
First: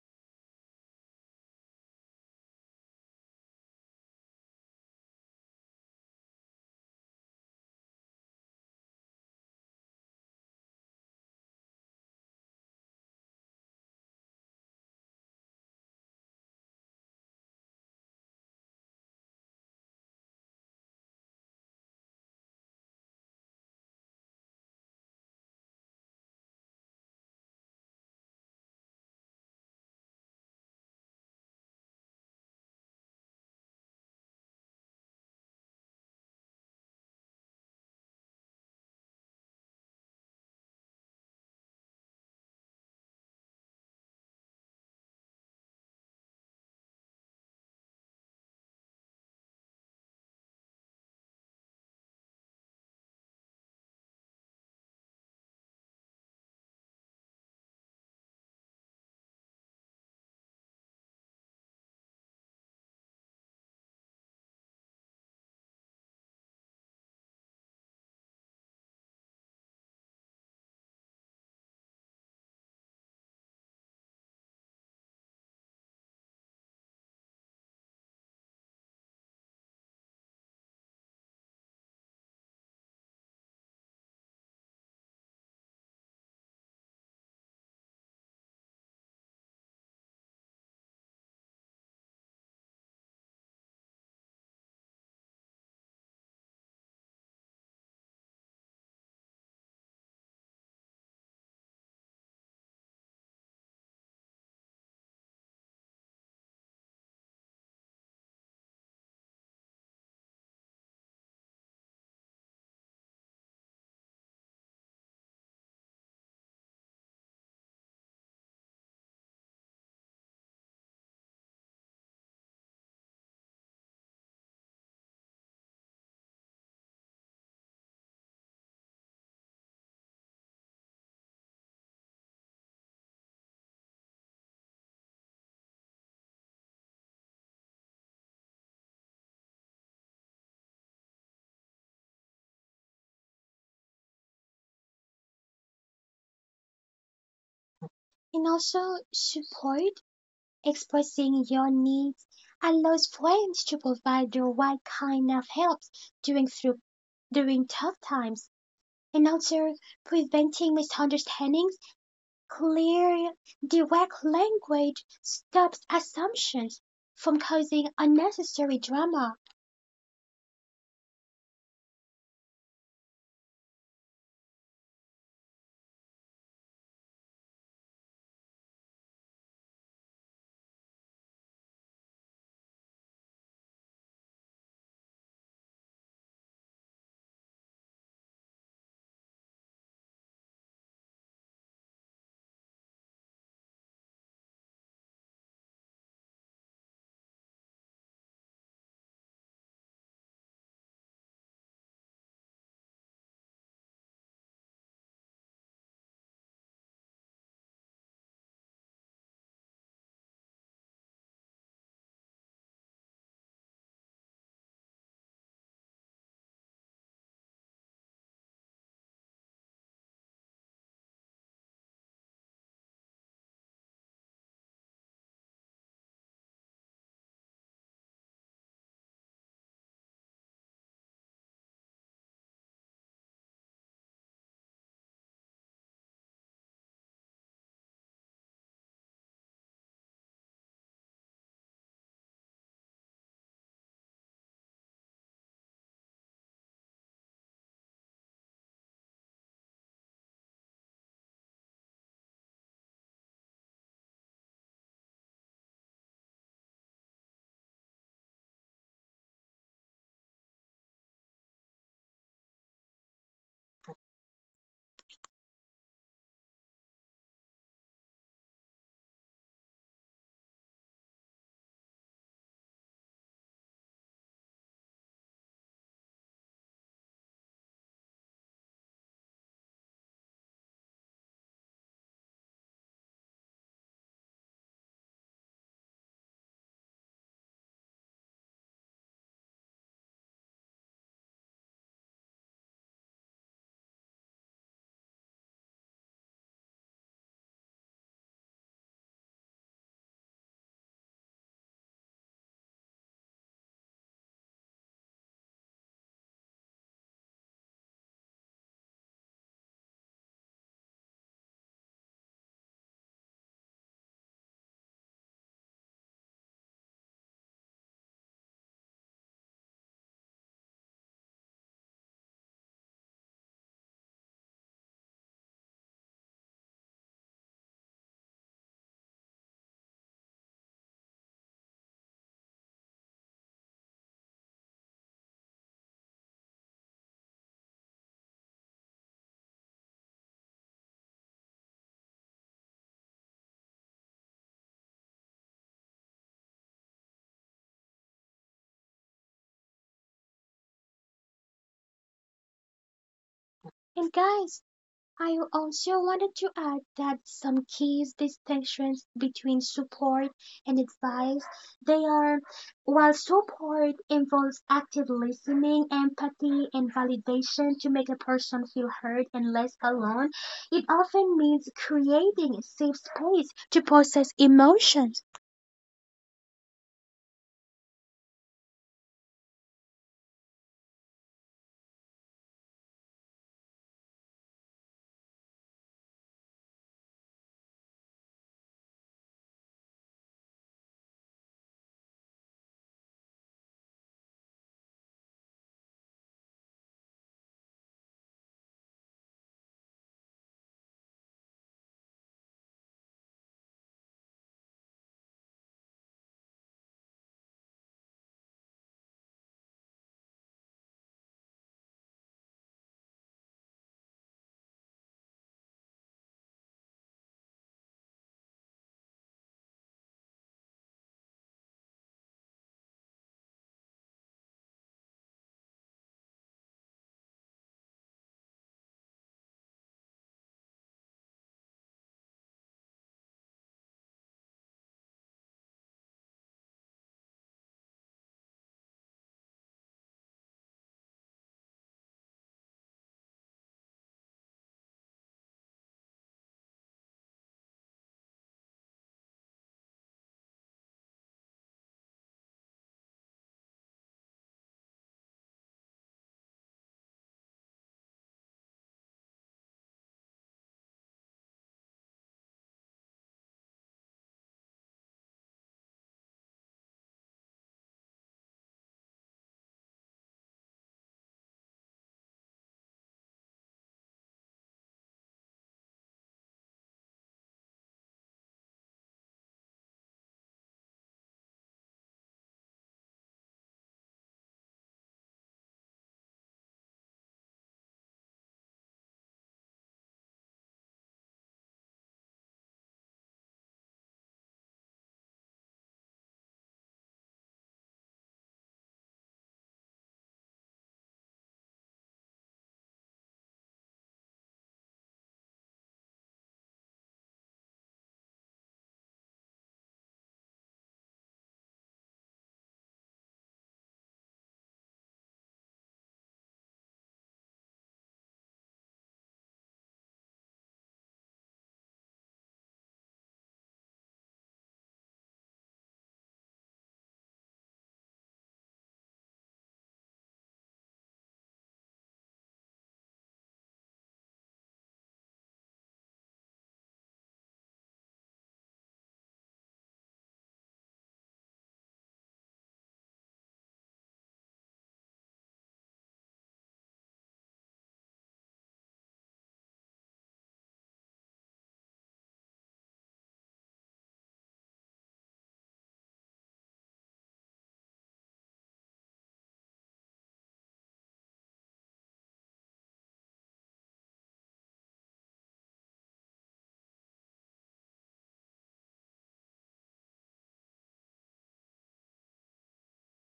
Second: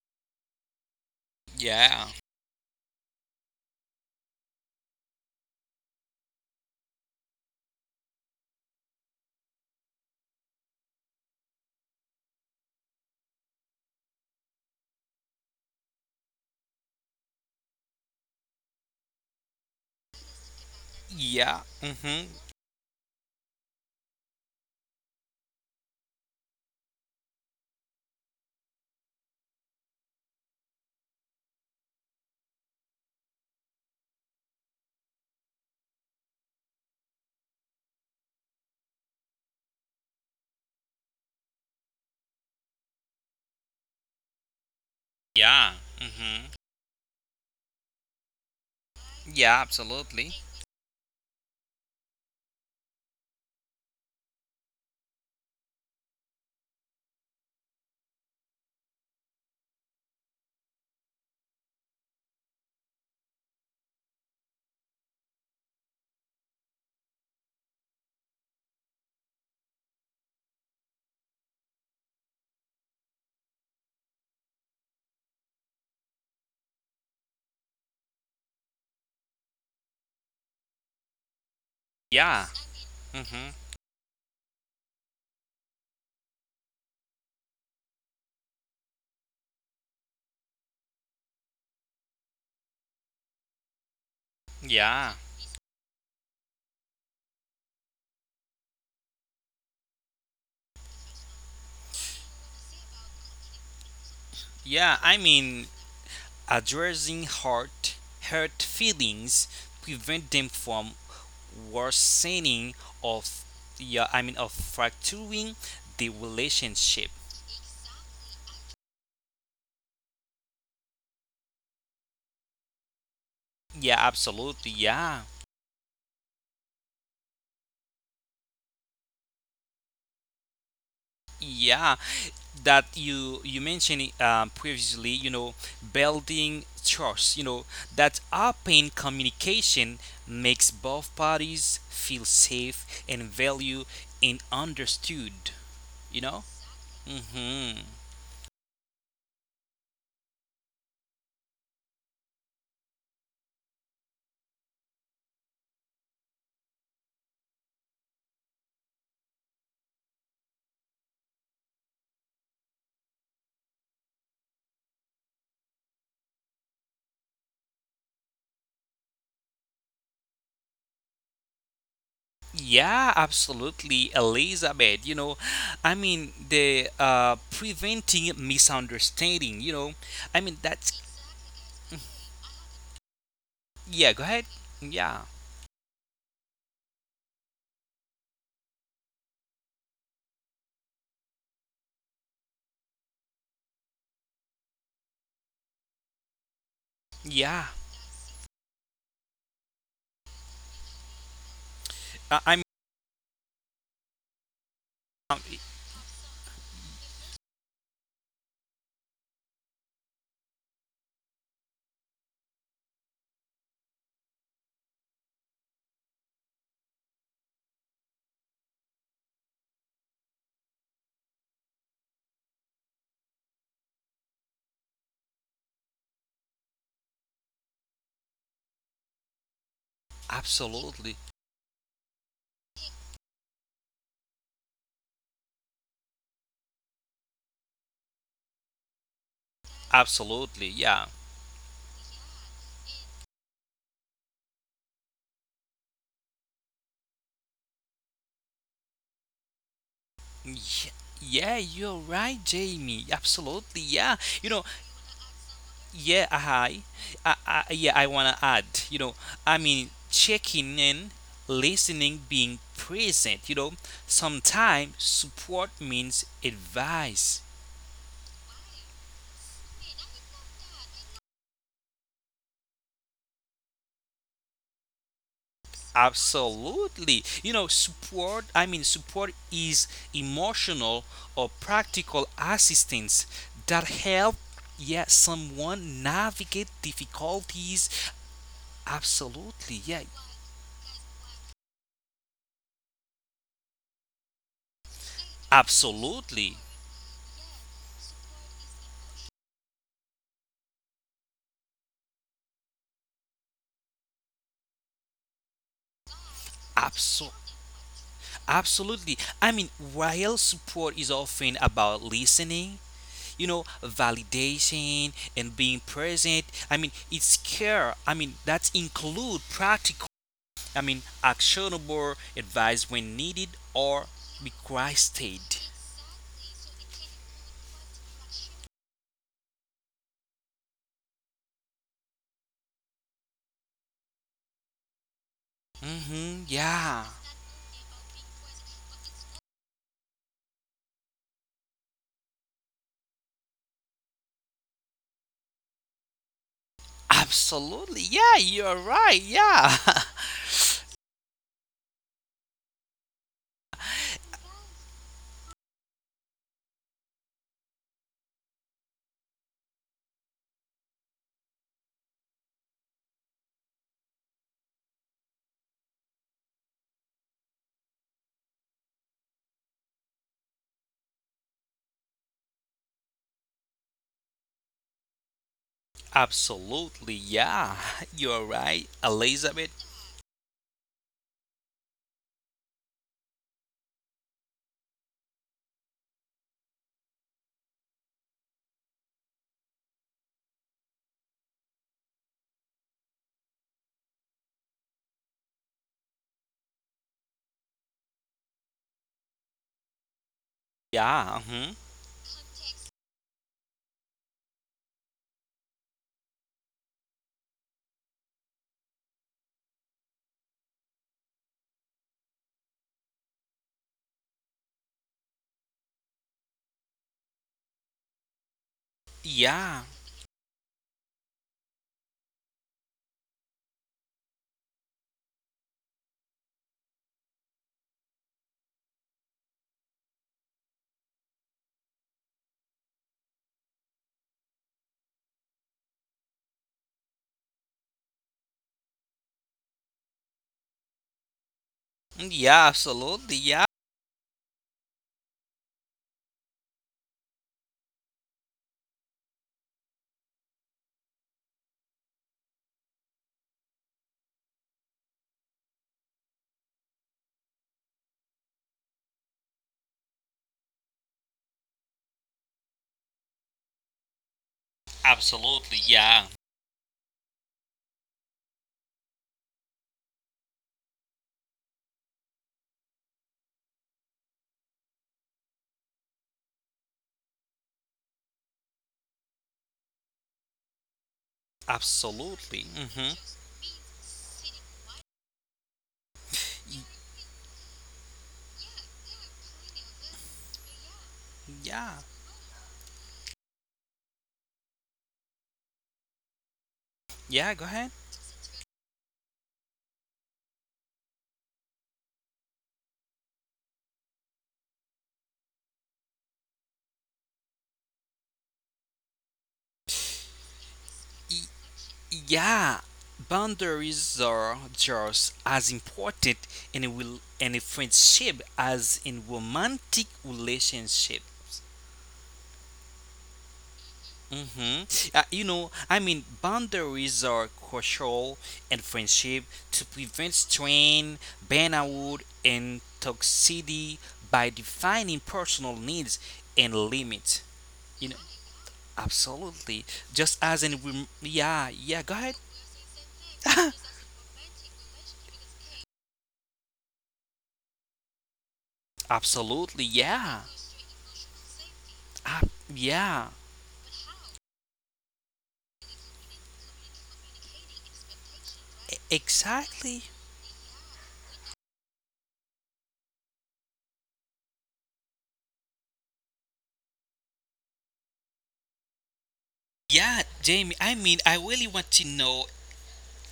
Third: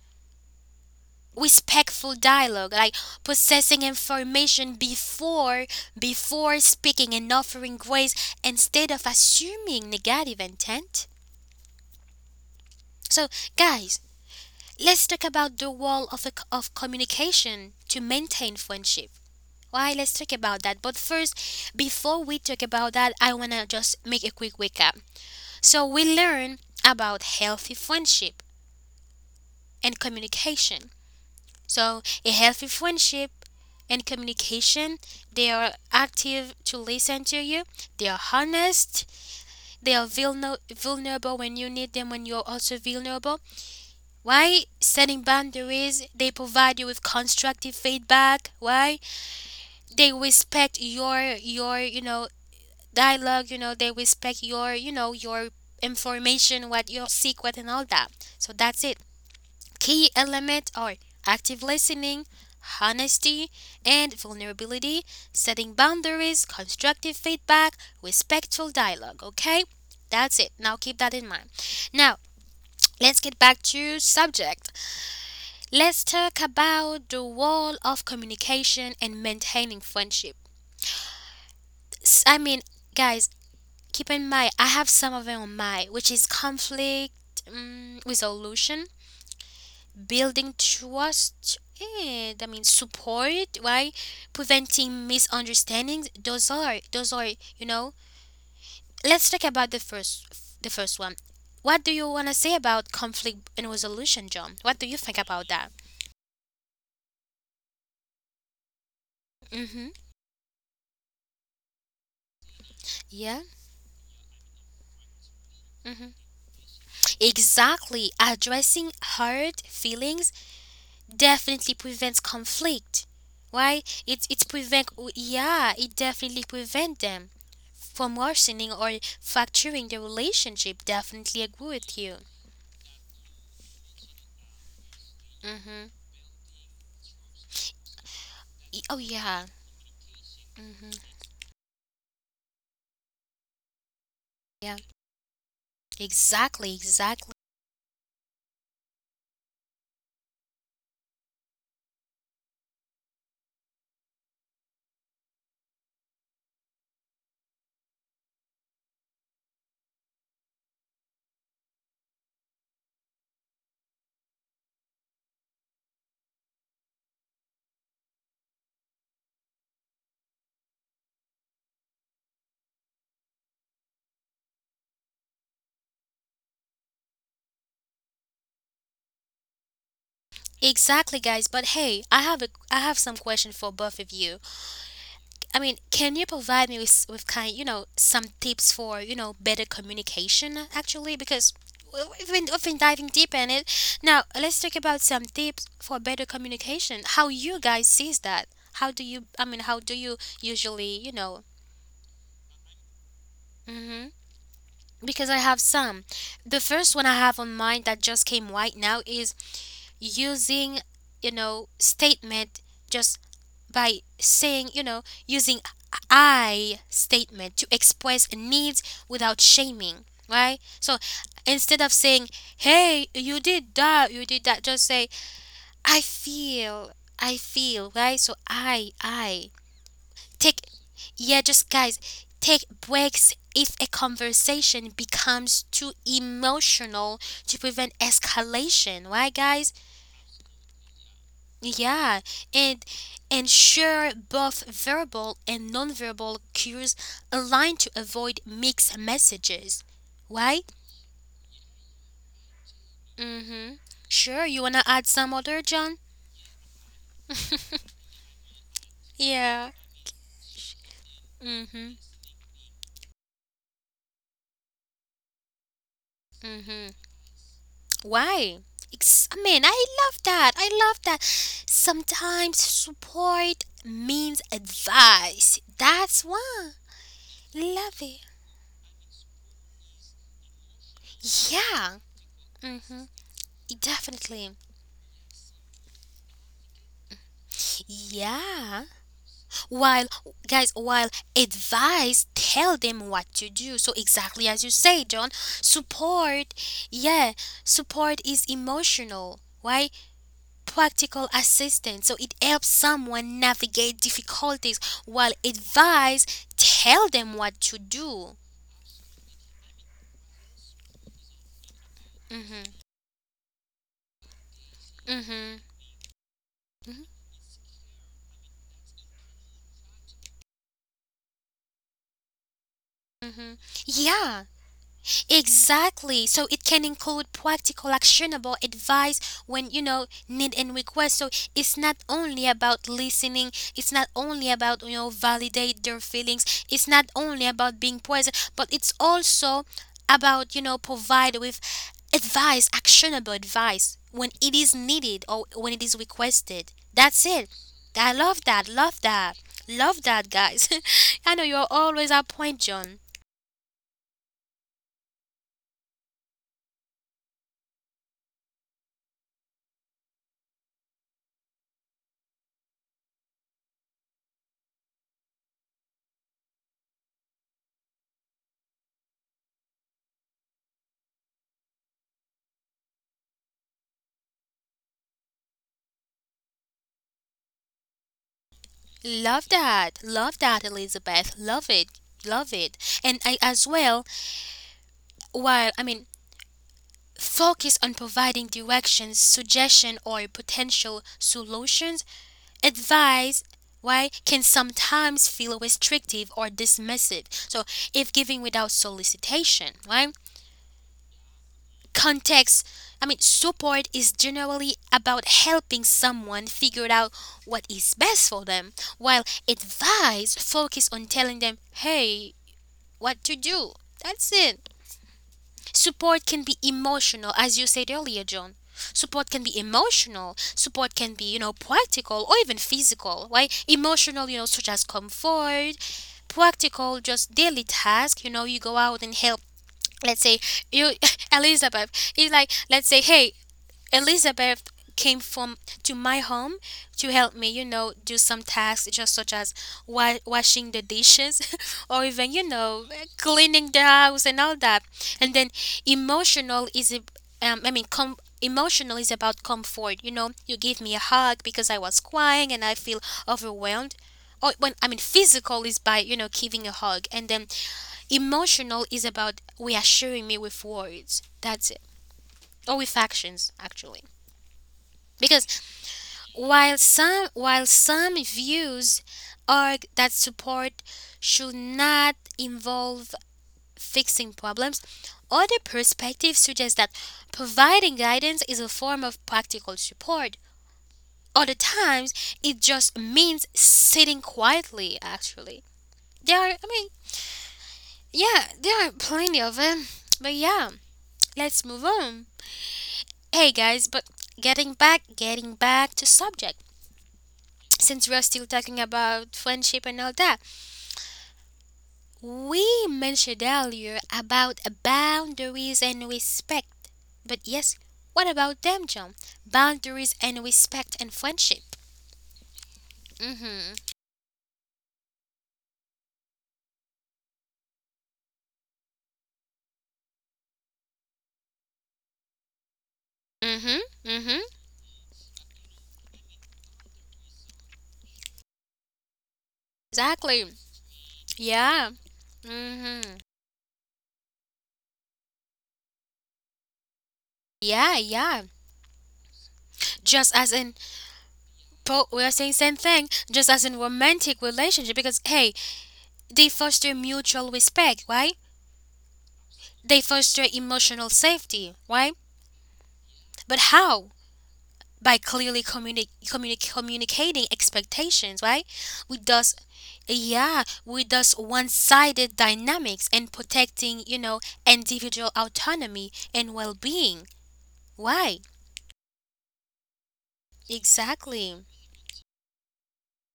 Speaker 2: yeah,
Speaker 1: Respectful dialogue, like processing information before before speaking and offering grace instead of assuming negative intent. So, guys, let's talk about the wall of, the, of communication to maintain friendship. Why? Let's talk about that. But first,
Speaker 2: yeah,
Speaker 1: before
Speaker 2: mm-hmm,
Speaker 1: we talk about that, I want to just make a quick recap. So, we learn about healthy friendship and communication. So, a healthy friendship and communication, they are active to listen to you, they are honest, they are vulner- vulnerable when you need them, when you're also vulnerable. Why setting
Speaker 2: yeah,
Speaker 1: boundaries? They
Speaker 2: mm-hmm,
Speaker 1: provide you with constructive feedback. Why
Speaker 2: yeah,
Speaker 1: they
Speaker 2: absolutely,
Speaker 1: respect your your you know dialogue. You know they respect your, you know, your information, what you seek, what and all that. So that's it. Key element are active listening, honesty, and vulnerability. Setting boundaries, constructive feedback, respectful dialogue. Okay, that's it. Now keep that in mind. Now let's get back to subject. Let's talk about the role of communication and maintaining friendship. S- I
Speaker 2: yeah,
Speaker 1: mean, guys,
Speaker 2: mm-hmm,
Speaker 1: keep in mind, I have some of them on my, which is conflict, um, resolution, building trust, and I mean support, right? Preventing
Speaker 2: yeah,
Speaker 1: misunderstandings. Those are, those are, you know. Let's talk about the first, the first one. What do you want to say about conflict and resolution, John? What do you
Speaker 2: yeah. I
Speaker 1: think about
Speaker 2: mean,
Speaker 1: that?
Speaker 2: addressing hurt, hurt feelings
Speaker 1: Mm-hmm.
Speaker 2: prevent them from worsening
Speaker 1: Yeah.
Speaker 2: of yeah, I mean of fracturing
Speaker 1: Mm-hmm.
Speaker 2: the relationship.
Speaker 1: Exactly. Addressing hard feelings definitely prevents conflict. Why?
Speaker 2: Yeah,
Speaker 1: It it
Speaker 2: absolutely.
Speaker 1: prevent oh,
Speaker 2: Yeah,
Speaker 1: yeah, it definitely prevent them from worsening or fracturing the relationship. Definitely agree
Speaker 2: yeah.
Speaker 1: with you.
Speaker 2: That you you mentioned it, um, previously. You know,
Speaker 1: Mhm.
Speaker 2: building trust. You know that
Speaker 1: E-
Speaker 2: open
Speaker 1: Oh yeah.
Speaker 2: communication makes
Speaker 1: Mhm.
Speaker 2: both parties feel safe and value and
Speaker 1: Yeah.
Speaker 2: understood. You know.
Speaker 1: Exactly, exactly.
Speaker 2: Mm-hmm.
Speaker 3: and also support, expressing your needs, allows friends to provide the right kind of help during through during tough times, and also preventing misunderstandings, clear, direct language stops assumptions from causing unnecessary drama.
Speaker 2: Yeah, absolutely, Elizabeth. You know, I mean, the uh, preventing misunderstanding, you know, I mean, that's
Speaker 1: Exactly guys, but hey, I have a I have some question for both
Speaker 2: yeah,
Speaker 1: of
Speaker 2: go
Speaker 1: you.
Speaker 2: ahead. Yeah,
Speaker 1: I mean, can you provide me with, with kind, you know, some tips for, you know, better communication uh, actually? Because we- we've been, we've been diving deep in it. Now, let's talk about some tips for better communication. How you
Speaker 2: yeah,
Speaker 1: guys sees that? How do you, I mean, how do you usually, you know,
Speaker 2: I, I mean,
Speaker 1: hmm, because I
Speaker 2: um,
Speaker 1: have some. The first one I have on mind that just came right now is using, you know, statement just by saying, you know, using I statement to express needs without shaming, right? So instead of saying, hey, you did that, you did that, just say, I feel, I feel, right? So I, I. Take,
Speaker 2: absolutely,
Speaker 1: yeah, just guys, take breaks if a conversation becomes too emotional to prevent escalation, right, guys?
Speaker 2: absolutely, yeah.
Speaker 1: Yeah, and and share both verbal and nonverbal cues aligned to avoid mixed messages. Why?
Speaker 2: Yeah. Yeah, you're right, Jamie.
Speaker 1: Mm-hmm.
Speaker 2: Absolutely, yeah.
Speaker 1: Sure,
Speaker 2: You
Speaker 1: you
Speaker 2: know,
Speaker 1: wanna add some other, John?
Speaker 2: yeah, I, I, I yeah, I wanna add. You know, I
Speaker 1: Yeah.
Speaker 2: mean, checking in,
Speaker 1: Mm-hmm.
Speaker 2: listening, being present. You know, sometimes support means
Speaker 1: Mm-hmm.
Speaker 2: advice.
Speaker 1: Why? It's, I mean, I love that. I love that. Sometimes support means advice. That's why.
Speaker 2: Absolutely. You know,
Speaker 1: Love it.
Speaker 2: support. I mean, support is emotional or
Speaker 1: Yeah.
Speaker 2: practical
Speaker 1: Mm-hmm.
Speaker 2: assistance that help.
Speaker 1: Definitely.
Speaker 2: Yeah, someone navigate difficulties.
Speaker 1: Yeah.
Speaker 2: Absolutely. Yeah.
Speaker 1: While, guys, while advice tell them what to do, so exactly as you say, John, support,
Speaker 2: Absolutely.
Speaker 1: yeah, support is emotional, right, practical assistance, so it helps someone navigate difficulties while advice tell them what to do.
Speaker 2: Absolutely. I mean, while support is often about
Speaker 1: Mhm.
Speaker 2: listening, you know, validation and
Speaker 1: Mhm.
Speaker 2: being present, I mean,
Speaker 1: Mhm.
Speaker 2: it's care. I mean, that include practical, I mean, actionable advice when needed
Speaker 1: Mhm.
Speaker 2: or
Speaker 1: Yeah.
Speaker 2: requested.
Speaker 1: Exactly. So it can include practical, actionable advice when you know need and request. So it's not only about listening. It's not only about you know validate their
Speaker 2: Mm-hmm.
Speaker 1: feelings. It's
Speaker 2: Yeah.
Speaker 1: not only about being present, but it's also about you know provide with advice, actionable advice when it is needed or when it is requested. That's it.
Speaker 2: Absolutely.
Speaker 1: I
Speaker 2: Yeah,
Speaker 1: love that.
Speaker 2: you're
Speaker 1: Love
Speaker 2: right.
Speaker 1: that.
Speaker 2: Yeah.
Speaker 1: Love that, guys. I know you're always on point, John.
Speaker 3: And guys, I also wanted to add that some key distinctions between support and advice, they are: while support involves active listening, empathy and validation to make a person feel heard and less alone, it often means creating a safe space to process emotions.
Speaker 2: Absolutely. Yeah. You're right,
Speaker 1: Love
Speaker 2: Elizabeth.
Speaker 1: that. Love that, Elizabeth. Love it. Love it. And I, as well, while I mean, focus on providing directions, suggestion, or potential solutions. Advice, why, can sometimes feel restrictive or dismissive. So, if giving without solicitation, right?
Speaker 2: Yeah. Mhm.
Speaker 1: Context, I mean, support is generally about helping someone figure out what is best for them, while advice focus on telling them, hey, what to do. That's it. Support can be emotional, as you said earlier, John. Support can be
Speaker 2: Yeah.
Speaker 1: emotional. Support can be, you know, practical or even physical, right? Emotional, you know, such as comfort. Practical, just daily task. You know, you go out and help. Let's say you, Elizabeth, it's like, let's say, hey, Elizabeth came from to my home to help me, you know, do some tasks just such as wa- washing the dishes or even, you
Speaker 2: Yeah,
Speaker 1: know,
Speaker 2: absolutely. Yeah.
Speaker 1: cleaning the house and all that. And then emotional is a- um, I mean, com- emotional is about comfort, you know. You give me a hug because I was crying and I feel overwhelmed. Or when, I mean, physical is by, you know, giving a hug, and then emotional is about reassuring me with words. That's it. Or with actions actually, because
Speaker 2: Absolutely. Yeah.
Speaker 1: while some while some views argue that support should not involve fixing problems, other perspectives suggest that providing guidance is a form of practical support. Other times
Speaker 2: Absolutely.
Speaker 1: it just
Speaker 2: Mhm.
Speaker 1: means sitting quietly actually. There are I mean,
Speaker 2: Y-
Speaker 1: yeah, there are plenty of them. But yeah, let's move
Speaker 2: yeah.
Speaker 1: on. Hey guys, but getting back getting back to subject,
Speaker 2: Yeah, go ahead.
Speaker 1: since we're still talking about friendship and all that. We mentioned earlier about boundaries and respect. But yes, what about them, John? Boundaries and respect and
Speaker 2: Y-
Speaker 1: friendship.
Speaker 2: Yeah.
Speaker 1: Mhm.
Speaker 2: Boundaries are just as important in a will in a friendship as in romantic relationships.
Speaker 1: Mhm. Mhm.
Speaker 2: Hmm Uh, you know, I mean, boundaries are crucial in friendship to prevent
Speaker 1: Exactly.
Speaker 2: strain,
Speaker 1: Yeah.
Speaker 2: burnout, and
Speaker 1: Mhm.
Speaker 2: toxicity by defining personal needs and limits.
Speaker 1: Yeah,
Speaker 2: You know,
Speaker 1: yeah.
Speaker 2: absolutely.
Speaker 1: Just
Speaker 2: Just
Speaker 1: as
Speaker 2: as
Speaker 1: in
Speaker 2: in, rem- yeah, yeah,
Speaker 1: po-
Speaker 2: go
Speaker 1: We are
Speaker 2: ahead.
Speaker 1: saying same thing, just as in romantic relationship, because hey, they foster mutual respect, right?
Speaker 2: Absolutely,
Speaker 1: They
Speaker 2: yeah.
Speaker 1: foster emotional safety, right?
Speaker 2: Ah, yeah,
Speaker 1: But how? By clearly communi- communi- communicating expectations, right?
Speaker 2: e-
Speaker 1: With thus,
Speaker 2: exactly.
Speaker 1: yeah, with thus one-sided dynamics, and protecting, you know, individual autonomy and well-being. Why?
Speaker 2: Yeah, Jamie, I mean, I
Speaker 1: Exactly.
Speaker 2: really want to know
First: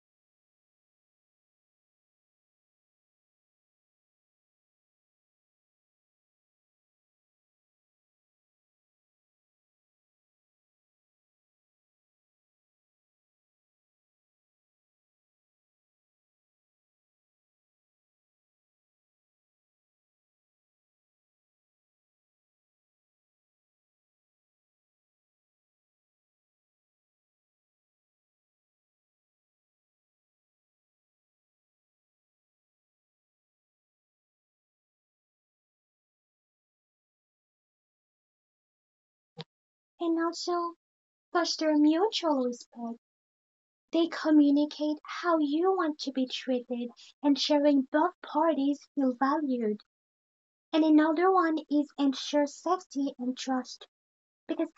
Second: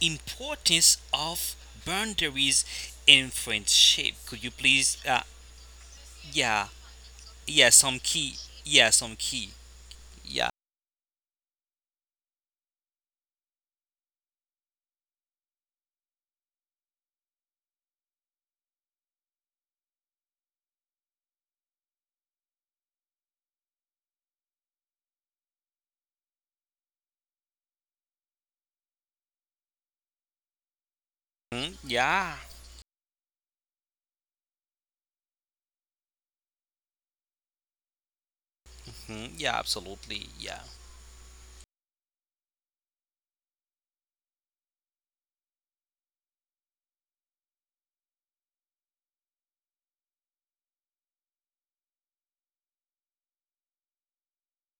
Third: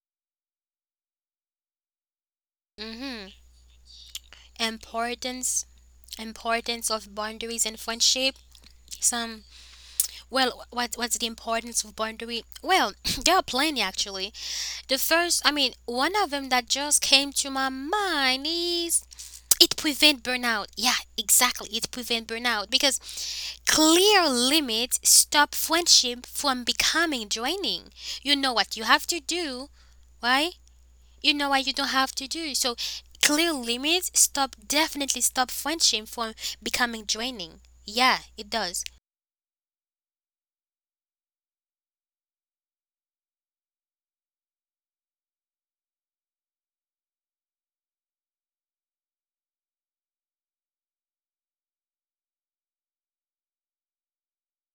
Speaker 2: importance of boundaries
Speaker 1: Mm-hmm.
Speaker 2: in friendship. Could you please? Uh,
Speaker 1: Importance,
Speaker 2: yeah,
Speaker 1: importance of boundaries
Speaker 2: yeah,
Speaker 1: and
Speaker 2: some
Speaker 1: friendship.
Speaker 2: key. Yeah, some
Speaker 1: Some,
Speaker 2: key. Yeah,
Speaker 1: well, what what's the importance of boundary? Well, there are plenty actually. The first, I mean, one of them that just came to my mind is it prevent burnout, yeah, exactly, it prevent burnout because clear limits stop friendship from becoming draining. You know what you have to do, right? You know what
Speaker 2: mhm,
Speaker 1: you don't have to
Speaker 2: yeah,
Speaker 1: do. So clear limits stop, definitely stop friendship from becoming draining. Yeah, it does.
Speaker 2: mhm, yeah,
Speaker 3: And
Speaker 2: absolutely. Yeah,
Speaker 3: also foster mutual respect. They communicate how you want to be treated and sharing both parties feel valued. And another one is ensure safety and trust because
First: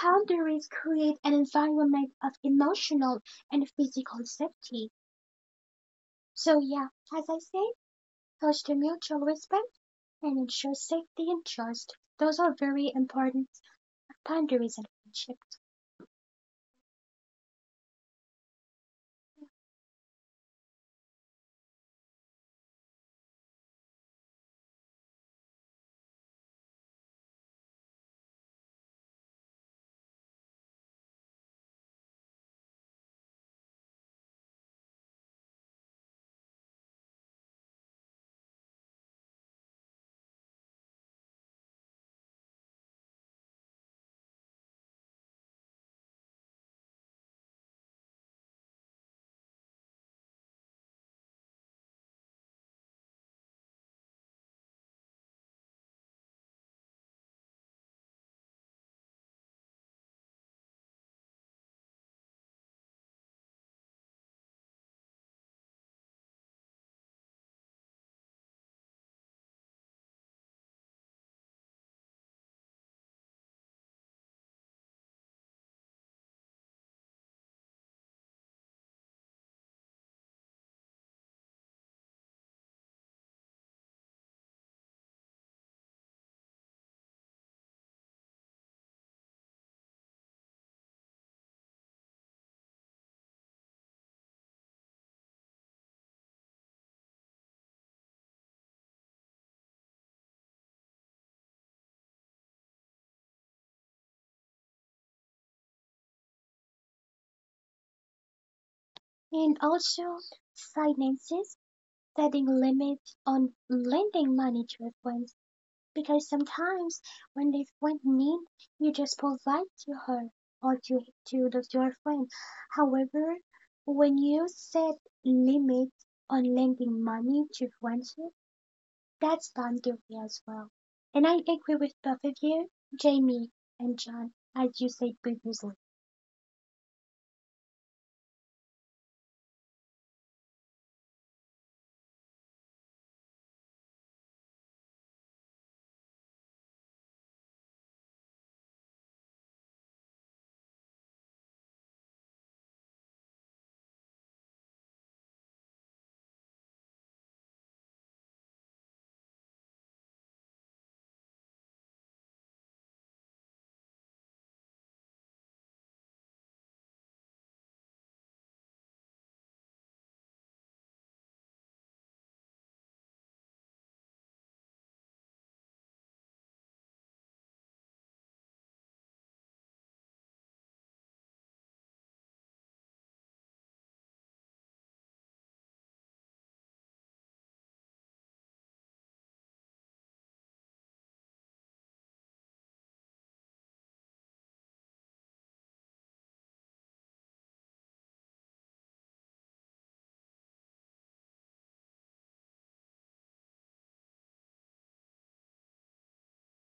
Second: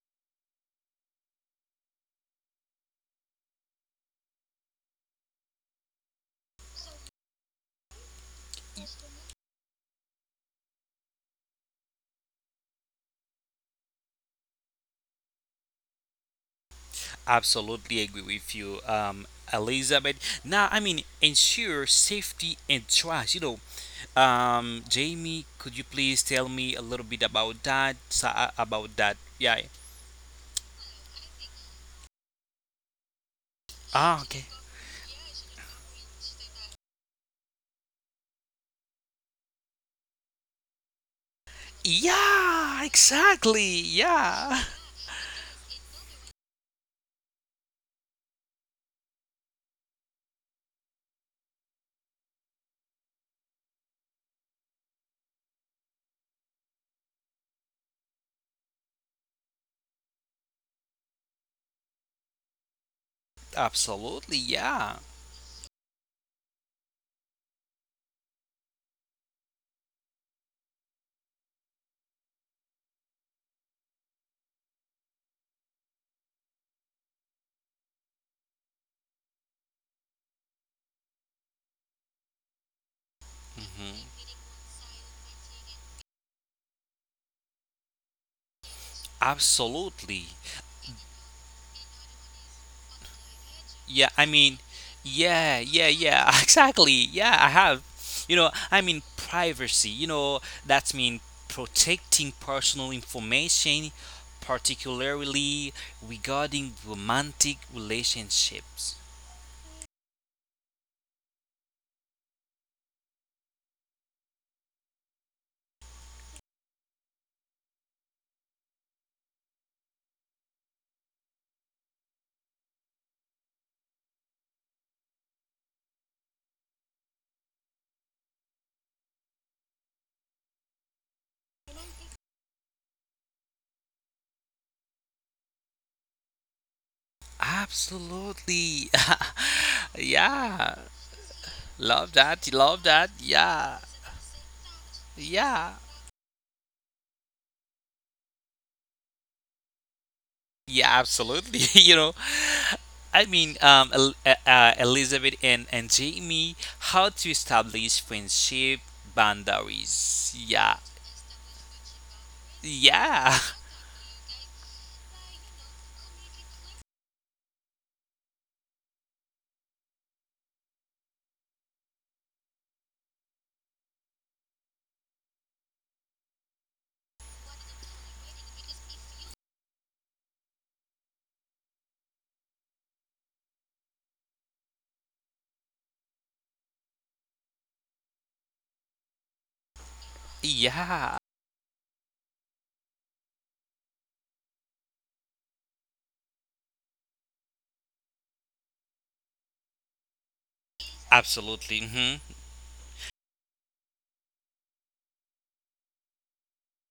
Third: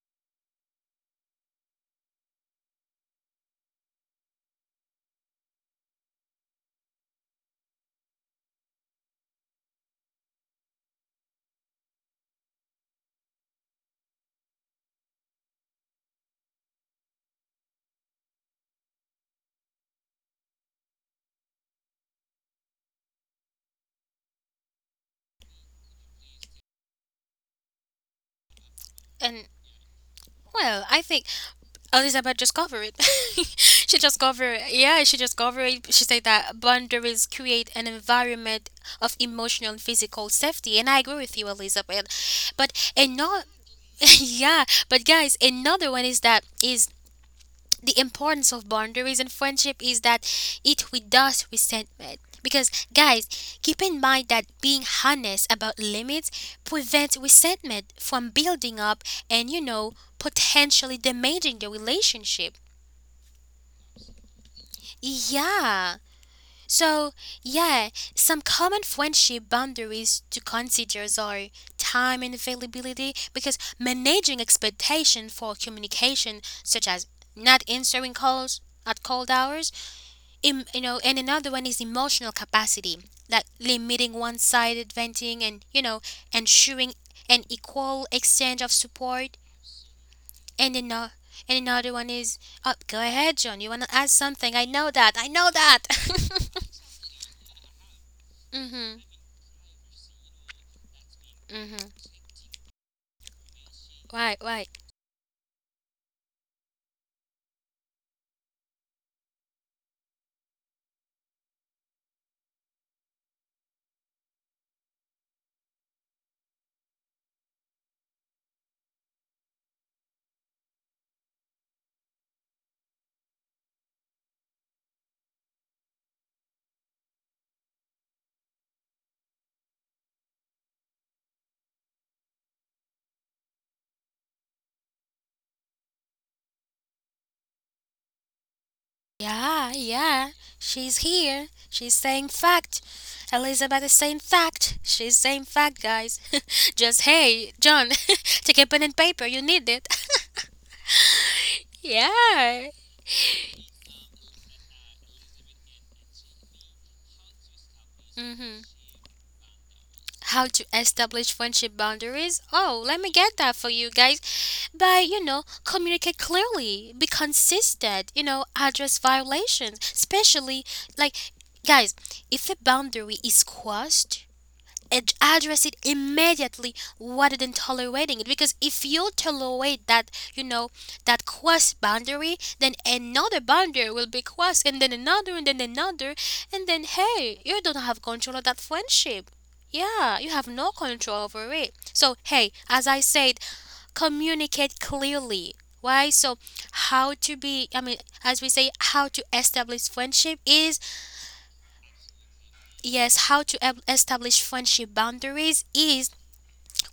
Speaker 3: boundaries create an environment of emotional and physical safety. So, yeah, as I say, foster mutual respect and ensure safety and trust. Those are very important boundaries in friendships.
Speaker 2: absolutely agree with you, um, Elizabeth. Now, I mean, ensure safety and trust. You know, um, Jamie, could you please tell me a little bit about that? So, uh, about that?
Speaker 1: And,
Speaker 2: Yeah.
Speaker 1: well, I think... Oh, Elizabeth just covered it. she just
Speaker 2: Ah,
Speaker 1: covered
Speaker 2: okay.
Speaker 1: it. Yeah, she just covered it. She said that boundaries create an environment of emotional and physical safety. And I agree with you, Elizabeth.
Speaker 2: Yeah,
Speaker 1: But another,
Speaker 2: exactly.
Speaker 1: yeah,
Speaker 2: Yeah.
Speaker 1: but guys, another one is that, is the importance of boundaries in friendship is that it reduces resentment. Because guys, keep in mind that being honest about limits prevents resentment from building up and, you know, potentially damaging the relationship.
Speaker 2: Absolutely, yeah.
Speaker 1: Yeah. So, yeah, some common friendship boundaries to consider are time and availability, because managing expectation for communication, such as not answering calls at cold hours, em- you know, and another one is emotional capacity, like
Speaker 2: Mhm.
Speaker 1: limiting one-sided venting and, you know, ensuring an equal exchange of support.
Speaker 2: Absolutely.
Speaker 1: and another and another one is... Oh, go ahead, John. You want to add
Speaker 2: Yeah, I
Speaker 1: something?
Speaker 2: mean,
Speaker 1: I know that. I know
Speaker 2: yeah,
Speaker 1: that.
Speaker 2: yeah, yeah, exactly. Yeah, I have. You know, I
Speaker 1: mhm.
Speaker 2: mean, privacy, you know, that's mean
Speaker 1: Mm-hmm.
Speaker 2: protecting personal information,
Speaker 1: Right, right.
Speaker 2: particularly regarding romantic relationships.
Speaker 3: And also, finances, setting limits on lending money to your friends. Because sometimes when they went mean, you just polite to her or to to the, your friend. However, when you set limit on lending money to friendship, that's done guilty as well. And I agree with both of you, Jamie and John, as you said previously.
Speaker 2: Absolutely.
Speaker 1: Yeah, yeah.
Speaker 2: yeah.
Speaker 1: She's here. She's
Speaker 2: Love
Speaker 1: saying
Speaker 2: that.
Speaker 1: fact.
Speaker 2: Love that.
Speaker 1: Elizabeth
Speaker 2: Yeah.
Speaker 1: is saying fact. She's saying
Speaker 2: Yeah.
Speaker 1: fact, guys. Just hey, John, take a pen and paper. You need it.
Speaker 2: Yeah, absolutely. you know,
Speaker 1: yeah.
Speaker 2: I mean, um, El- uh, uh, Elizabeth and, and Jamie, how to establish
Speaker 1: Mm-hmm.
Speaker 2: friendship boundaries.
Speaker 1: How to
Speaker 2: Yeah.
Speaker 1: establish friendship boundaries? Oh, let me get
Speaker 2: Yeah.
Speaker 1: that for you guys. By, you know, communicate clearly, be consistent, you know, address violations, especially like, guys, if a boundary is crossed, ad- address it immediately rather than tolerating it, because if you tolerate that, you know, that cross boundary, then another boundary will be crossed, and then another, and then another, and then hey, you don't have control of that friendship. Yeah, you have no
Speaker 2: Yeah.
Speaker 1: control over it. So hey, as I said, communicate clearly. Why? So how to be, i mean as we say, how to establish friendship is,
Speaker 2: Absolutely. Hmm
Speaker 1: yes, how to eb- establish friendship boundaries is:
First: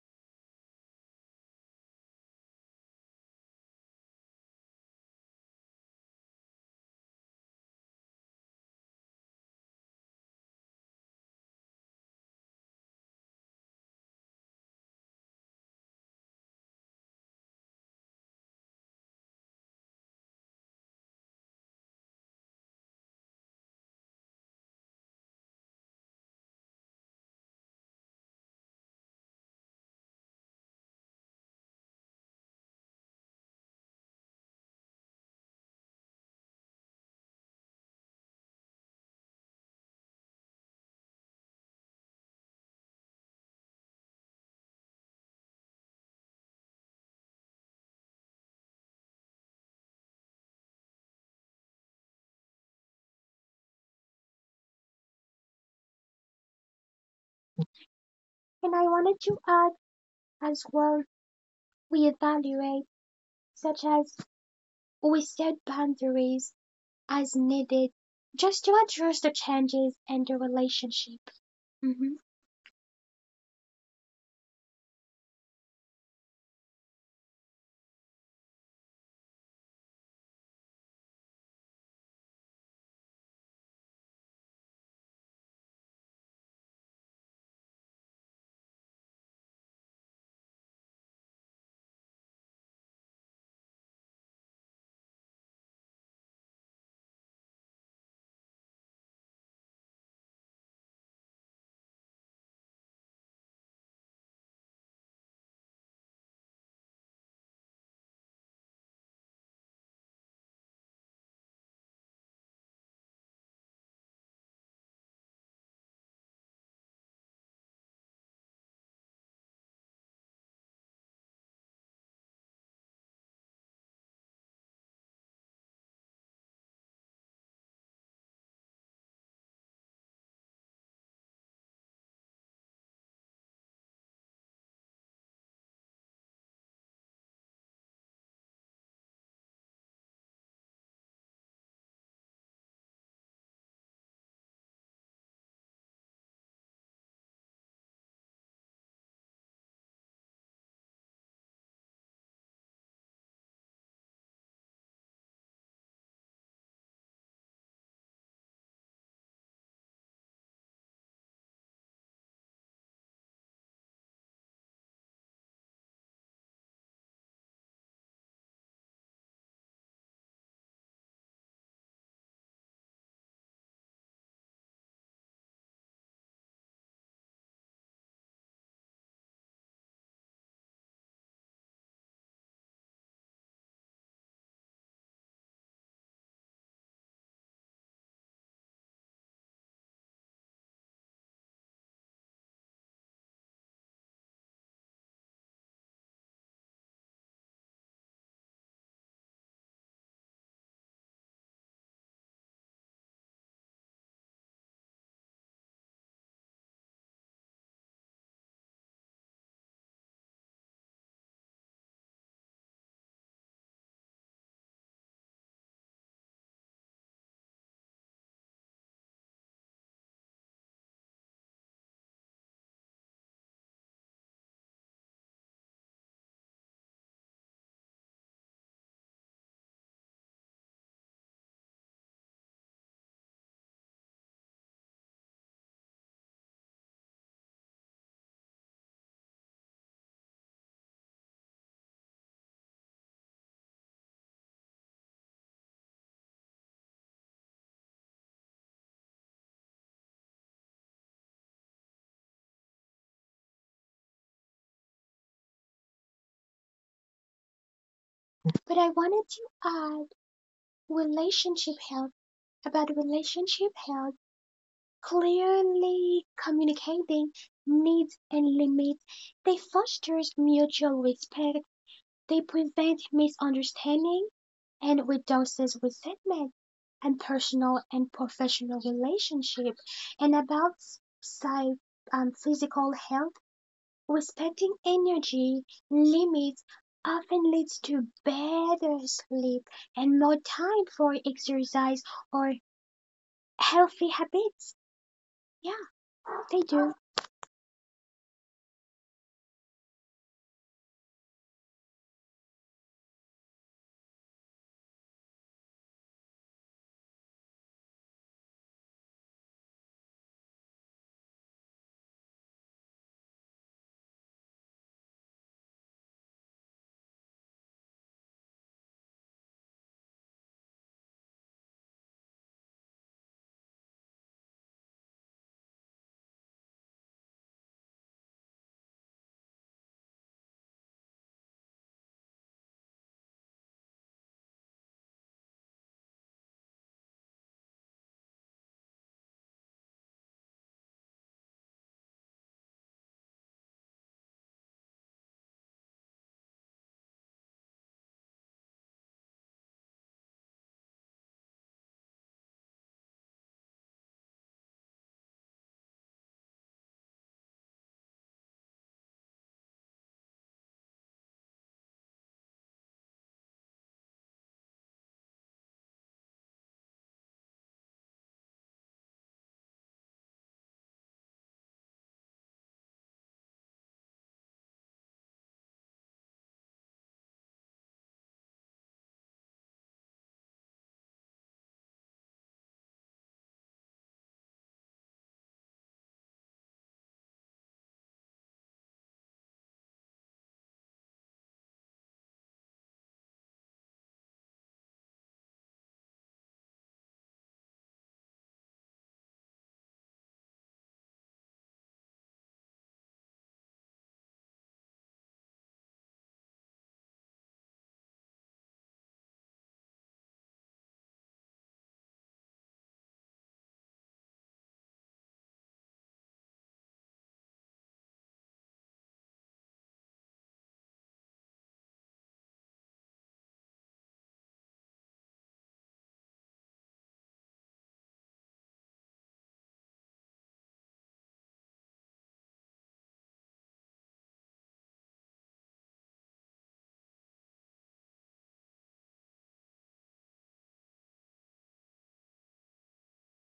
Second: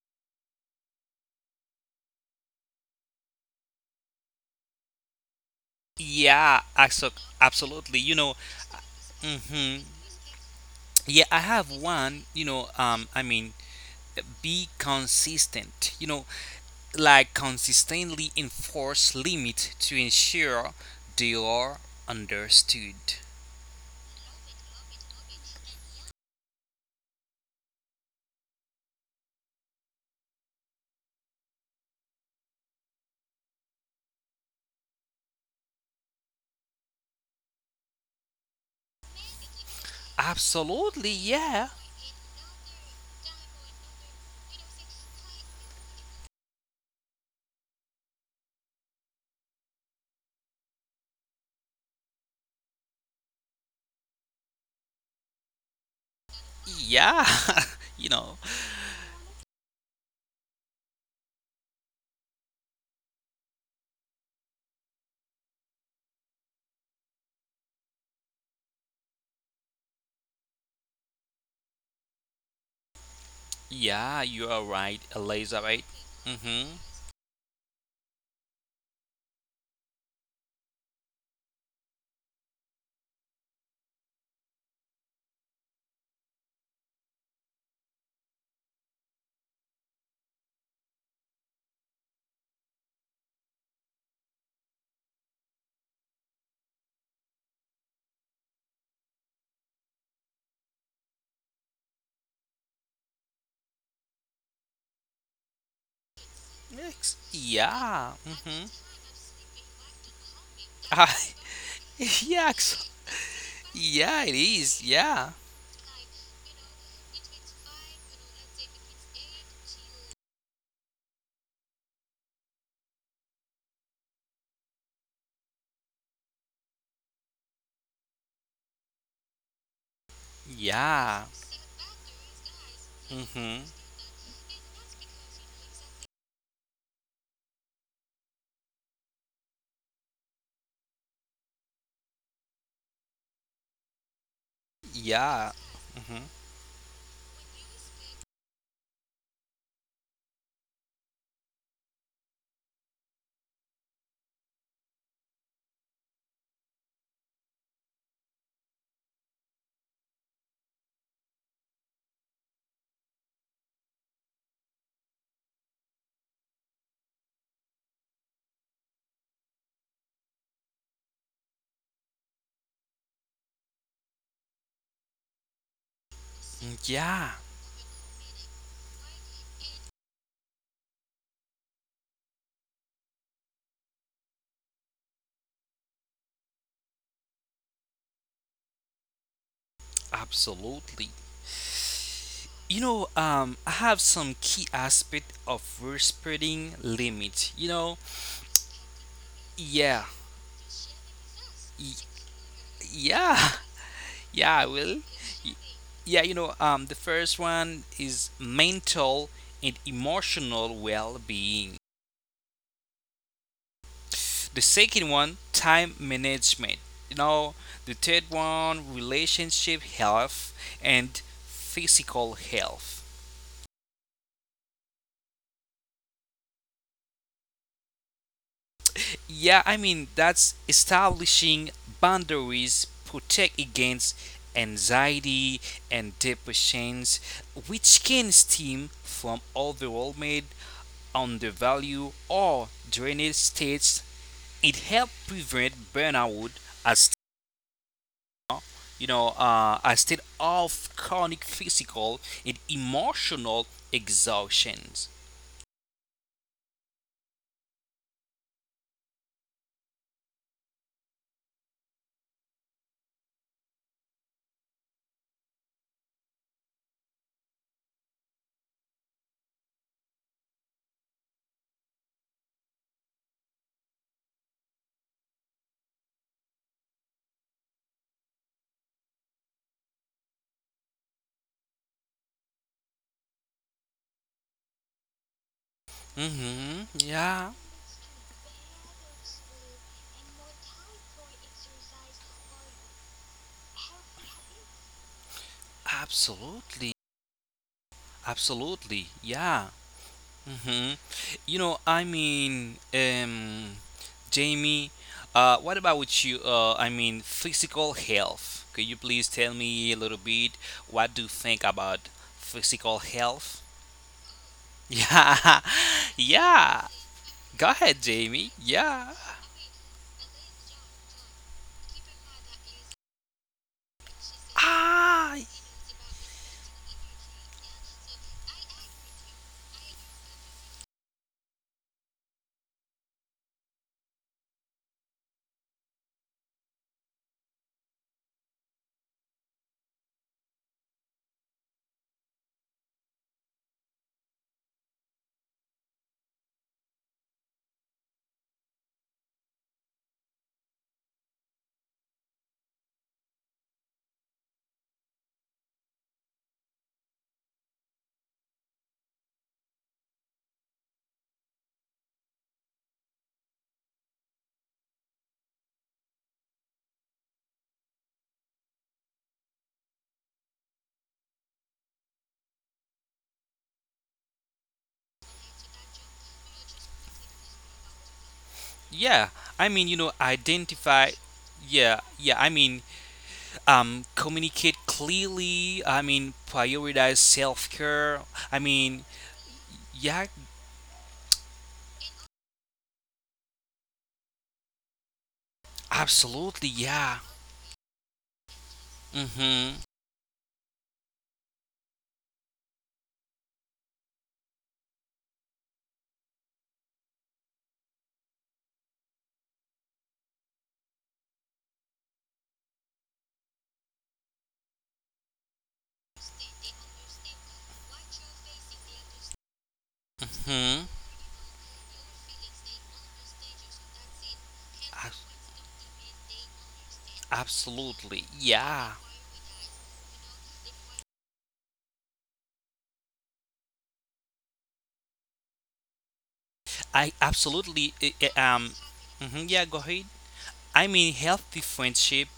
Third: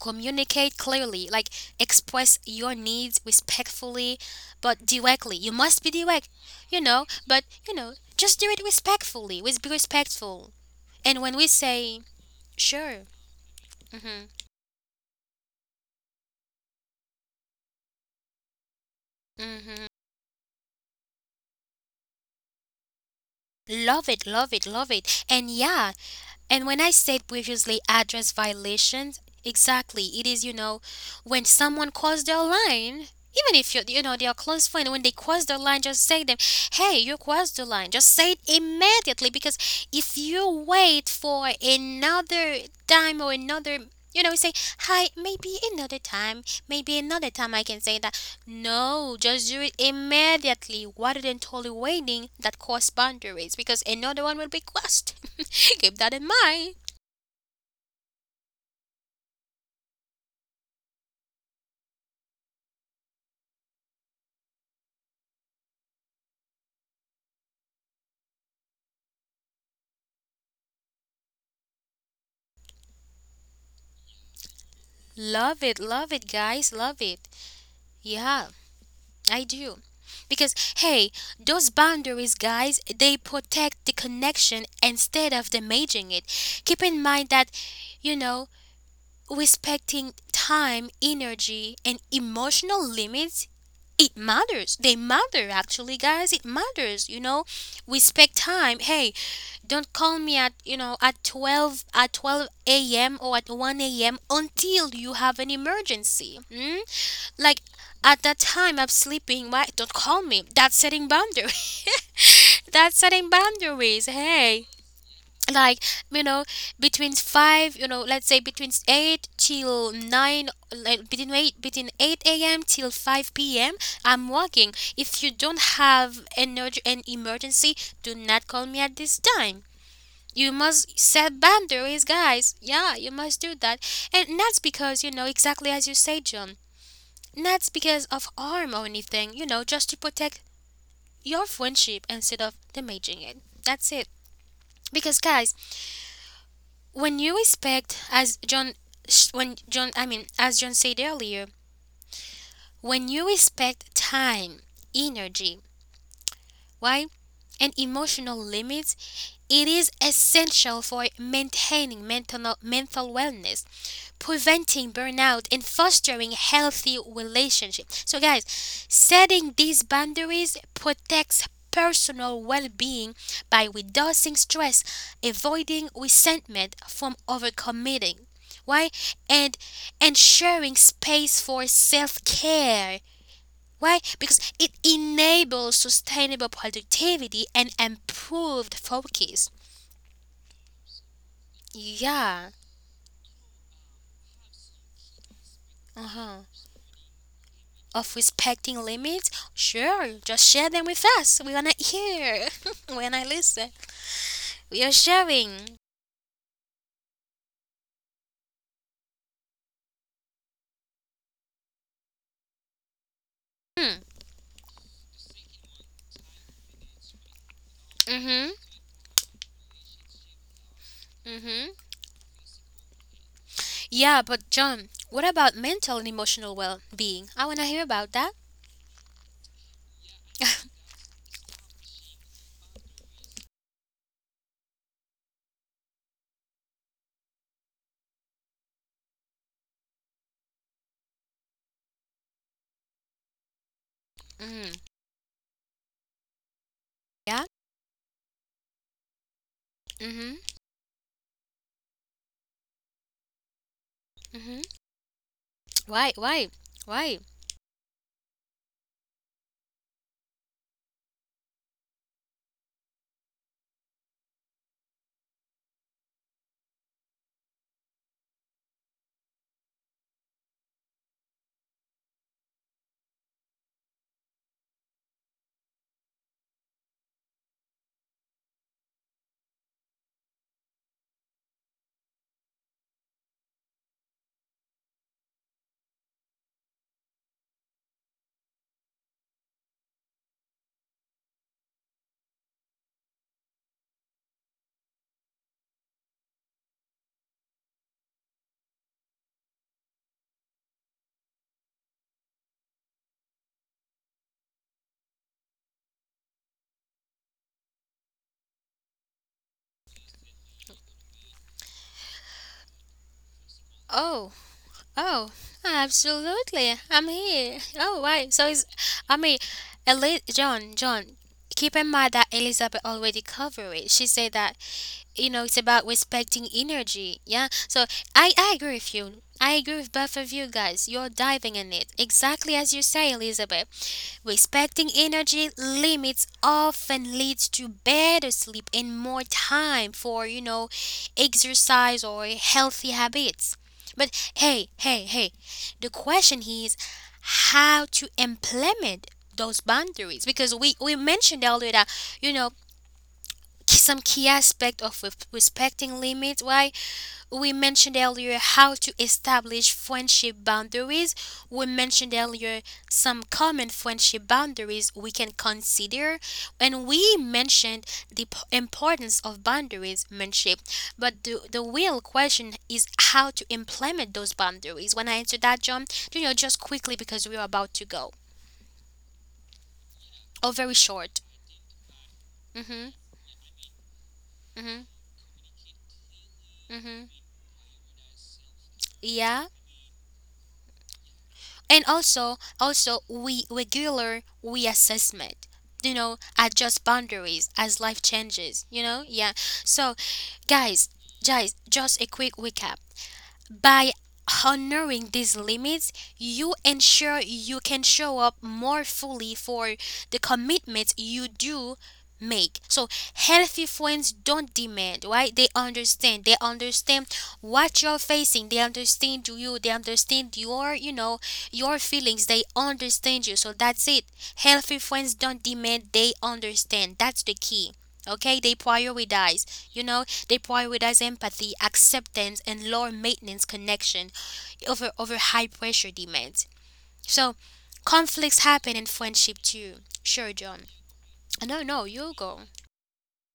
Speaker 1: communicate clearly, like, express your needs respectfully, but directly. You must be direct,
Speaker 2: Yeah.
Speaker 1: you know,
Speaker 2: Axo-
Speaker 1: but, you
Speaker 2: absolutely.
Speaker 1: know,
Speaker 2: You know,
Speaker 1: just do it respectfully. With, be
Speaker 2: hmm
Speaker 1: respectful.
Speaker 2: yeah,
Speaker 1: And
Speaker 2: I
Speaker 1: when we
Speaker 2: have
Speaker 1: say,
Speaker 2: one, you know, um,
Speaker 1: sure,
Speaker 2: I mean,
Speaker 1: mm-hmm,
Speaker 2: be consistent, you know, like consistently enforce limit
Speaker 1: mm-hmm,
Speaker 2: to ensure they are understood.
Speaker 1: love it, love it, love it, and yeah, and when I said previously address violations, exactly, it is, you know, when someone crossed their line, even if you're, you know, they're close friend, when they cross their line, just say them, hey, you crossed the line. Just say it immediately, because if you wait
Speaker 2: Absolutely.
Speaker 1: for
Speaker 2: Yeah.
Speaker 1: another time, or another, you know, say, hi, maybe another time, maybe another time I can say that. No, just do it immediately rather than totally waiting that cross boundaries, because another one will be crossed. Keep that in mind.
Speaker 2: Yeah, you know,
Speaker 3: And I wanted to add as well, we evaluate, such as we set boundaries as needed just to address the changes in the relationship. Mhm.
Speaker 2: yeah, you are right,
Speaker 1: Love it,
Speaker 2: Elizabeth.
Speaker 1: love it, guys,
Speaker 2: Mm-hmm.
Speaker 1: love it. Yeah, I do. Because hey, those boundaries, guys, they protect the connection instead of damaging it. Keep in mind that, you know, respecting time, energy, and emotional limits, it matters, they matter actually, guys, it matters, you know. We spend time. Hey, don't call me at, you know, at twelve, at twelve a m or at one a m until you have an emergency. Mm?
Speaker 2: Yes.
Speaker 1: Like,
Speaker 2: Yeah.
Speaker 1: at that
Speaker 2: Mm-hmm.
Speaker 1: time I'm sleeping. Why don't call me? That's setting
Speaker 2: Ah,
Speaker 1: boundaries.
Speaker 2: yeah, ex-
Speaker 1: that's setting boundaries.
Speaker 2: yeah, it
Speaker 1: Hey,
Speaker 2: is. Yeah.
Speaker 1: like, you know, between five, you know, let's say between eight till nine, like between eight, between eight a m till five p m, I'm working. If you don't have an, urg- an emergency, do not call me at this time. You must
Speaker 2: Yeah.
Speaker 1: set boundaries, guys. Yeah, you must do
Speaker 2: Mm-hmm.
Speaker 1: that. And that's because, you know, exactly as you say, John, that's because of harm or anything, you know, just to protect your friendship instead of damaging it. That's it. Because guys,
Speaker 2: Yeah. Mm-hmm.
Speaker 1: when you respect, as john sh- when john I mean, as John said earlier, when you respect time, energy, why, and emotional limits, it is essential for maintaining mental mental wellness, preventing burnout, and fostering healthy relationships. So guys, setting these boundaries protects personal well-being by reducing stress, avoiding resentment from
Speaker 2: Yeah,
Speaker 1: overcommitting. Why? And ensuring space for self-care. Why? Because it enables sustainable productivity and improved focus.
Speaker 2: absolutely.
Speaker 1: Yeah.
Speaker 2: You know, um, I have some key aspect of
Speaker 1: Uh-huh.
Speaker 2: respecting limits. You
Speaker 1: Of
Speaker 2: know,
Speaker 1: respecting limits, sure,
Speaker 2: yeah,
Speaker 1: just share them with us. We wanna
Speaker 2: y-
Speaker 1: hear. when I listen,
Speaker 2: yeah,
Speaker 1: we
Speaker 2: yeah,
Speaker 1: are
Speaker 2: I will.
Speaker 1: sharing.
Speaker 2: Y- Yeah, you know, um, the first one is mental and emotional well-being.
Speaker 1: Hmm.
Speaker 2: The second one, time management. You know, the
Speaker 1: Mhm.
Speaker 2: third one, relationship health and
Speaker 1: Mhm.
Speaker 2: physical health.
Speaker 1: Yeah, but John, what about mental and emotional well-being? I wanna hear about that.
Speaker 2: Yeah, I mean, that's establishing boundaries protect against anxiety and depressions, which can stem from overwhelmed, undervalued, or drained states.
Speaker 1: Mhm.
Speaker 2: It helps prevent burnout as
Speaker 1: Yeah.
Speaker 2: you know, uh, a
Speaker 1: Mhm.
Speaker 2: state of chronic physical and emotional
Speaker 1: Mhm.
Speaker 2: exhaustions.
Speaker 1: Why? Why? Why?
Speaker 3: But I wanted to add relationship health. About relationship health, clearly communicating needs and limits. They fosters mutual respect. They prevent misunderstanding and reduces resentment and personal and professional relationship. And about psy- um, physical health. Respecting energy limits often
Speaker 2: Hmm
Speaker 3: leads to
Speaker 2: Yeah,
Speaker 3: better sleep and more time for exercise or healthy habits. Yeah, they do.
Speaker 2: absolutely, absolutely, yeah. hmm You know, I mean, um, Jamie, uh, what about you? Uh, I mean, physical health. Could you please tell me a little bit what do you think about physical health?
Speaker 1: Oh. Oh.
Speaker 2: Yeah,
Speaker 1: Absolutely. I'm
Speaker 2: yeah.
Speaker 1: here. Oh, why?
Speaker 2: Go
Speaker 1: So it's...
Speaker 2: ahead, Jamie.
Speaker 1: I mean,
Speaker 2: Yeah.
Speaker 1: Eli- John. John. Keep in mind that Elizabeth already covered it. She said that, you know, it's about
Speaker 2: Ah,
Speaker 1: respecting energy. Yeah, so i i agree with you. I agree with both of you, guys. You're diving in it, exactly as you say, Elizabeth. Respecting energy limits often leads to better sleep and more time for, you know, exercise or healthy habits. But hey, hey, hey, the question is, how to implement those boundaries? Because we we mentioned earlier that, you know, some key aspect of re- respecting limits. Why? We mentioned earlier how to establish friendship boundaries. We mentioned earlier some common friendship boundaries we can consider, and we mentioned the p- importance of boundaries, friendship. But the the real question is how to implement those boundaries. When I answer that, John, you know, just quickly, because we are about to go.
Speaker 2: yeah. I
Speaker 1: Oh,
Speaker 2: mean,
Speaker 1: very
Speaker 2: you know,
Speaker 1: short.
Speaker 2: identify. Yeah,
Speaker 1: Mhm.
Speaker 2: yeah. I mean, um,
Speaker 1: Mhm.
Speaker 2: communicate clearly. I
Speaker 1: Mhm.
Speaker 2: mean, prioritize self care. I
Speaker 1: Yeah.
Speaker 2: mean, yeah.
Speaker 1: And also also, we regular reassessment, you know, adjust
Speaker 2: Absolutely,
Speaker 1: boundaries as
Speaker 2: yeah.
Speaker 1: life changes, you know. Yeah, so
Speaker 2: Mm-hmm.
Speaker 1: guys, guys just a quick recap. By honoring these limits, you ensure you can show up more fully for the commitments you do make. So healthy friends don't demand, right? They understand. They understand what you're facing. They understand you. They understand your, you know,
Speaker 2: hmm
Speaker 1: your feelings. They understand you. So that's it. Healthy friends don't demand,
Speaker 2: Abs-
Speaker 1: they understand. That's the key. Okay, they
Speaker 2: absolutely,
Speaker 1: prioritize,
Speaker 2: yeah.
Speaker 1: you know, they prioritize empathy, acceptance, and lower maintenance connection over over high pressure demands. So,
Speaker 2: I
Speaker 1: conflicts happen in
Speaker 2: absolutely I- I-
Speaker 1: friendship
Speaker 2: um.
Speaker 1: too. Sure,
Speaker 2: Mhm,
Speaker 1: John.
Speaker 2: yeah, go ahead.
Speaker 1: No,
Speaker 2: I
Speaker 1: no,
Speaker 2: mean,
Speaker 1: you go.
Speaker 2: healthy friendship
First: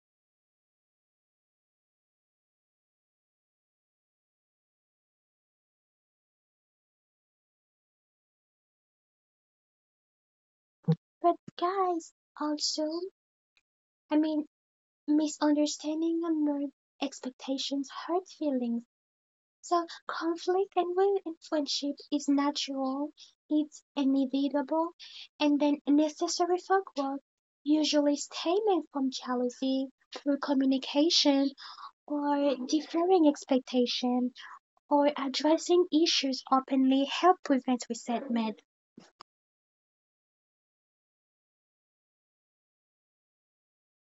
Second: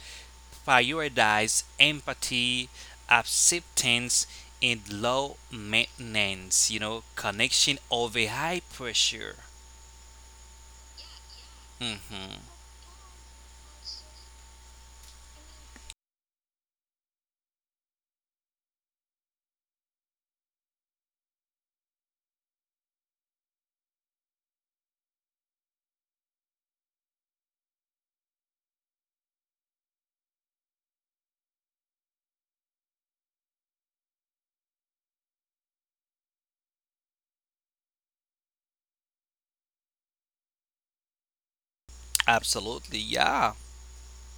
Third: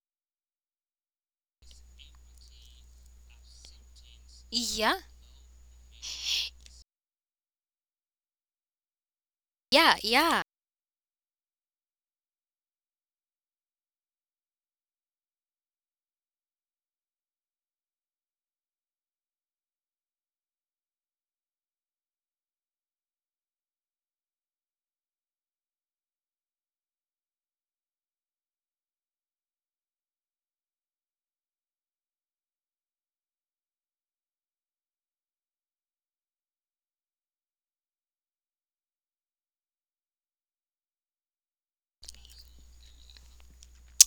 Speaker 2: prioritize empathy, acceptance, and
Speaker 1: Yeah,
Speaker 2: low maintenance. You know, connection over high pressure.
Speaker 1: yeah, yeah.
Speaker 3: But guys,
Speaker 2: Mm-hmm.
Speaker 3: also, I mean, misunderstanding and expectations hurt feelings. So conflict and will in friendship is natural, it's inevitable, and then necessary for growth, usually stemming from jealousy through communication or differing expectation, or addressing issues openly help prevent resentment
Speaker 2: Absolutely, yeah,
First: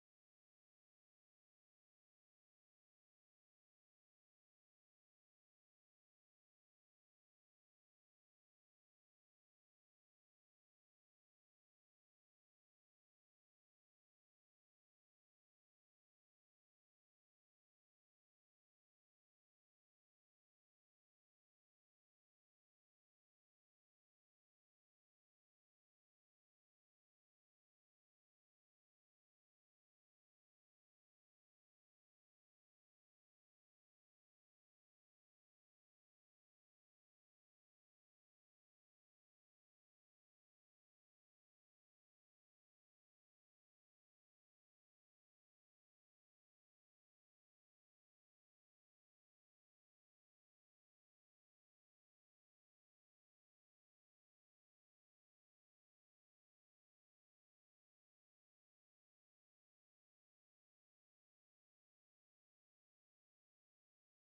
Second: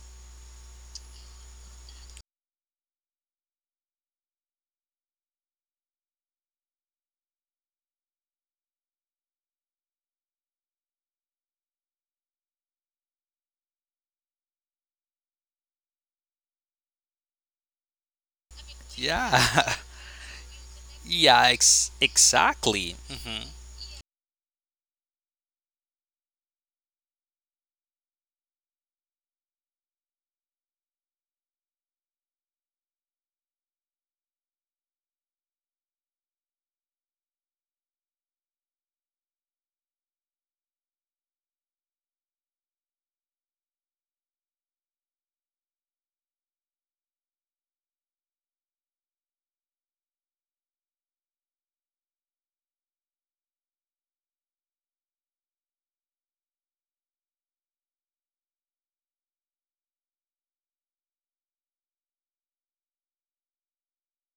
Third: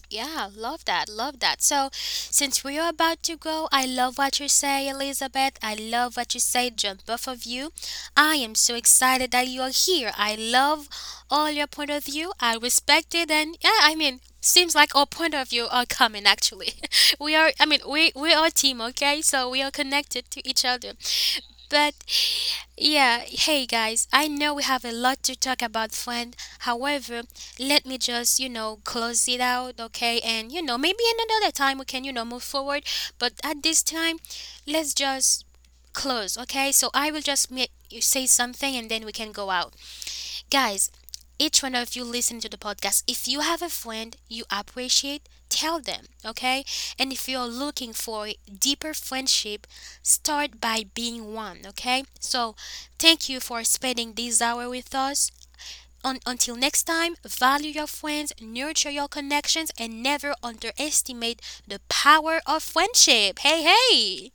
Speaker 1: Yeah, love that, love that. So, since we are about to go, I love what you say, Elizabeth. I love what you say, John, both of you. I am so excited that you are here. I love all your point of view. I respect it, and yeah, I mean, seems like all point of view are common. Actually, we are. I mean, we we are a team, okay? So we are
Speaker 2: yeah,
Speaker 1: connected to each other.
Speaker 2: yeah. Ex-
Speaker 1: But
Speaker 2: exactly.
Speaker 1: yeah,
Speaker 2: Mm-hmm.
Speaker 1: hey guys, I know we have a lot to talk about, friend. However, let me just, you know, close it out, okay? And, you know, maybe another time we can, you know, move forward. But at this time, let's just close, okay? So I will just make you say something and then we can go out. Guys, each one of you listening to the podcast, if you have a friend you appreciate, tell them, okay? And if you're looking for a deeper friendship, start by being one, okay? So, thank you for spending this hour with us. Un- until next time, value your friends, nurture your connections, and never underestimate the power of friendship. Hey, hey!